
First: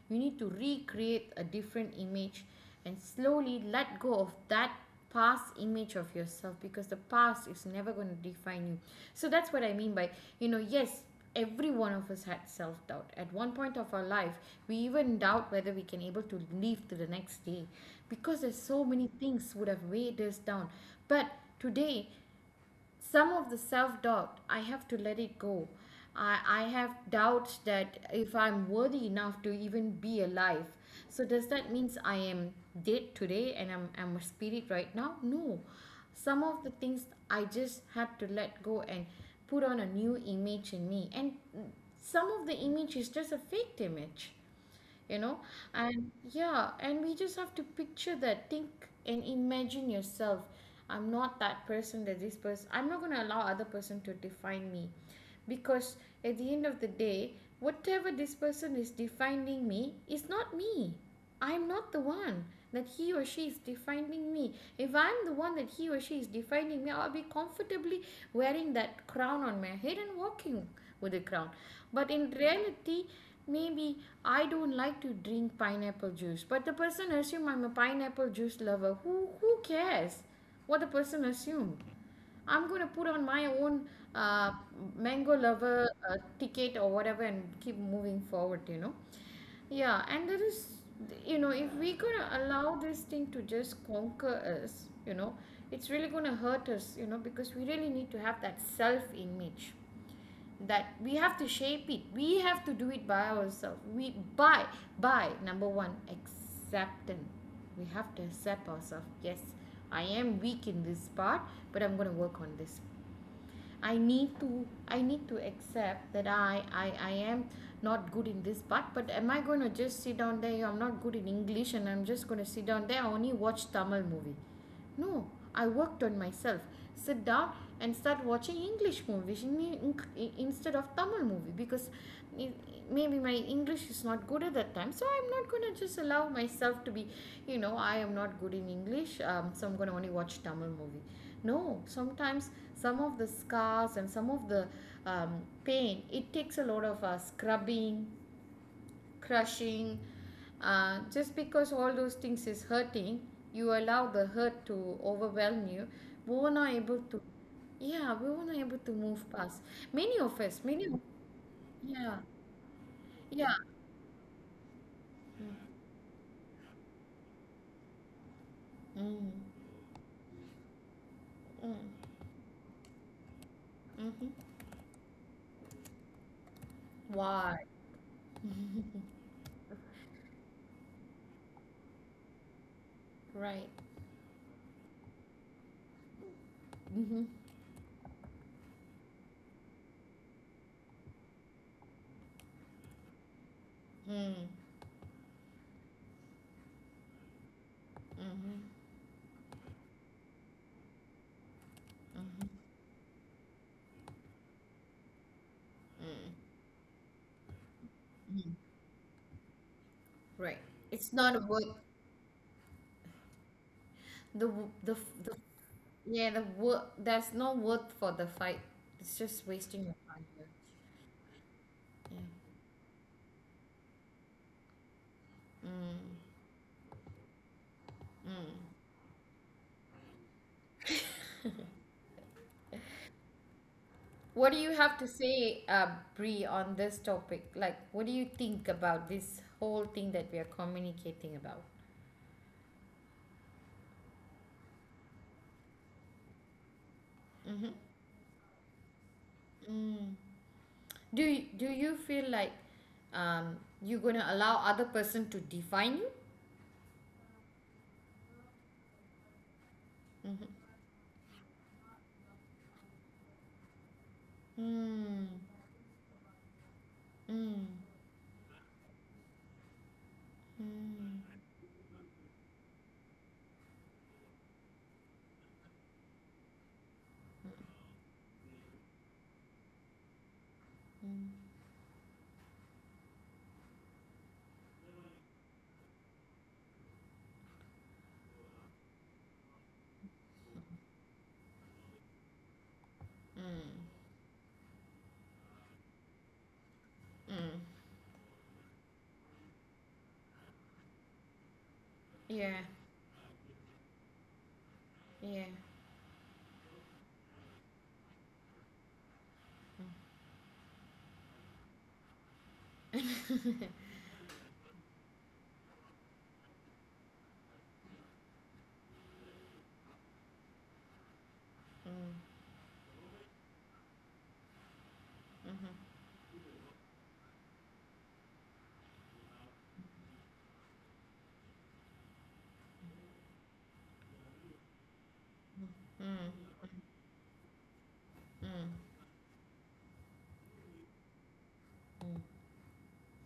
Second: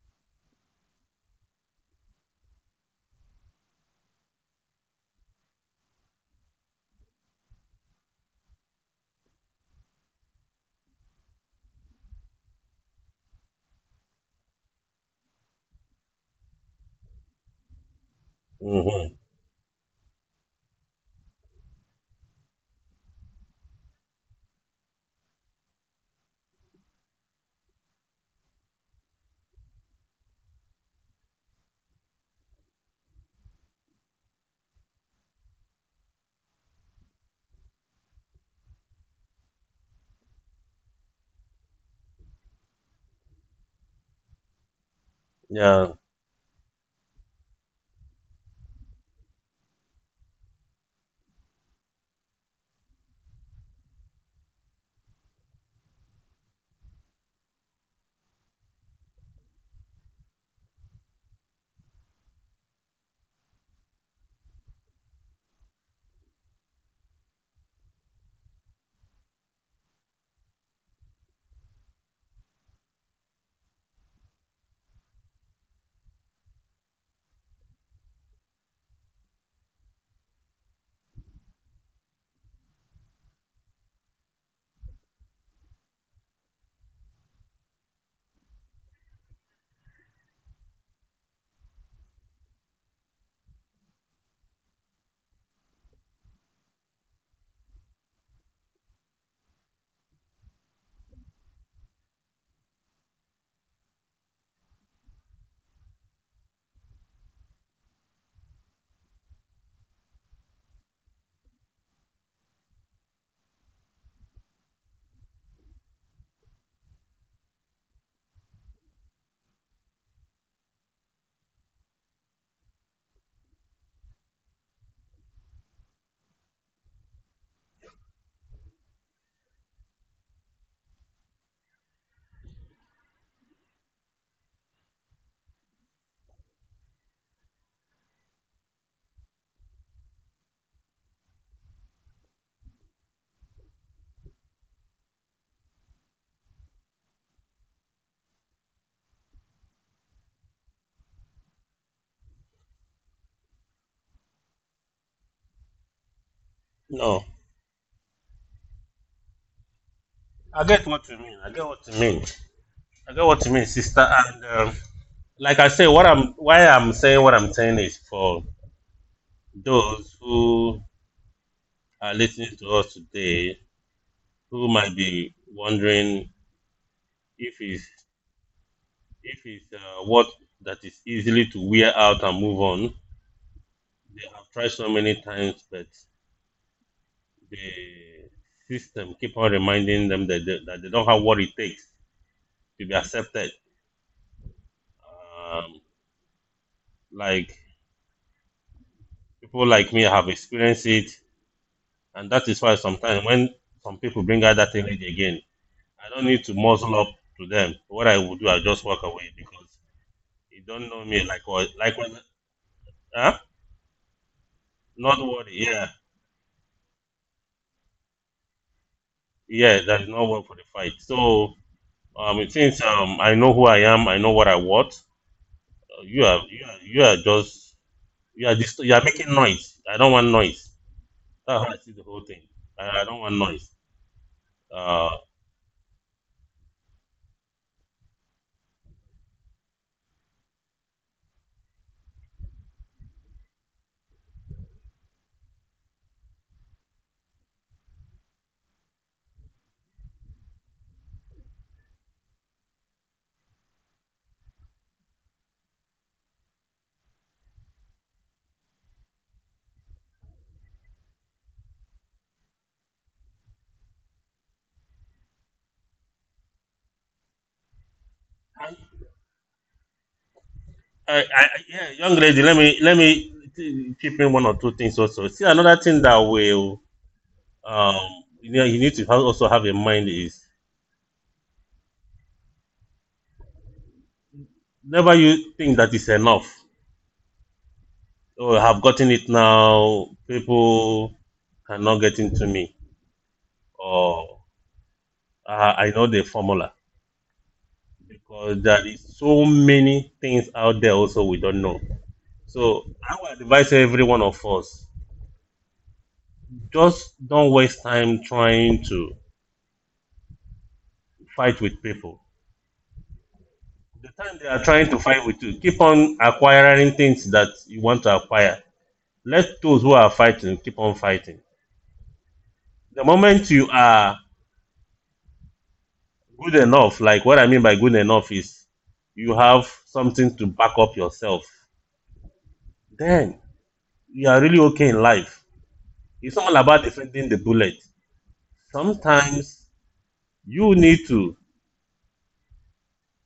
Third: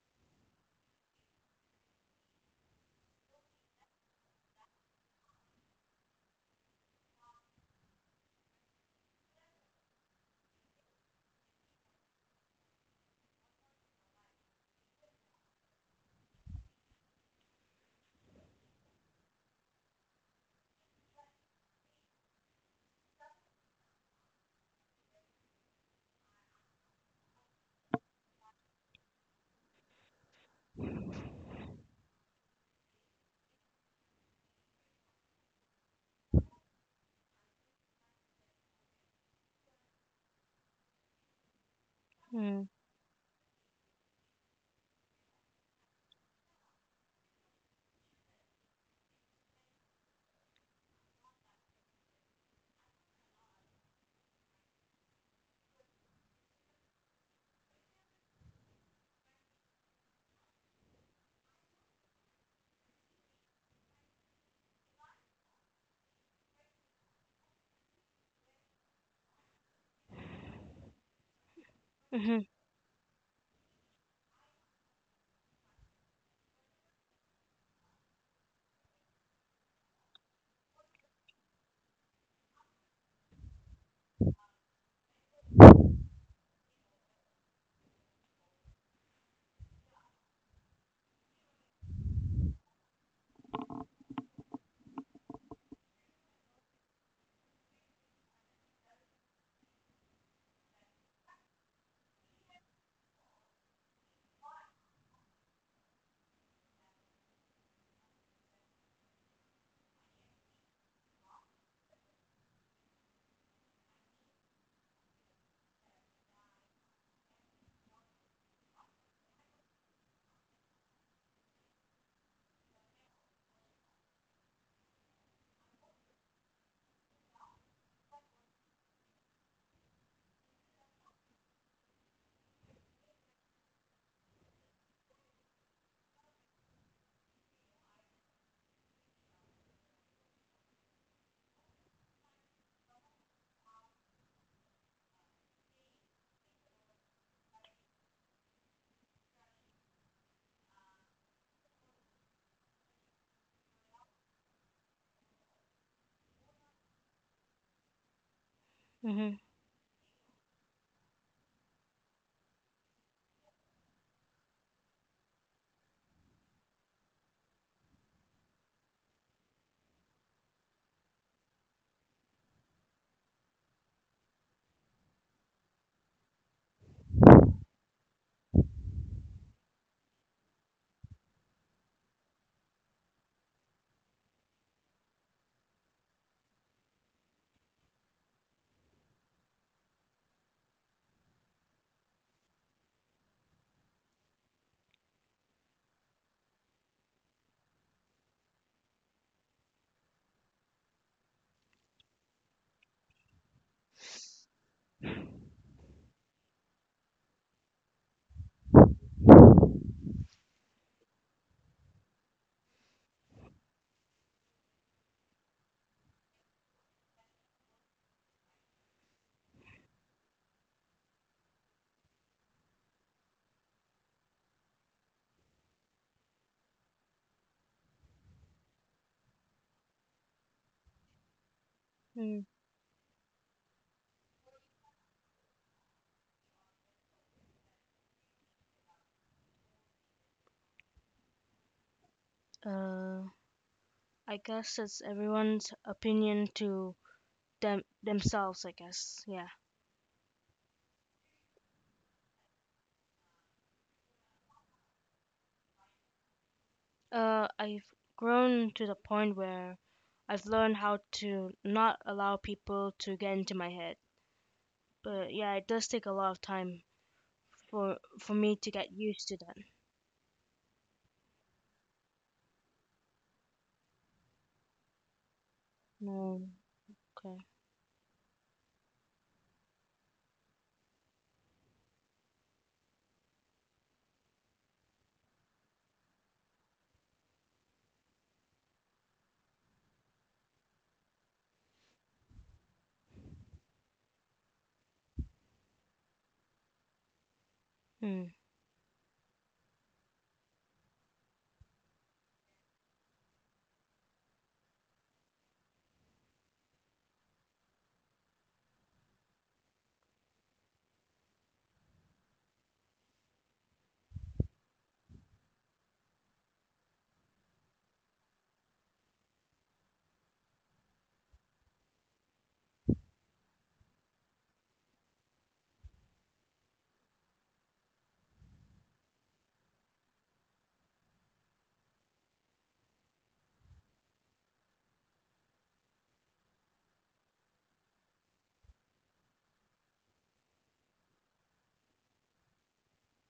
S1: You need to recreate a different image and slowly let go of that past image of yourself, because the past is never going to define you. So that's what I mean by. Yes, every one of us had self-doubt at one point of our life. We even doubt whether we can able to live to the next day, because there's so many
S2: Hmm.
S1: things would have weighed us down. But today, some of the self doubt, I have to let it go. I have doubts that if I'm worthy enough to even be alive. So, does that means I am dead today and I'm a spirit right now? No. Some of the things I just had to let go and put on a new image in me. And some of the
S3: Mm.
S1: image is just a fake image. you know
S2: Yeah.
S1: and yeah, and we just have to picture that, think and imagine yourself. I'm not that person, that this person, I'm not going to allow other person to define me, because at the end of the day, whatever this person is defining me is not me. I'm not the one that he or she is defining me. If I'm the one that he or she is defining me, I'll be comfortably wearing that crown on my head and walking with a crown. But in
S3: Mhm.
S1: reality, maybe I don't like to drink pineapple juice, but the person assume I'm a pineapple juice lover. Who cares what the person assumed? I'm going to put on my own uh, mango lover ticket or whatever and keep moving forward. Yeah, and there is, if we're going to allow this thing to just conquer us, it's really going to hurt us, because we really need to have that self image that we have to shape it. We have to do it by ourselves, we, by number one acceptance, we have to accept ourselves. Yes, I am weak in this part, but I'm going to work on this. I need to accept that I am not good in this part. But am I going to just sit down there? I'm not good in English, and I'm just going to sit down there. I only watch Tamil movie. No, I worked on myself. Sit down and start watching English movies instead of Tamil movie, because maybe my English is not good at that time. So I'm not going to just allow myself to be, I am not good in English, so I'm going to only watch Tamil movie. No, sometimes some of the scars and some of the pain, it takes a lot of scrubbing, crushing, just because all those things is hurting. You allow the hurt to overwhelm you. We were not able to
S2: No.
S1: Yeah, we were not able to move
S3: Mhm.
S1: past. many of us
S2: I get
S1: many of,
S2: what you mean. I get what you
S1: Yeah,
S2: mean. I get what you
S1: yeah,
S2: mean, sister. And like I say, what I'm why I'm saying what I'm saying is for
S1: mm,
S2: those who
S1: mm,
S2: are listening to us today
S1: mm-hmm.
S2: who might be wondering if
S1: Why?
S2: it's. If it's what that is easily to wear out and move on,
S1: Right.
S2: they have tried so many times, but
S1: Mm-hmm.
S2: the system keep on reminding them that that they don't have what it takes to be accepted.
S1: Mm,
S2: Um, like
S1: mm-hmm.
S2: people like me have experienced it, and that
S1: Mm-hmm.
S2: is why sometimes when some people bring out that energy again, I don't need to muzzle up to them. What I would do, I just walk away because
S1: Right.
S2: you don't know
S1: It's
S2: me. Like
S1: not worth
S2: what? Like what? Huh?
S1: the w- the f-
S2: Not
S1: the
S2: worry. Yeah,
S1: yeah, the work. There's no worth for the fight, it's just
S2: yeah.
S1: wasting your
S2: That is
S1: time.
S2: not work for the fight. So it means I know who I am. I know what I want.
S1: Mm,
S2: You are just,
S1: mm.
S2: you are making noise. I don't want noise. That's how I see the whole
S3: Mhm.
S2: thing. I don't want noise.
S1: What do you have to
S2: Uh,
S1: say, Brie, on this topic? Like, what do you think about this whole thing that we are communicating about?
S3: Uh, I guess it's everyone's opinion to them themselves. I guess. Yeah.
S1: Do you feel like you're gonna allow other person to define you?
S3: I've grown to the point where I've learned how to not allow people to get into my head.
S1: Mm,
S3: But yeah, it does take a lot of time for me to get used to that.
S2: yeah, young lady, chip in one or two things also. See, another thing that
S3: No.
S2: will,
S3: Okay.
S2: um, you know, you need to also have in mind is never you think that is enough. Oh, I have gotten it now. People cannot get into me,
S1: mm,
S2: or I know the formula
S1: mm.
S3: Mm,
S2: because there is so many things out there also we don't know.
S1: Yeah,
S2: So I would advise every one of us
S1: yeah.
S2: just don't waste time trying to fight with people. The time they are trying to fight with you, keep on acquiring things that you want to acquire. Let those who are fighting keep on fighting. The moment you are good enough, like what I mean by good enough is you have something to back up yourself, then you are really okay in life. It's
S1: Mm,
S2: all about defending the bullet. Sometimes you need to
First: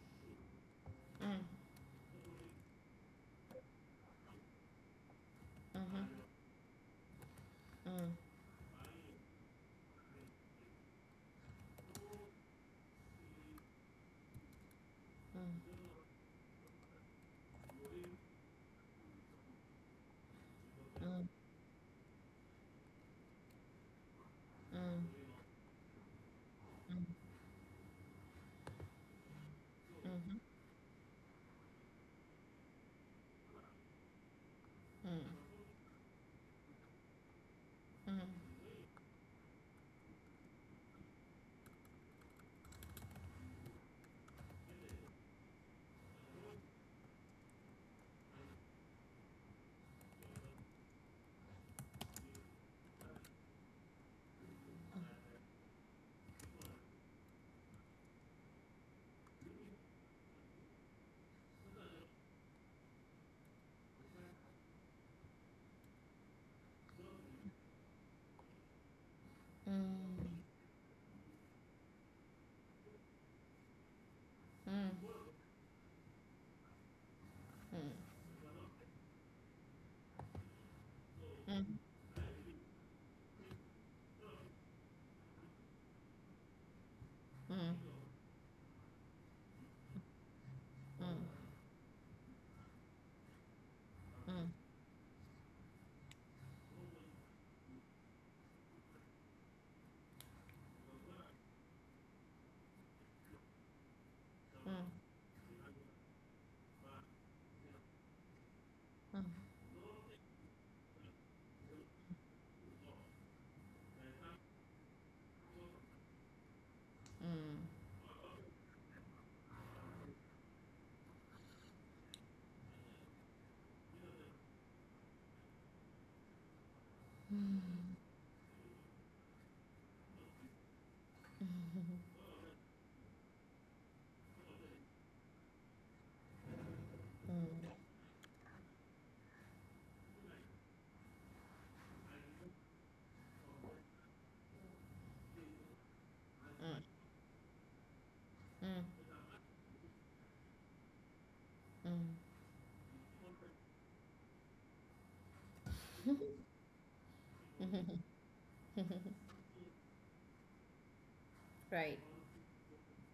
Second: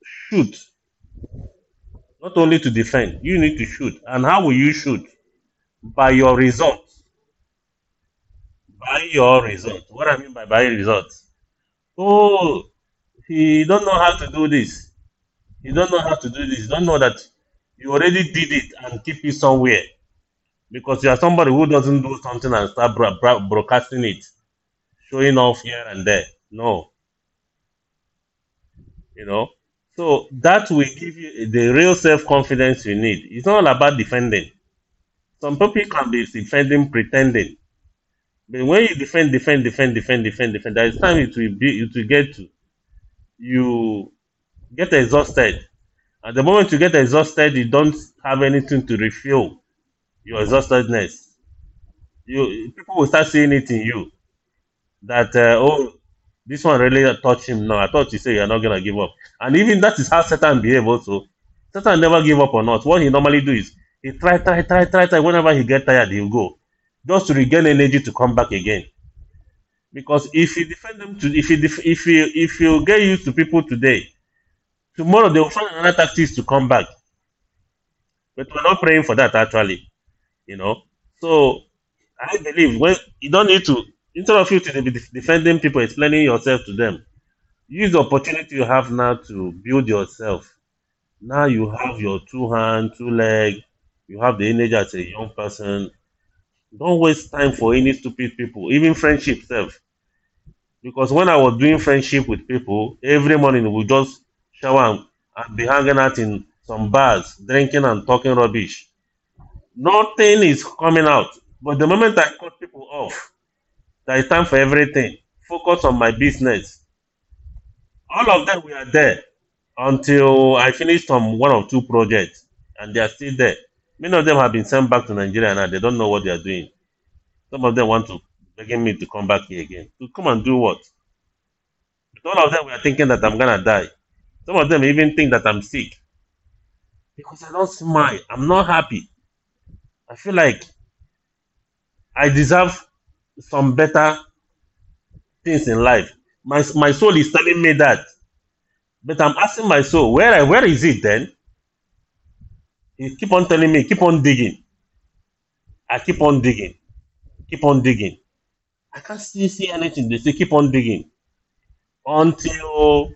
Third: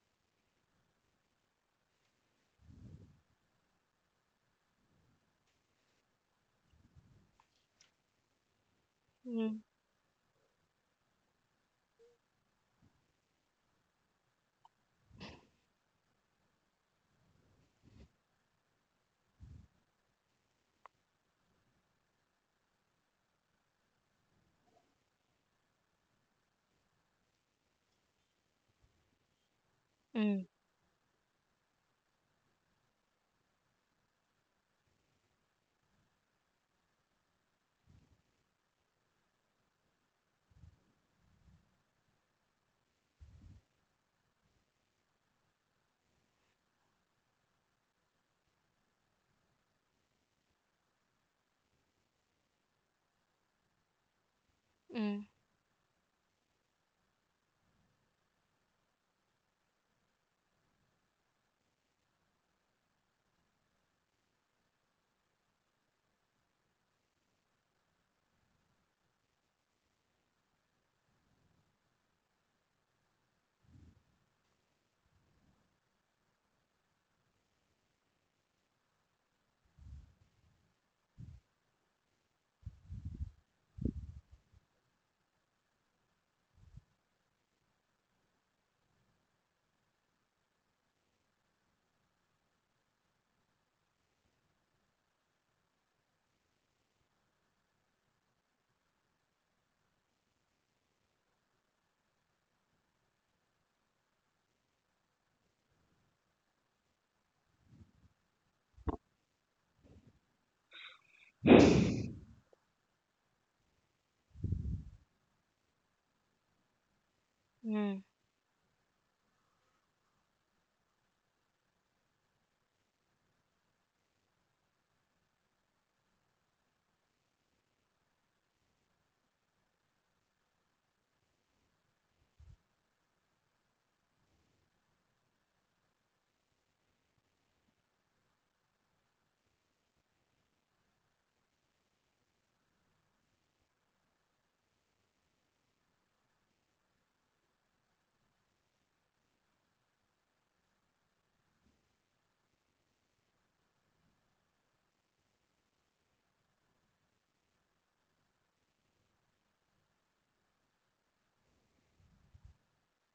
S2: shoot, not only to defend, you need to shoot. And how will you shoot? By your results. By your
S3: mm,
S2: result. What I mean by results? Oh, he don't know how to do this. He don't know how to do this. Don't know that you already did it and keep it somewhere because you are somebody who doesn't do something and start broadcasting it, showing off here and there. No, you know. So
S3: mm,
S2: that will give you the real self confidence you need. It's not all about defending. Some people can be defending, pretending. But when you defend, there is time it will get to you. Get exhausted. At the moment you get exhausted, you don't have anything to refuel your exhaustedness. You people will start seeing it in you.
S3: mm,
S2: That oh, this one really touched him now. I thought you said you're not gonna give up. And even that is how Satan behave also. Satan never give up on us. What he normally do is he try, try, try, try, try. Whenever he get tired, he'll go. Just to regain energy to come back again.
S1: mm,
S2: Because if you defend them to if you if you get used to people today,
S1: mm,
S2: tomorrow they'll find another tactics to come back. But we're not praying for that actually, you know. So I believe when you don't need to instead of you to be defending people, explaining yourself to them
S1: mm,
S2: use the opportunity you have now to build yourself. Now you have your two hand, two leg. You have the energy as a young person. Don't waste time for any stupid people, even friendship self. Because when I was doing friendship with people, every morning we just shower and be hanging out in some bars, drinking and talking rubbish. Nothing is coming out. But the moment I cut people off, there is time for everything. Focus on my business.
S3: mm,
S2: All of them were there until I finished on one or two projects, and they are still there. Many of them have been sent back to Nigeria now. They don't know what they are doing. Some of them want to begging me to come back here again. To come and do what? But all of them were thinking that I'm gonna die. Some of them even think that I'm sick because I don't smile. I'm not happy. I feel like I deserve some better things in life. My soul is telling me that, but I'm asking my soul, where is it then?
S1: mm.
S2: He keep on telling me, keep on digging. I keep on digging. Keep on digging. I can't see anything. They say, keep on digging
S1: Right,
S2: until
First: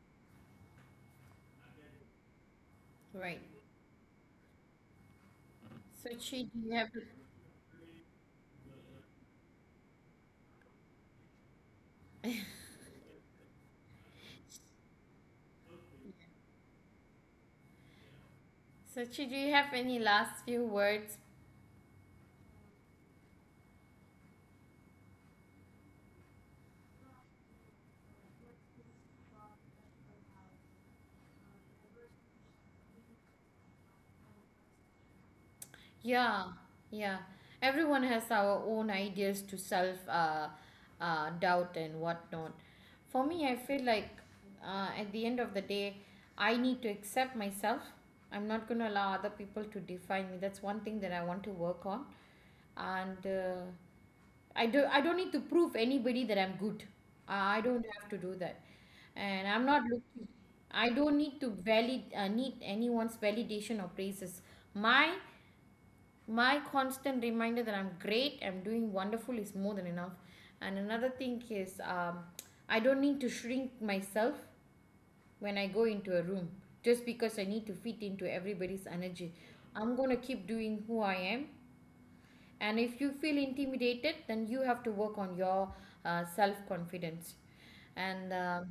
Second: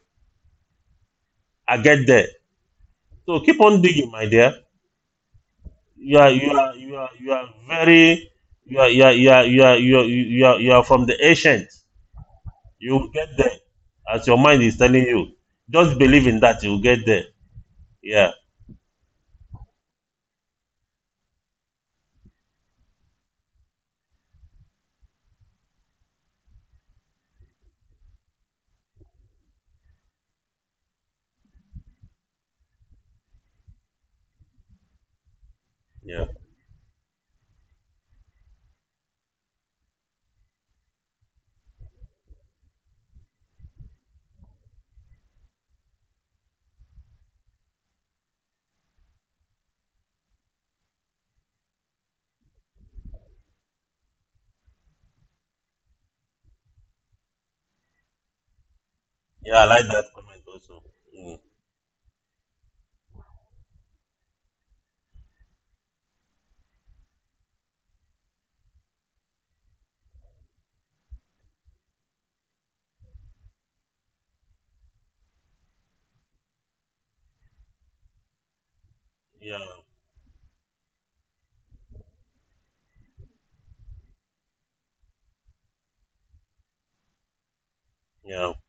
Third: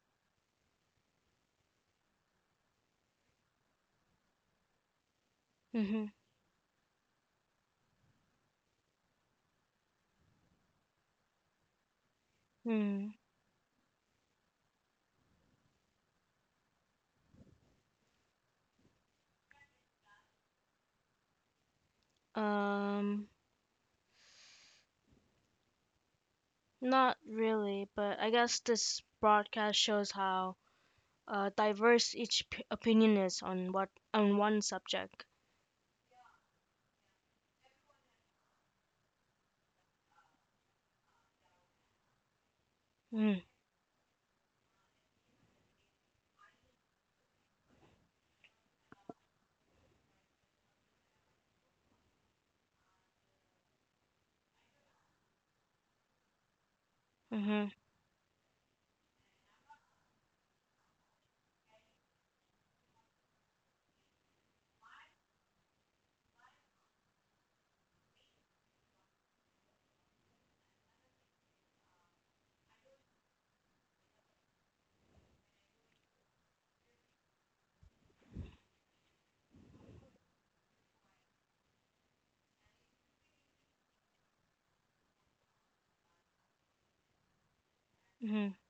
S2: I get there. So
S1: right.
S2: keep on digging, my dear.
S3: mhm,
S2: You are,
S1: Sachi,
S2: you
S1: do you
S2: are,
S1: have
S2: you are, you are very, you are, you are, you are, you are, you are, you are, you are from the ancient. You will
S3: mm.
S2: get there, as your mind is telling you. Just believe in that. You will get there. Yeah,
S1: Sachi, do you have any last few words?
S3: Um, not really, but I guess this broadcast shows how diverse each p opinion is on what on one subject.
S2: yeah,
S1: Yeah, yeah. Everyone has our own ideas to self doubt and whatnot. For
S3: Mm,
S1: me, I feel like at the end of the day, I need to accept myself. I'm not going to allow other people to define me. That's one thing that I want to work on. And I do. I don't need to prove anybody that I'm good. I
S3: mhm,
S1: don't have to do that, and
S2: yeah,
S1: I'm
S2: I
S1: not
S2: like that
S1: looking.
S2: comment also.
S1: I don't need
S2: Mm,
S1: to valid need anyone's validation or praises. My my constant reminder that I'm great, I'm doing wonderful is more than enough. And another thing is, I don't need to shrink myself when I go into a room just because I need to fit into everybody's energy.
S2: yeah,
S1: I'm going to keep doing who I am, and if you feel intimidated, then you have to work on your self confidence and
S2: yeah.
S3: mhm,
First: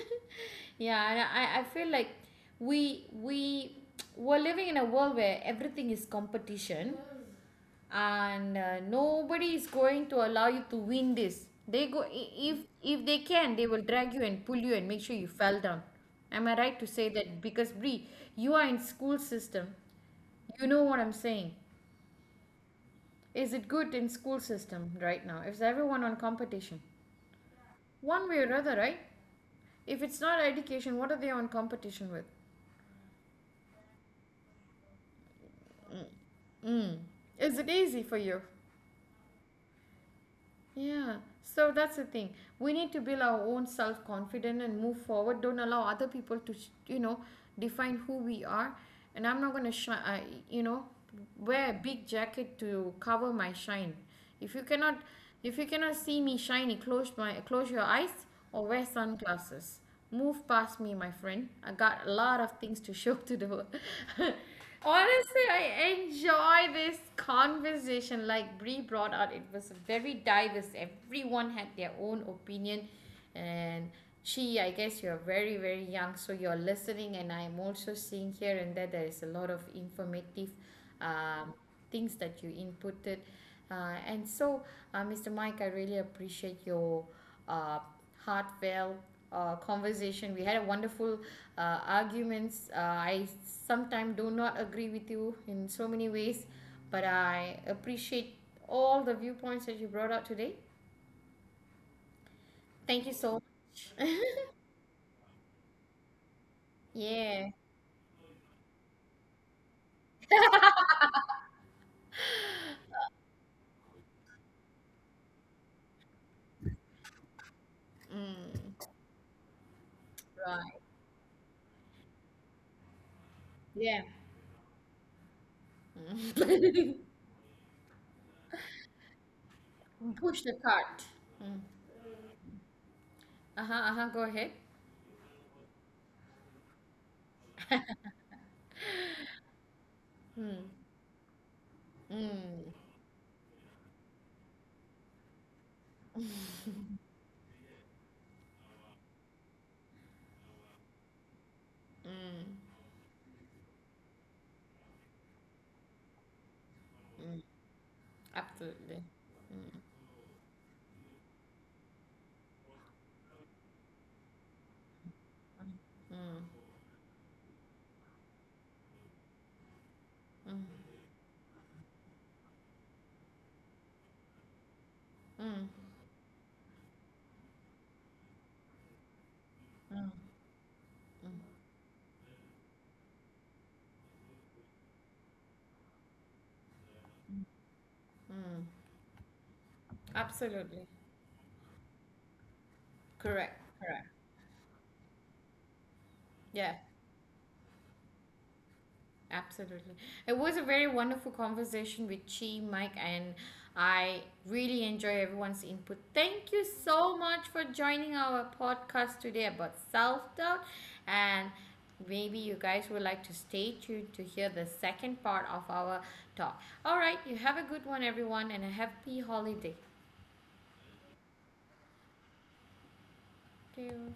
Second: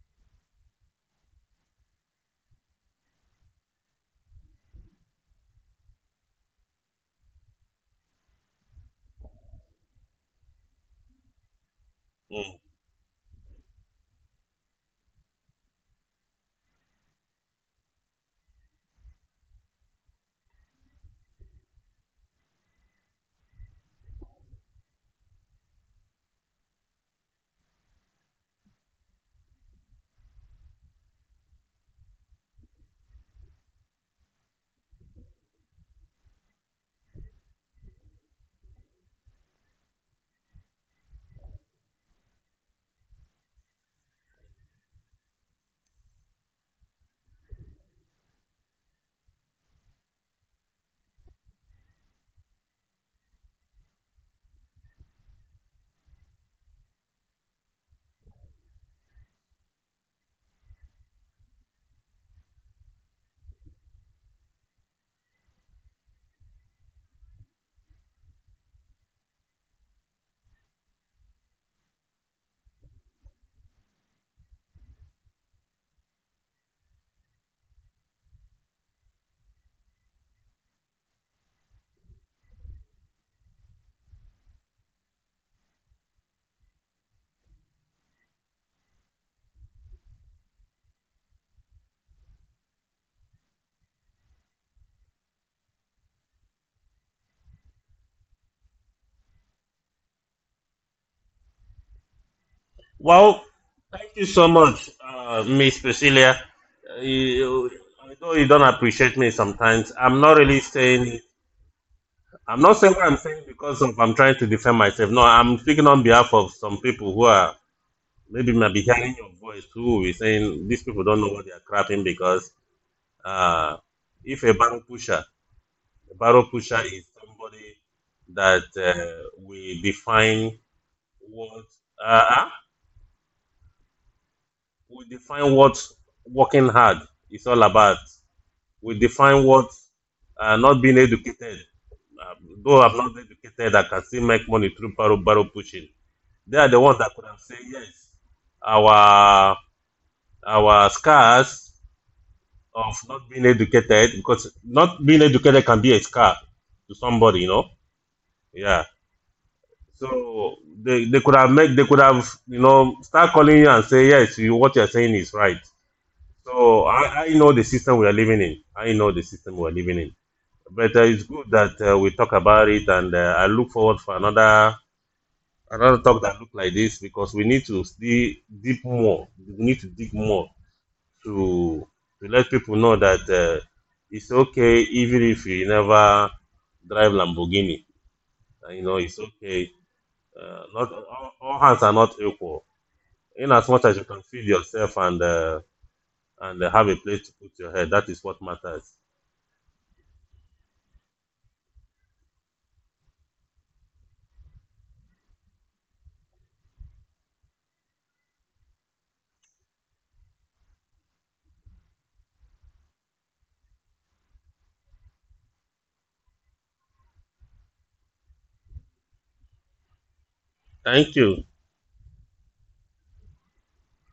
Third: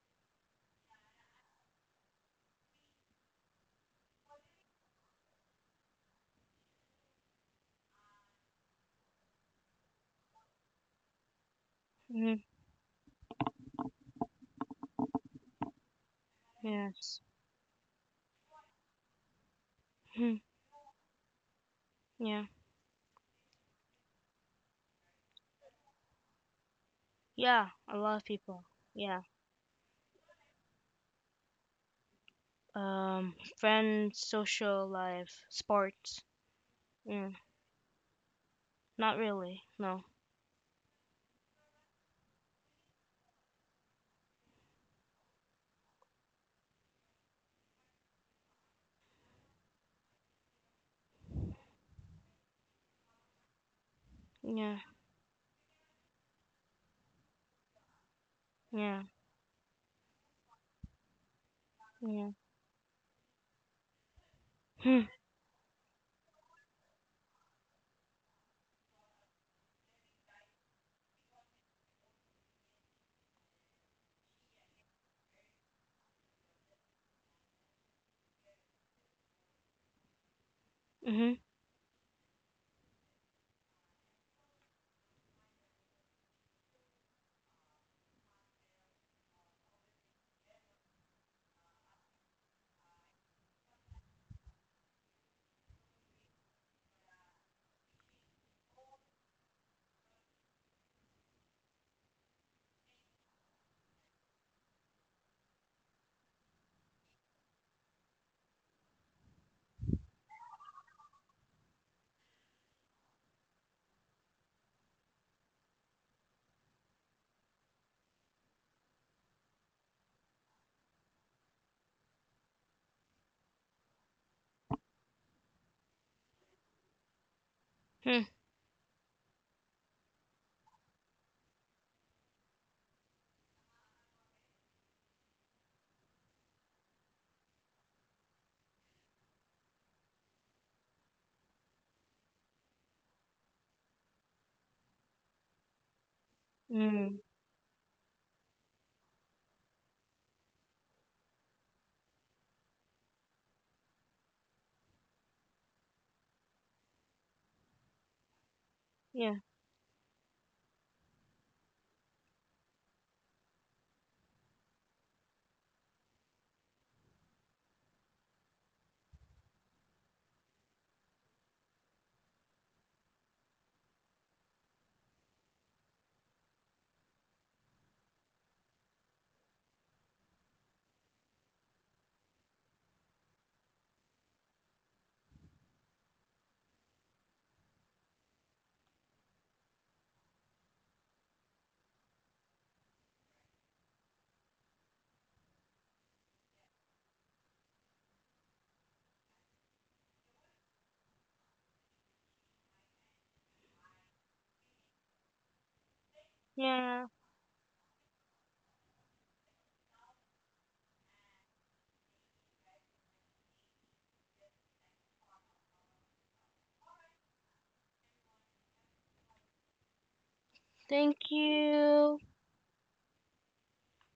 S1: yeah, and I feel like we we we're living in a world where everything is competition. And nobody is going to allow you to win this. They go, i-
S3: mhm,
S1: if
S2: Mm.
S1: if they can, they will drag you and pull you and make sure you fell down. Am I right to say
S3: yes.
S1: that? Because Bree, you are in school system,
S3: Mhm,
S1: you know what I'm saying?
S3: yeah.
S1: Is it good in school system right now? Is everyone on competition?
S3: Yeah, a lot of
S1: One way or
S3: people.
S1: other, right?
S3: Yeah.
S1: If it's not education, what are they on competition with?
S3: Friends, social life, sports.
S1: Mm.
S3: Yeah,
S1: Is it easy for you?
S3: not really. No.
S1: Yeah, so that's the thing. We need to build our own self confidence and move forward. Don't allow other people to, define who we are. And I'm not going to shine, I, you know, wear a big jacket to cover my shine. If you
S3: Yeah,
S1: cannot, if you cannot see me shiny, close your eyes or wear
S3: yeah,
S1: sunglasses. Move past me, my friend. I got a
S3: yeah.
S1: lot of things to show to the world.
S3: Hmm,
S1: Honestly, I enjoy this conversation. Like Brie brought out, it was very diverse. Everyone had their own opinion. And she, I guess you're very, very young, so you're listening. And I'm also seeing here and there is a lot of informative
S3: mhm,
S1: um, things that you inputted. And so, Mr. Mike, I really appreciate your uh, heartfelt conversation. We had a wonderful arguments. I sometimes do not agree with you in so many ways, but I appreciate all the viewpoints that you brought out today. Thank you so much.
S2: Well, thank you so much, Miss Priscilla.
S1: Yeah,
S2: You, although you don't appreciate me sometimes, I'm not really saying it. I'm not saying what I'm saying because of I'm trying to defend myself. No, I'm speaking on behalf of some people who are maybe might be hearing your voice who will be saying these
S1: right.
S2: people don't know what they are crapping because uh,
S1: Yeah.
S2: if a barrel pusher, a barrel pusher is somebody
S3: hmm,
S2: that we
S1: Push the
S2: define
S1: cart.
S2: what. Huh?
S1: Uh-huh, uh-huh. Go ahead.
S2: We define what working hard is all about. We define what not being educated. Uh,
S1: Mm,
S2: though I'm not educated, I can still make money through barrel pushing. They are the ones that
S3: mm.
S2: could have said yes. Our our scars
S1: mm,
S2: of not being educated because not being educated can be a scar to somebody,
S1: mm.
S2: you know. Yeah.
S1: Absolutely.
S3: Yeah.
S2: So they could have made they could have you know start calling you and say yes, you what you're saying is right.
S1: Mm,
S2: So I know the system we are living in. I know the system we are living in. But it's good that we talk about it, and I look forward for another
S1: mm,
S2: another talk that look like this because we need to dig deep more. We need to dig more to to let people know that it's okay even if you never drive Lamborghini.
S1: mm.
S2: You know, it's okay.
S1: Absolutely.
S2: Not all, all hands are not equal. In
S1: Correct.
S2: as much as
S1: Correct.
S2: you can feed yourself and
S1: Yeah.
S2: have a place to put your head, that is what matters.
S1: Absolutely. It was a very wonderful conversation with Chi, Mike, and I really enjoy everyone's input. Thank you
S3: Yeah.
S1: so much for joining our podcast today about self doubt. And maybe you guys would like to stay tuned to hear the second part of our talk. All right, you have a good one, everyone, and a happy holiday.
S2: Thank
S3: Thank
S2: you.
S3: you.
S1: Thank you.